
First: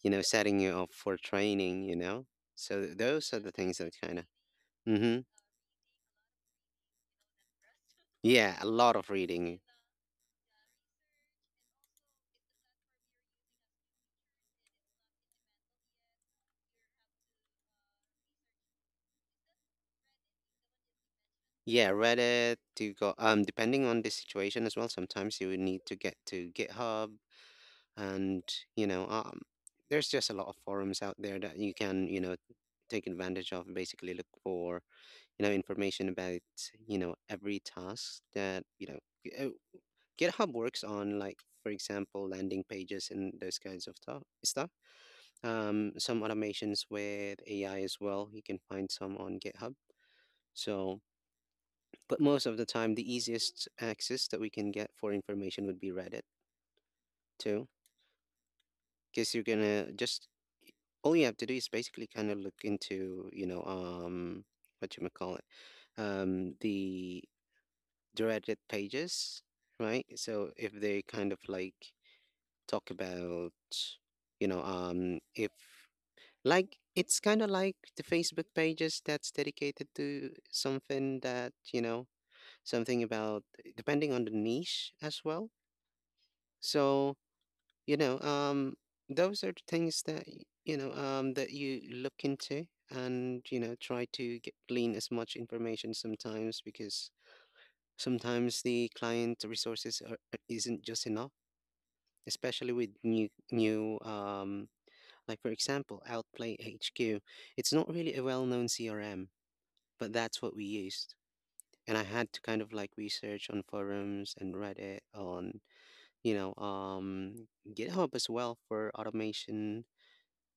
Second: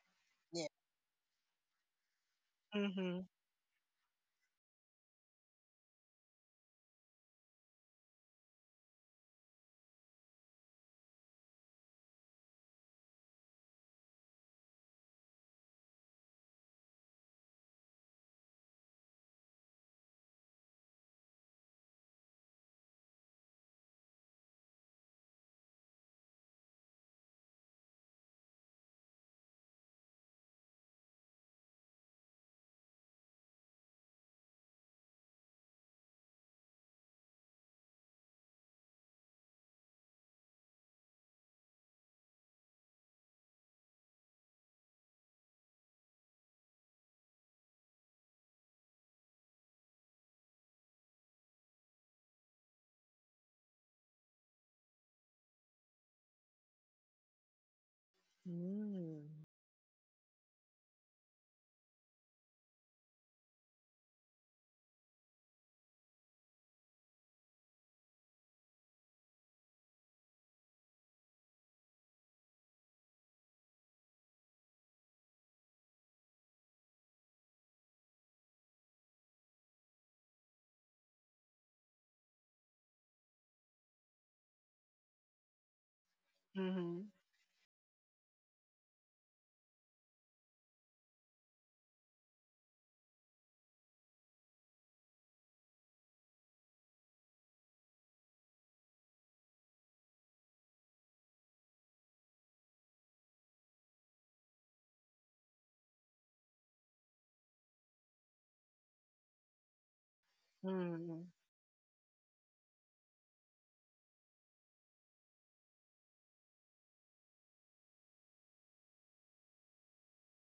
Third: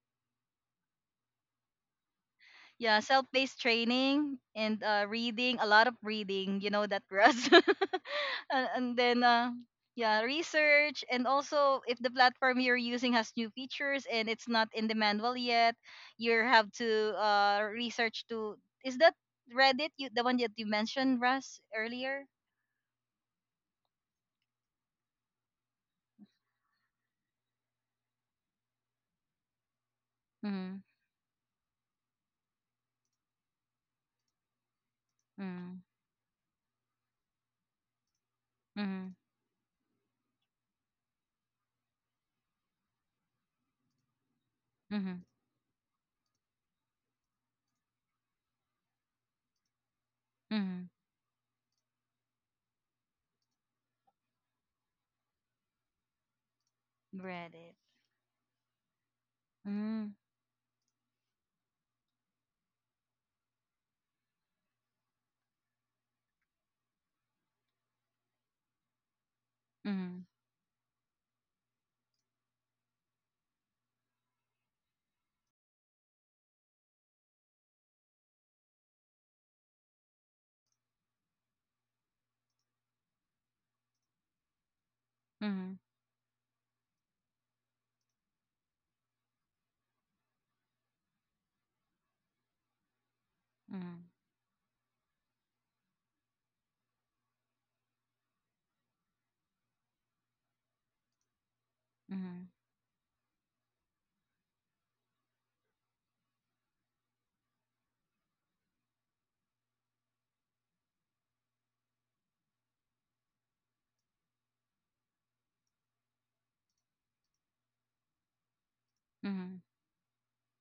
Speaker 2: setting
Speaker 3: Yeah.
Speaker 2: you up for training, you know? So th-
Speaker 1: Yeah,
Speaker 3: Mm-hmm.
Speaker 2: those are the
Speaker 1: self-paced
Speaker 2: things that kind of,
Speaker 1: training and
Speaker 2: mm-hmm.
Speaker 1: reading, a lot of reading, you know that, Russ.
Speaker 2: Yeah, a
Speaker 1: And
Speaker 2: lot of
Speaker 1: then
Speaker 2: reading.
Speaker 1: yeah, research. And also if the platform you're using has new features and it's not in the manual yet, you have to research to, is that Reddit, you, the one that you mentioned, Russ,
Speaker 2: Yeah,
Speaker 1: earlier?
Speaker 2: Reddit to go, depending on the situation as well, sometimes you would need to get to GitHub and, you know, um, there's just a lot of
Speaker 1: Mm-hmm.
Speaker 2: forums out there that you can, take advantage of and basically look for
Speaker 1: Mm-hmm.
Speaker 2: information about every task that g- uh, github works on, like for example landing pages and those kinds of stuff,
Speaker 1: Mm-hmm.
Speaker 2: some automations with AI as well. You can find some on GitHub.
Speaker 1: Mm-hmm.
Speaker 2: So, but most of the time the easiest access that we can get for information would be Reddit too,
Speaker 1: Reddit.
Speaker 2: because you're gonna
Speaker 1: Mm-hmm.
Speaker 2: just, all you have to do is basically kind of look into what you might call it, the directed pages, right?
Speaker 1: Mm-hmm.
Speaker 2: So if they kind of like talk about, if like it's kind of like the Facebook pages that's dedicated to something that, something about, depending on the niche as well.
Speaker 3: Mm-hmm.
Speaker 2: So, you know, um, those are the things that, that you look into and,
Speaker 1: Mm-hmm.
Speaker 2: try to get, glean as much information, sometimes because sometimes the client resources isn't just enough,
Speaker 1: Mm-hmm.
Speaker 2: especially with new, like for example, Outplay HQ. It's not really a well-known CRM, but that's what we used.
Speaker 3: Mm-hmm.
Speaker 2: And I had to kind of like research on forums and Reddit, on you know, um GitHub as well for automation.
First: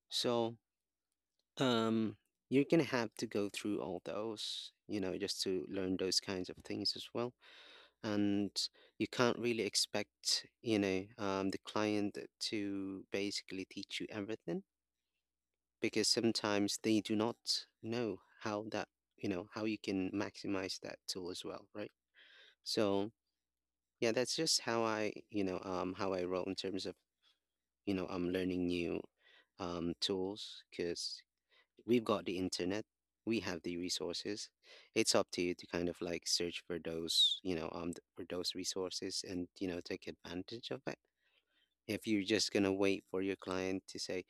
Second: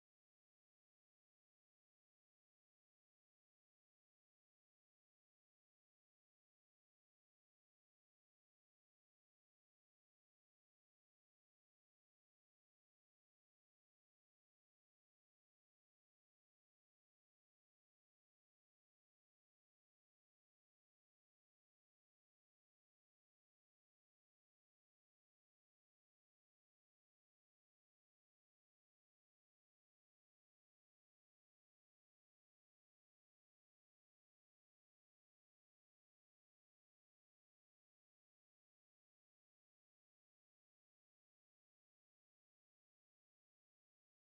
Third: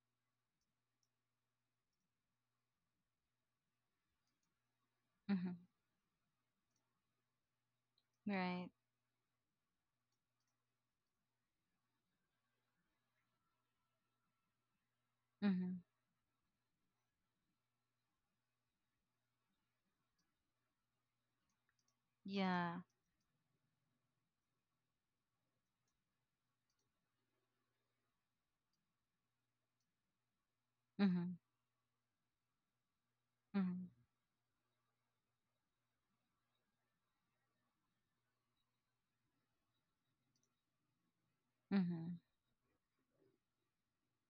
Speaker 2: So, um you're gonna have to go through all those, just
Speaker 1: Mm-hmm.
Speaker 2: to learn those kinds of things as well. And
Speaker 1: Right.
Speaker 2: you can't really expect the client to basically teach you everything, because sometimes they do not know how that how you can maximize that tool as well, right?
Speaker 1: Yeah.
Speaker 2: So yeah, that's just how I, how I roll in terms of I'm learning new tools, because
Speaker 1: Mhm.
Speaker 2: we've got the internet, we have the
Speaker 1: Mhm.
Speaker 2: resources. It's up to you to kind of like search for those, for those resources and, take advantage of it. If
Speaker 1: Mhm.
Speaker 2: you're just gonna wait for your client to say,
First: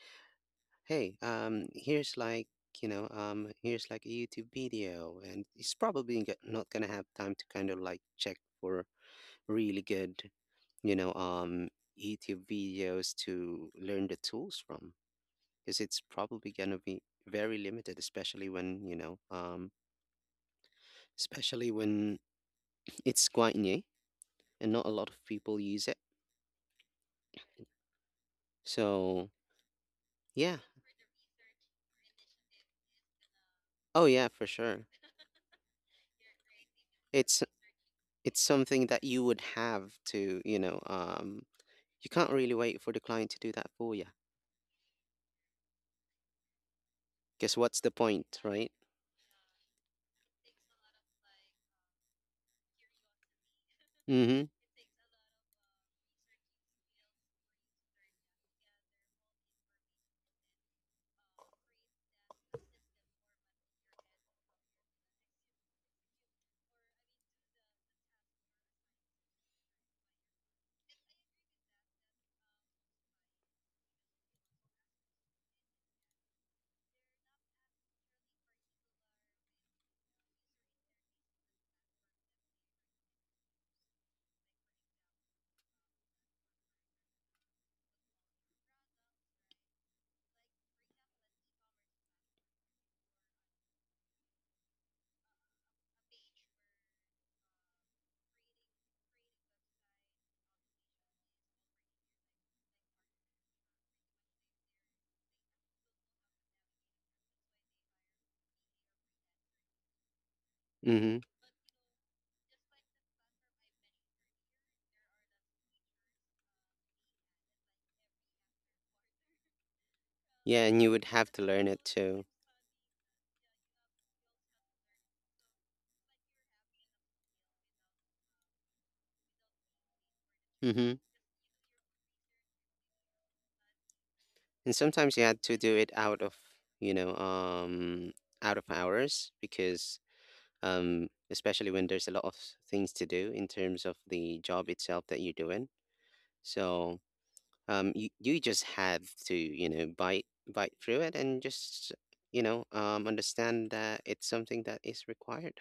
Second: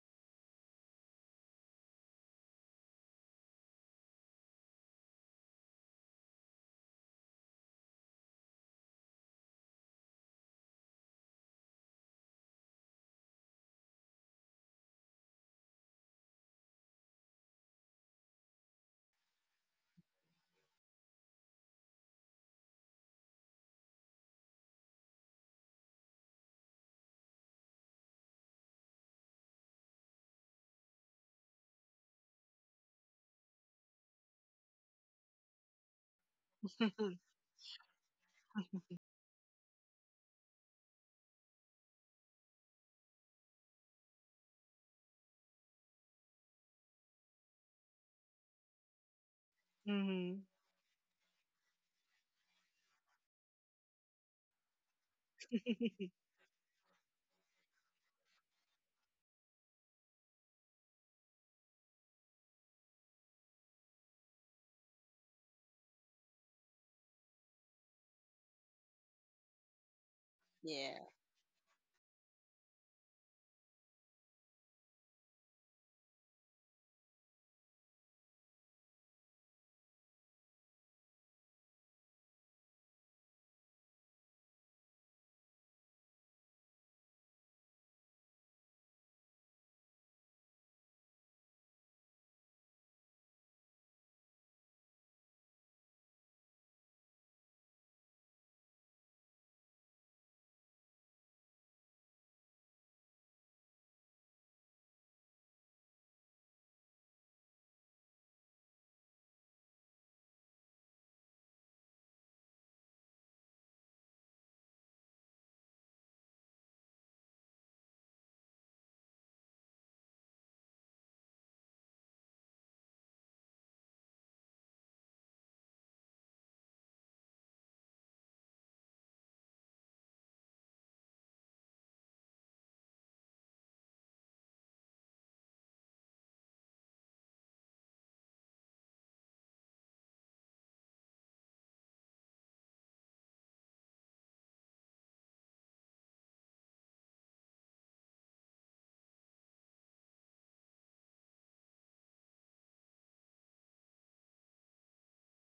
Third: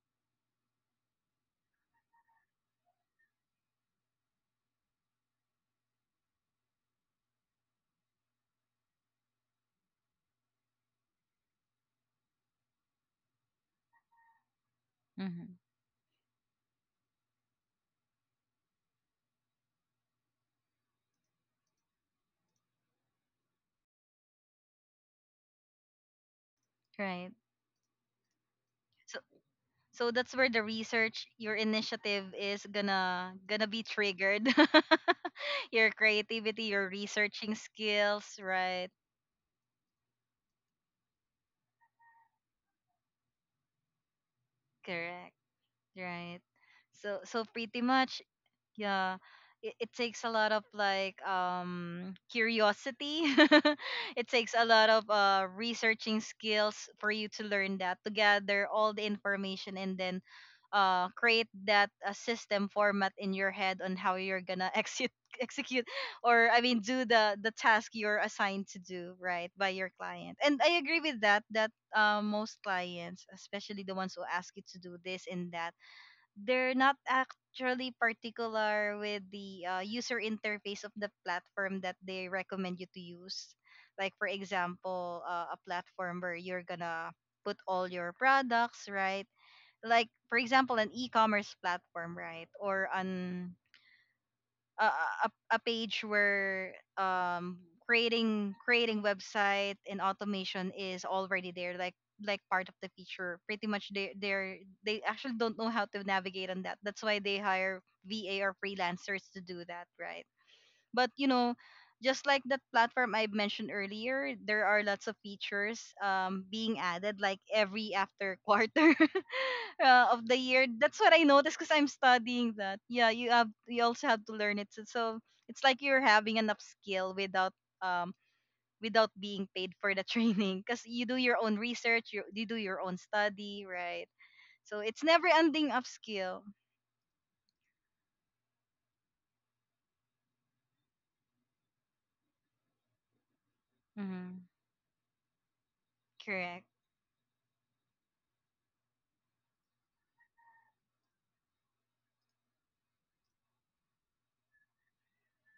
Speaker 2: "Hey, here's like, here's like a YouTube video," and it's probably not gonna have time to kind of like check for really good, you know, um, YouTube videos to learn the tools from,
Speaker 1: Mhm.
Speaker 2: because it's probably going to be very limited, especially when, especially when it's quite new and not a lot of people use it.
Speaker 1: Right. So,
Speaker 2: So,
Speaker 1: so that's where
Speaker 2: yeah.
Speaker 1: the research, your initiative is gonna be
Speaker 2: Oh, yeah, for
Speaker 1: triggered.
Speaker 2: sure.
Speaker 1: Your creativity, your
Speaker 2: It's
Speaker 1: researching skills,
Speaker 2: something
Speaker 1: right?
Speaker 2: that you would have to, you can't really wait for the client to do that for you.
Speaker 1: Correct. Right. So, so
Speaker 2: Because what's
Speaker 1: pretty
Speaker 2: the
Speaker 1: much,
Speaker 2: point, right?
Speaker 1: yeah, it takes a lot of like curiosity. It
Speaker 2: Mm-hmm.
Speaker 1: takes a lot of researching skills for you to learn that, to gather all the information, and then create that system format in your head on how you're gonna execute execute, or I mean, do the task you're assigned to do, right, by your client. And I agree
Speaker 3: yeah.
Speaker 1: with that, that most clients, especially the ones who ask you to do this and that, they're not actually particular with the user interface of the platform that they recommend you to use. Like for example, a platform where you're gonna put all your products, right? Like for example, an e-commerce platform, right? Or an a page where creating website and automation is already there, like part of the feature. Pretty much they they actually don't know how to navigate on that. That's why they hire VA or freelancers to do that, right? But
Speaker 2: Mm-hmm.
Speaker 1: you know, just like that platform I mentioned earlier, there are lots of features being added like every after quarter of the
Speaker 2: Yeah,
Speaker 1: year.
Speaker 2: and you
Speaker 1: That's
Speaker 2: would
Speaker 1: what I
Speaker 2: have to
Speaker 1: noticed
Speaker 2: learn
Speaker 1: because
Speaker 2: it
Speaker 1: I'm
Speaker 2: too.
Speaker 1: studying that. Yeah, you have you also have to learn it. So, so it's like you're having an upskill without um without being paid for the training, because
Speaker 2: Mm-hmm.
Speaker 1: you do your own research, you do your own study, right?
Speaker 2: And
Speaker 1: So it's
Speaker 2: sometimes you
Speaker 1: never
Speaker 2: had to
Speaker 1: ending
Speaker 2: do it out of,
Speaker 1: upskill.
Speaker 2: you know, um, out of hours because especially when there's a lot of things to do in terms of the
Speaker 1: Mm-hmm.
Speaker 2: job itself that you're doing.
Speaker 1: Correct.
Speaker 2: So you you just have to, bite through it and just, understand that it's something that is required.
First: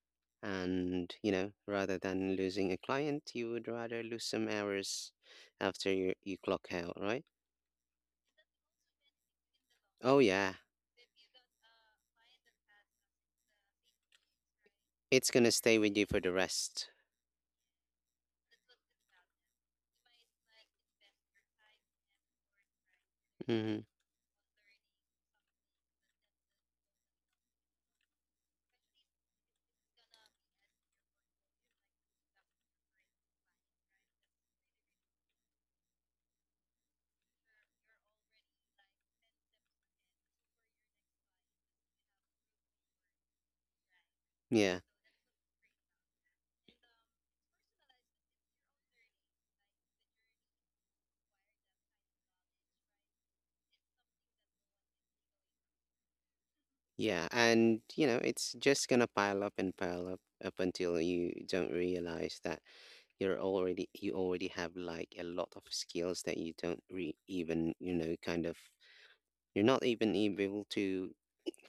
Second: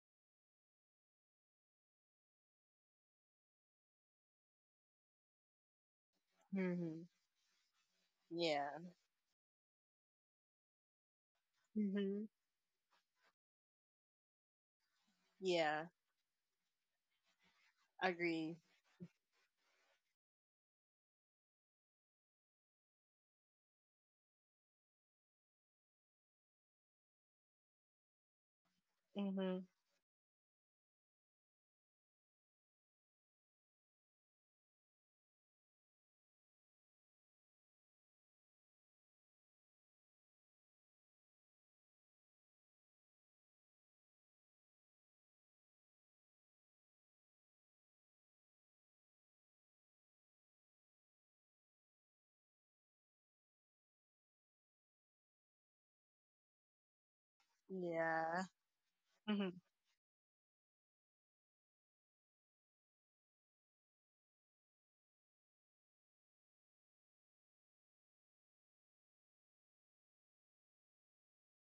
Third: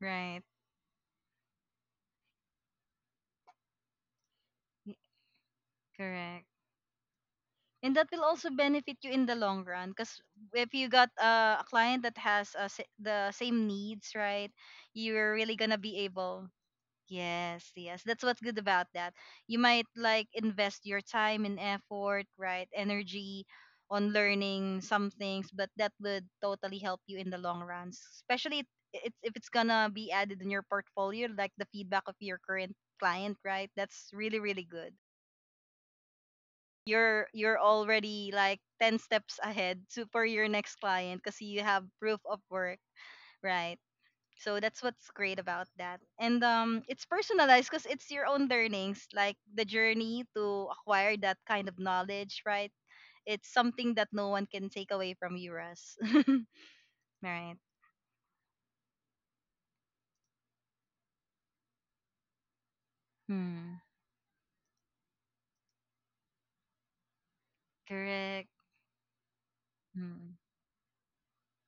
Speaker 1: Right.
Speaker 2: And, rather than losing a client, you would rather lose some
Speaker 1: Y-
Speaker 2: hours after you
Speaker 1: Correct.
Speaker 2: clock out,
Speaker 3: Mm-hmm.
Speaker 2: right?
Speaker 1: And that will also
Speaker 3: Yeah.
Speaker 1: benefit you in the long run
Speaker 2: Oh,
Speaker 1: because
Speaker 2: yeah.
Speaker 1: if you got a client that
Speaker 3: Mhm.
Speaker 1: has the same needs, right,
Speaker 2: It's
Speaker 1: you're
Speaker 2: going to
Speaker 1: really
Speaker 2: stay
Speaker 1: gonna
Speaker 3: Yeah,
Speaker 2: with
Speaker 1: be
Speaker 2: you for the
Speaker 1: able.
Speaker 2: rest.
Speaker 1: Yes, yes, that's what's
Speaker 3: agree.
Speaker 1: good about that. You might like invest your time and effort, right, energy
Speaker 2: Hmm.
Speaker 1: on learning some things, but that would totally help you in the long run, especially if it's
Speaker 3: Mm-hmm.
Speaker 1: gonna be added in your portfolio, like the feedback of your current client, right? That's really really good. You're already like 10 steps ahead to for your next client because you have proof of work, right? So
Speaker 2: Yeah.
Speaker 1: that's what's great about that. And um, it's personalized because it's your own learnings, like the journey to acquire that kind of knowledge, right? It's something that no one can take away from you, Russ.
Speaker 2: Yeah,
Speaker 1: Right.
Speaker 2: and you know,
Speaker 3: Yeah.
Speaker 2: it's just gonna pile
Speaker 3: Mm-hmm.
Speaker 2: up and pile up, up until you don't realize that
Speaker 1: Hmm.
Speaker 2: you already have like a lot of skills that you don't re even, kind
Speaker 1: Correct.
Speaker 2: of, you're not even
Speaker 1: Hmm.
Speaker 2: able to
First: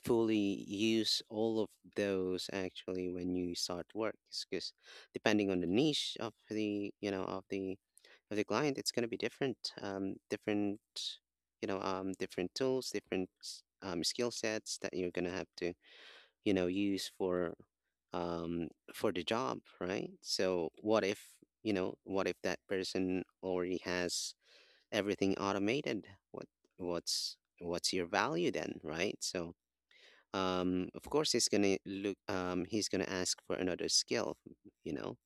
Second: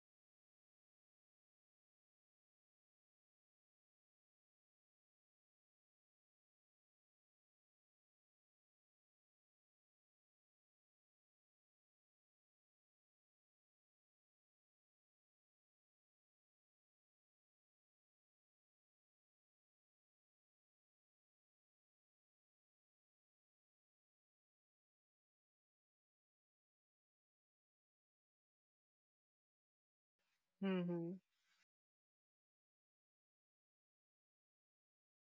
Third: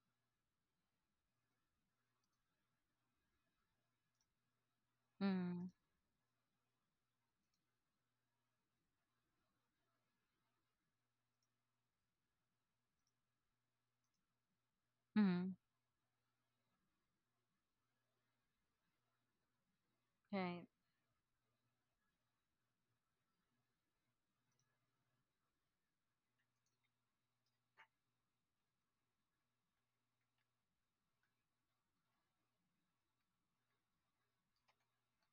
Speaker 2: fully use all of those actually when you start work. Because depending on the
Speaker 1: Hmm.
Speaker 2: niche of the, of the client, it's gonna be different. Different, different tools, different skill sets that you're gonna
Speaker 1: Hmm.
Speaker 2: have to use um for the job, right?
Speaker 1: Right.
Speaker 2: So what if what if that person already has everything automated? what what's your value then, right? So
Speaker 3: Mm-hmm.
Speaker 2: of course he's gonna look he's gonna ask for another skill, you know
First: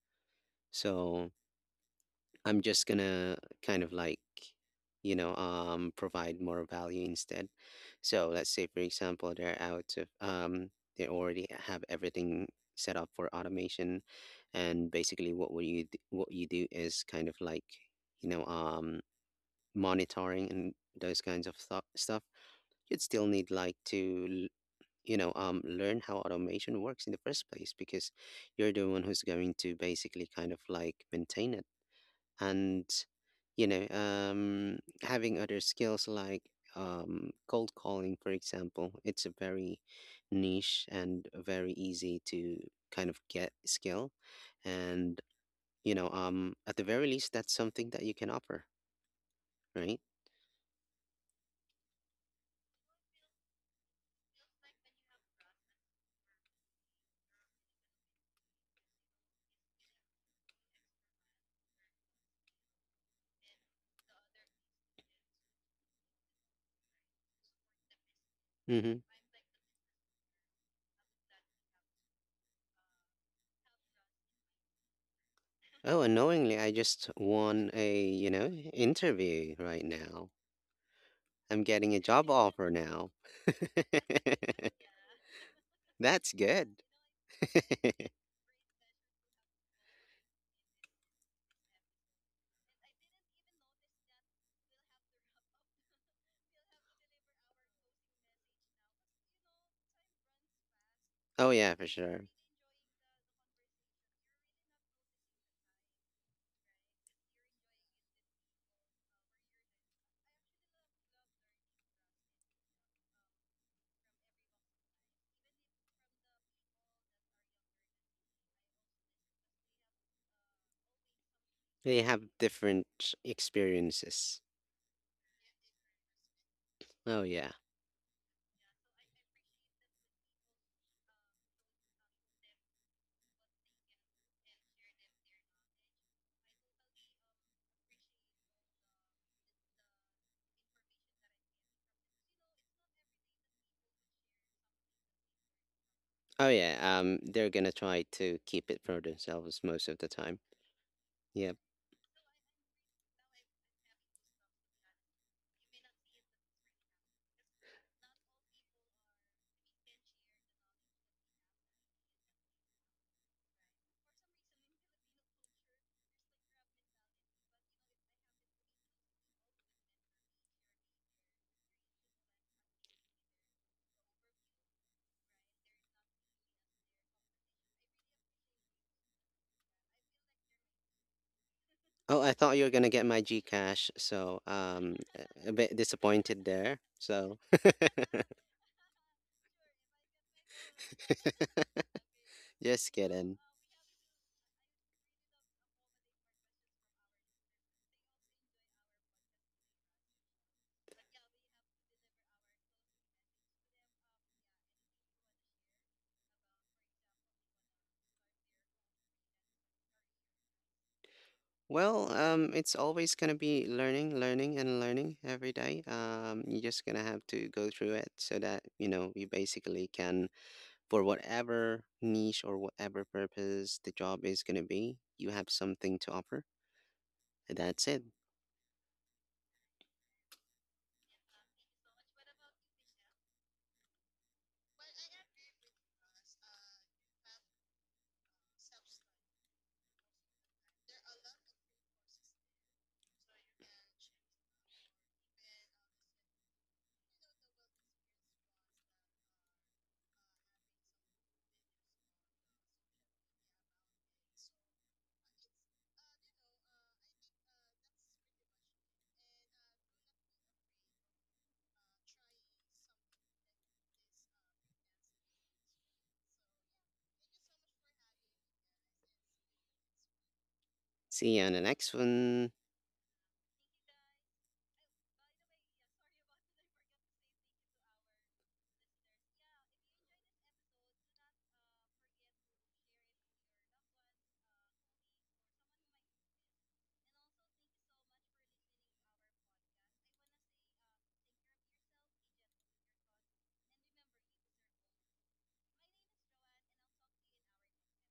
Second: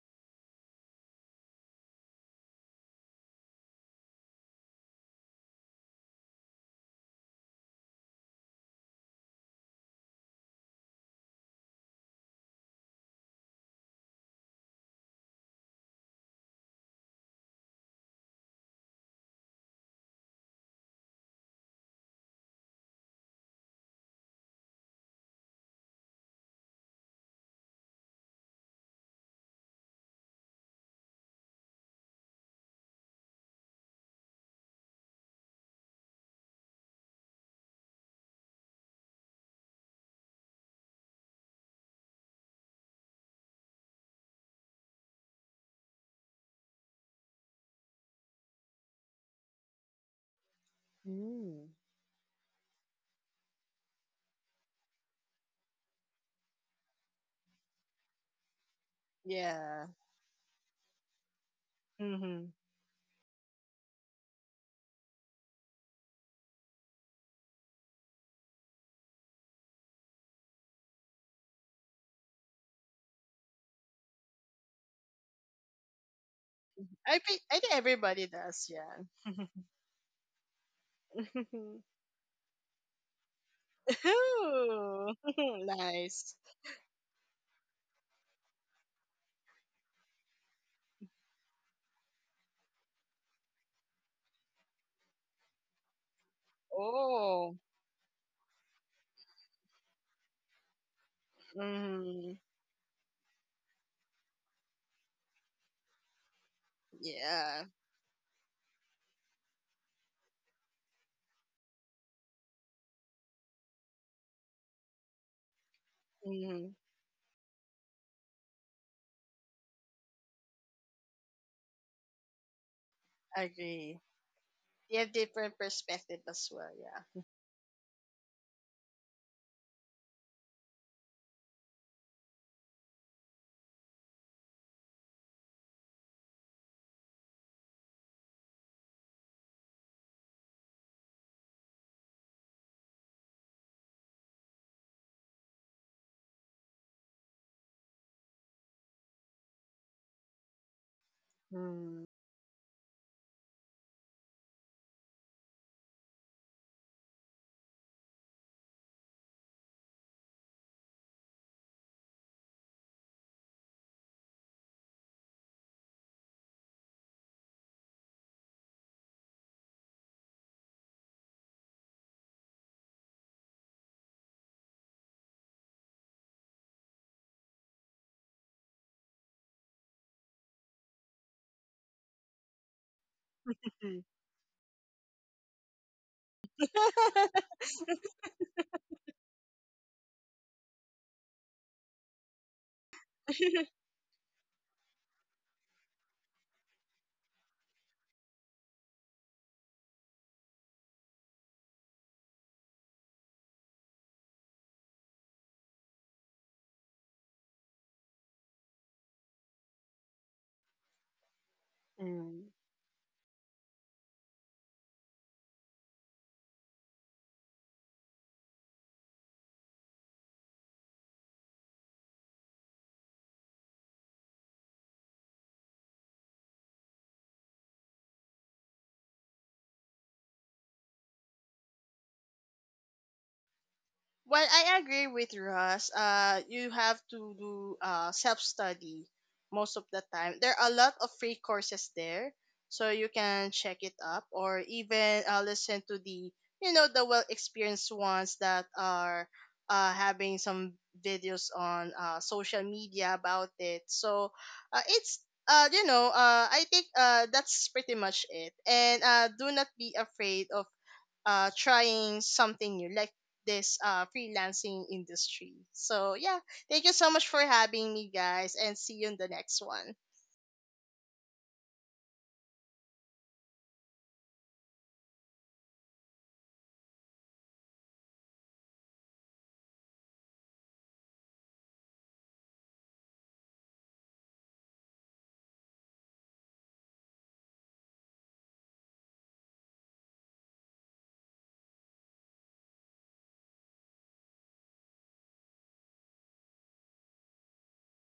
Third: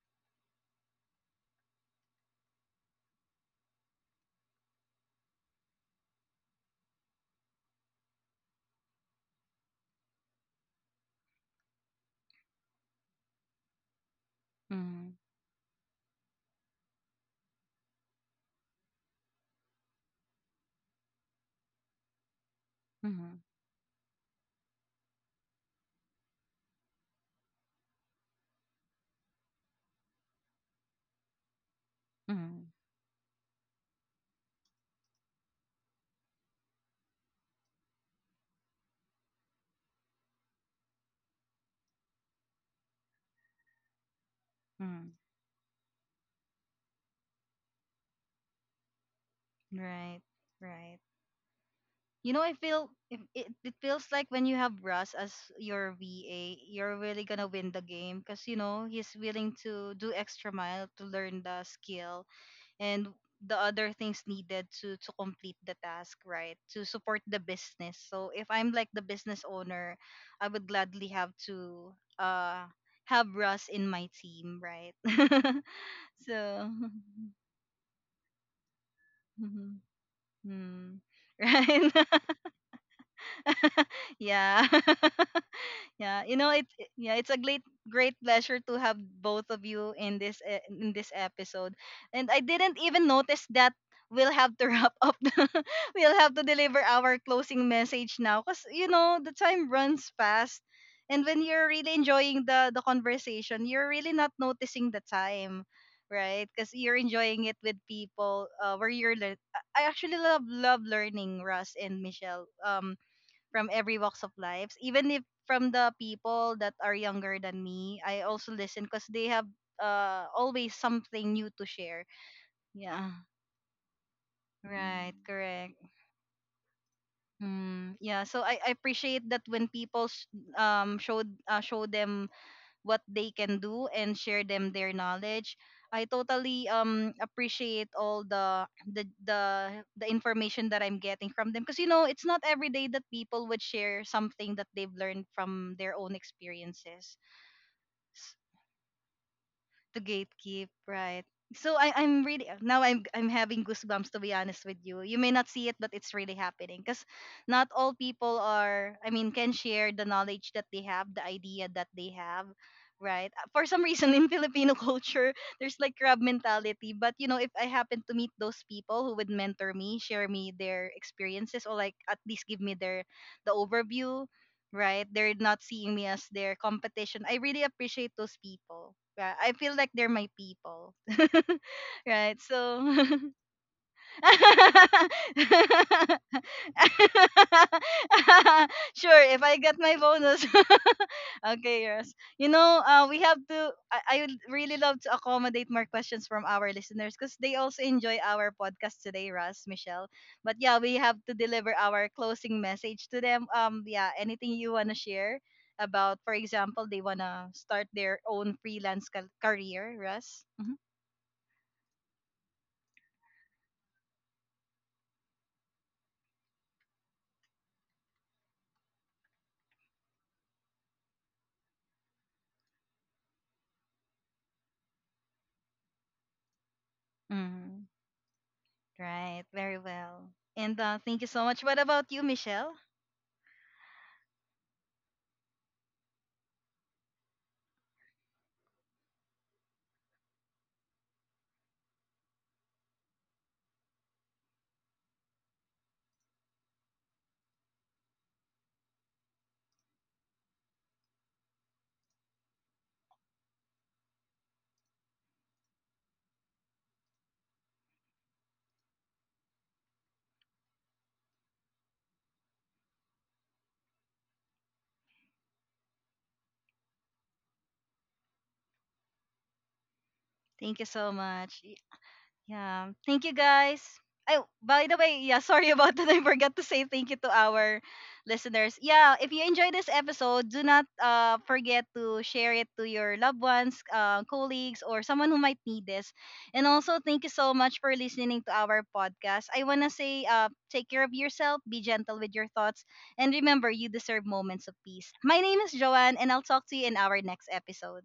Speaker 2: so I'm just gonna kind of like, provide more value instead. So let's say, for example, they already have everything set up for automation, and
Speaker 1: Hmm.
Speaker 2: basically, what what you do is kind of like, you know, um, monitoring and those kinds of stuff. You'd still
Speaker 1: Hmm.
Speaker 2: need like to, learn how automation works in the first place, because you're the one who's going to basically kind of like maintain it.
Speaker 1: Hmm.
Speaker 2: And having other skills like cold calling for example, it's a very niche and a very easy to kind of get skill.
Speaker 1: Hmm.
Speaker 2: And at the very least that's something that you can offer, right?
Speaker 1: Right. Right.
Speaker 3: Mm.
Speaker 1: You know, I feel if it, it feels like when you have Russ as your VA, you're really gonna win the game because you know he's willing
Speaker 3: Yeah.
Speaker 1: to do extra mile to learn the skill
Speaker 3: Mm-hmm.
Speaker 1: and the other things needed to complete the task, right? To support the business. So if I'm
Speaker 2: Mm-hmm.
Speaker 1: like the business owner, I would gladly have to have Russ in my team, right?
Speaker 2: Oh, unknowingly I
Speaker 1: So,
Speaker 2: just
Speaker 3: I
Speaker 2: won
Speaker 3: think
Speaker 2: a,
Speaker 3: everybody does. Yeah.
Speaker 2: interview right now.
Speaker 1: hmm,
Speaker 2: I'm getting a
Speaker 1: right?
Speaker 2: job offer now.
Speaker 1: Yeah.
Speaker 3: Ooh,
Speaker 1: Yeah,
Speaker 2: That's
Speaker 3: nice.
Speaker 1: you know
Speaker 2: good.
Speaker 1: yeah, it's a great great pleasure to have both of you in this in this episode, and I didn't even notice that we'll have to wrap up. We'll have to deliver our
Speaker 3: Oh.
Speaker 1: closing message now because you know the time runs fast. And when
Speaker 2: Oh
Speaker 1: you're
Speaker 2: yeah, for
Speaker 1: really
Speaker 2: sure.
Speaker 3: Mm-hmm.
Speaker 1: enjoying the conversation, you're really not noticing the time, right? Because you're enjoying it
Speaker 3: Yeah.
Speaker 1: with people where you're I actually love love learning, Russ and Michelle. Um, from every walks of lives, even if from the people
Speaker 3: Mm-hmm.
Speaker 1: that are younger than me, I also listen because they have always something new to
Speaker 2: They
Speaker 1: share.
Speaker 2: have
Speaker 1: Yeah,
Speaker 2: different
Speaker 3: Agree.
Speaker 2: experiences.
Speaker 3: You have
Speaker 1: right,
Speaker 3: different
Speaker 1: correct.
Speaker 3: perspective as well.
Speaker 2: Oh
Speaker 3: Yeah.
Speaker 2: yeah.
Speaker 1: Mm, yeah, so I appreciate that when people showed show them what they can do and share them their knowledge. I totally appreciate all the information that I'm getting from them, because you know it's not every day that people would share something that they've learned from their own
Speaker 2: Oh yeah.
Speaker 1: experiences
Speaker 2: They're gonna try to keep it for themselves most of
Speaker 1: to
Speaker 2: the time.
Speaker 1: gatekeep, right?
Speaker 2: Yep.
Speaker 1: So
Speaker 3: Mm.
Speaker 1: I'm really, now I'm having goosebumps to be honest with you. You may not see it, but it's really happening because not all people are, I mean, can share the knowledge that they have, the idea that they have, right? For some reason in Filipino culture, there's like crab mentality. But you know, if I happen to meet those people who would mentor me, share me their experiences, or like at least give me their the overview, right, they're not seeing me as their competition. I really appreciate those people. Yeah, I feel like they're my people,
Speaker 2: Oh, I
Speaker 1: right?
Speaker 2: thought you were gonna get
Speaker 1: So,
Speaker 2: my Gcash, so a bit disappointed there. So
Speaker 1: sure, if I get my bonus. Okay, yes. You know,
Speaker 2: just
Speaker 1: we
Speaker 2: kidding.
Speaker 1: have to. I would really love to accommodate more questions from our listeners because they also enjoy our podcast today, Russ, Michelle. But yeah, we have to deliver our closing message to them. Yeah, anything you wanna share about, for example, they wanna start their own freelance career, Russ. Mm-hmm.
Speaker 2: Well,
Speaker 3: mm.
Speaker 2: it's always gonna be learning, learning, and learning every day. You're just gonna have to go through it so that you know you basically can for whatever niche or whatever purpose the job is going to be, you have something to offer.
Speaker 1: Mm-hmm.
Speaker 2: That's it.
Speaker 1: Right. Very well. And thank you so much. What about you, Michelle?
Speaker 3: Well, I agree with Russ. You have to do self study most of the time. There are a lot of free courses there, so you can check it up, or even listen to the, you know, the well experienced ones that are having some videos on social media about it. So it's you know, I think, that's pretty much it. And do not be afraid of trying something new, like this freelancing industry. So, yeah, thank you so much for having me, guys, and see you in the next one.
Speaker 1: Thank you so
Speaker 2: See you on the
Speaker 1: much.
Speaker 2: next one.
Speaker 1: Yeah. Thank you guys. Oh, by the way, yeah, sorry about that. I forgot to say thank you to our listeners. Yeah, if you enjoy this episode, do not forget to share it to your loved ones, colleagues, or someone who might need this. And also, thank you so much for listening to our podcast. I want to say take care of yourself, be gentle with your thoughts, and remember you deserve moments of peace. My name is Joanne, and I'll talk to you in our next episode.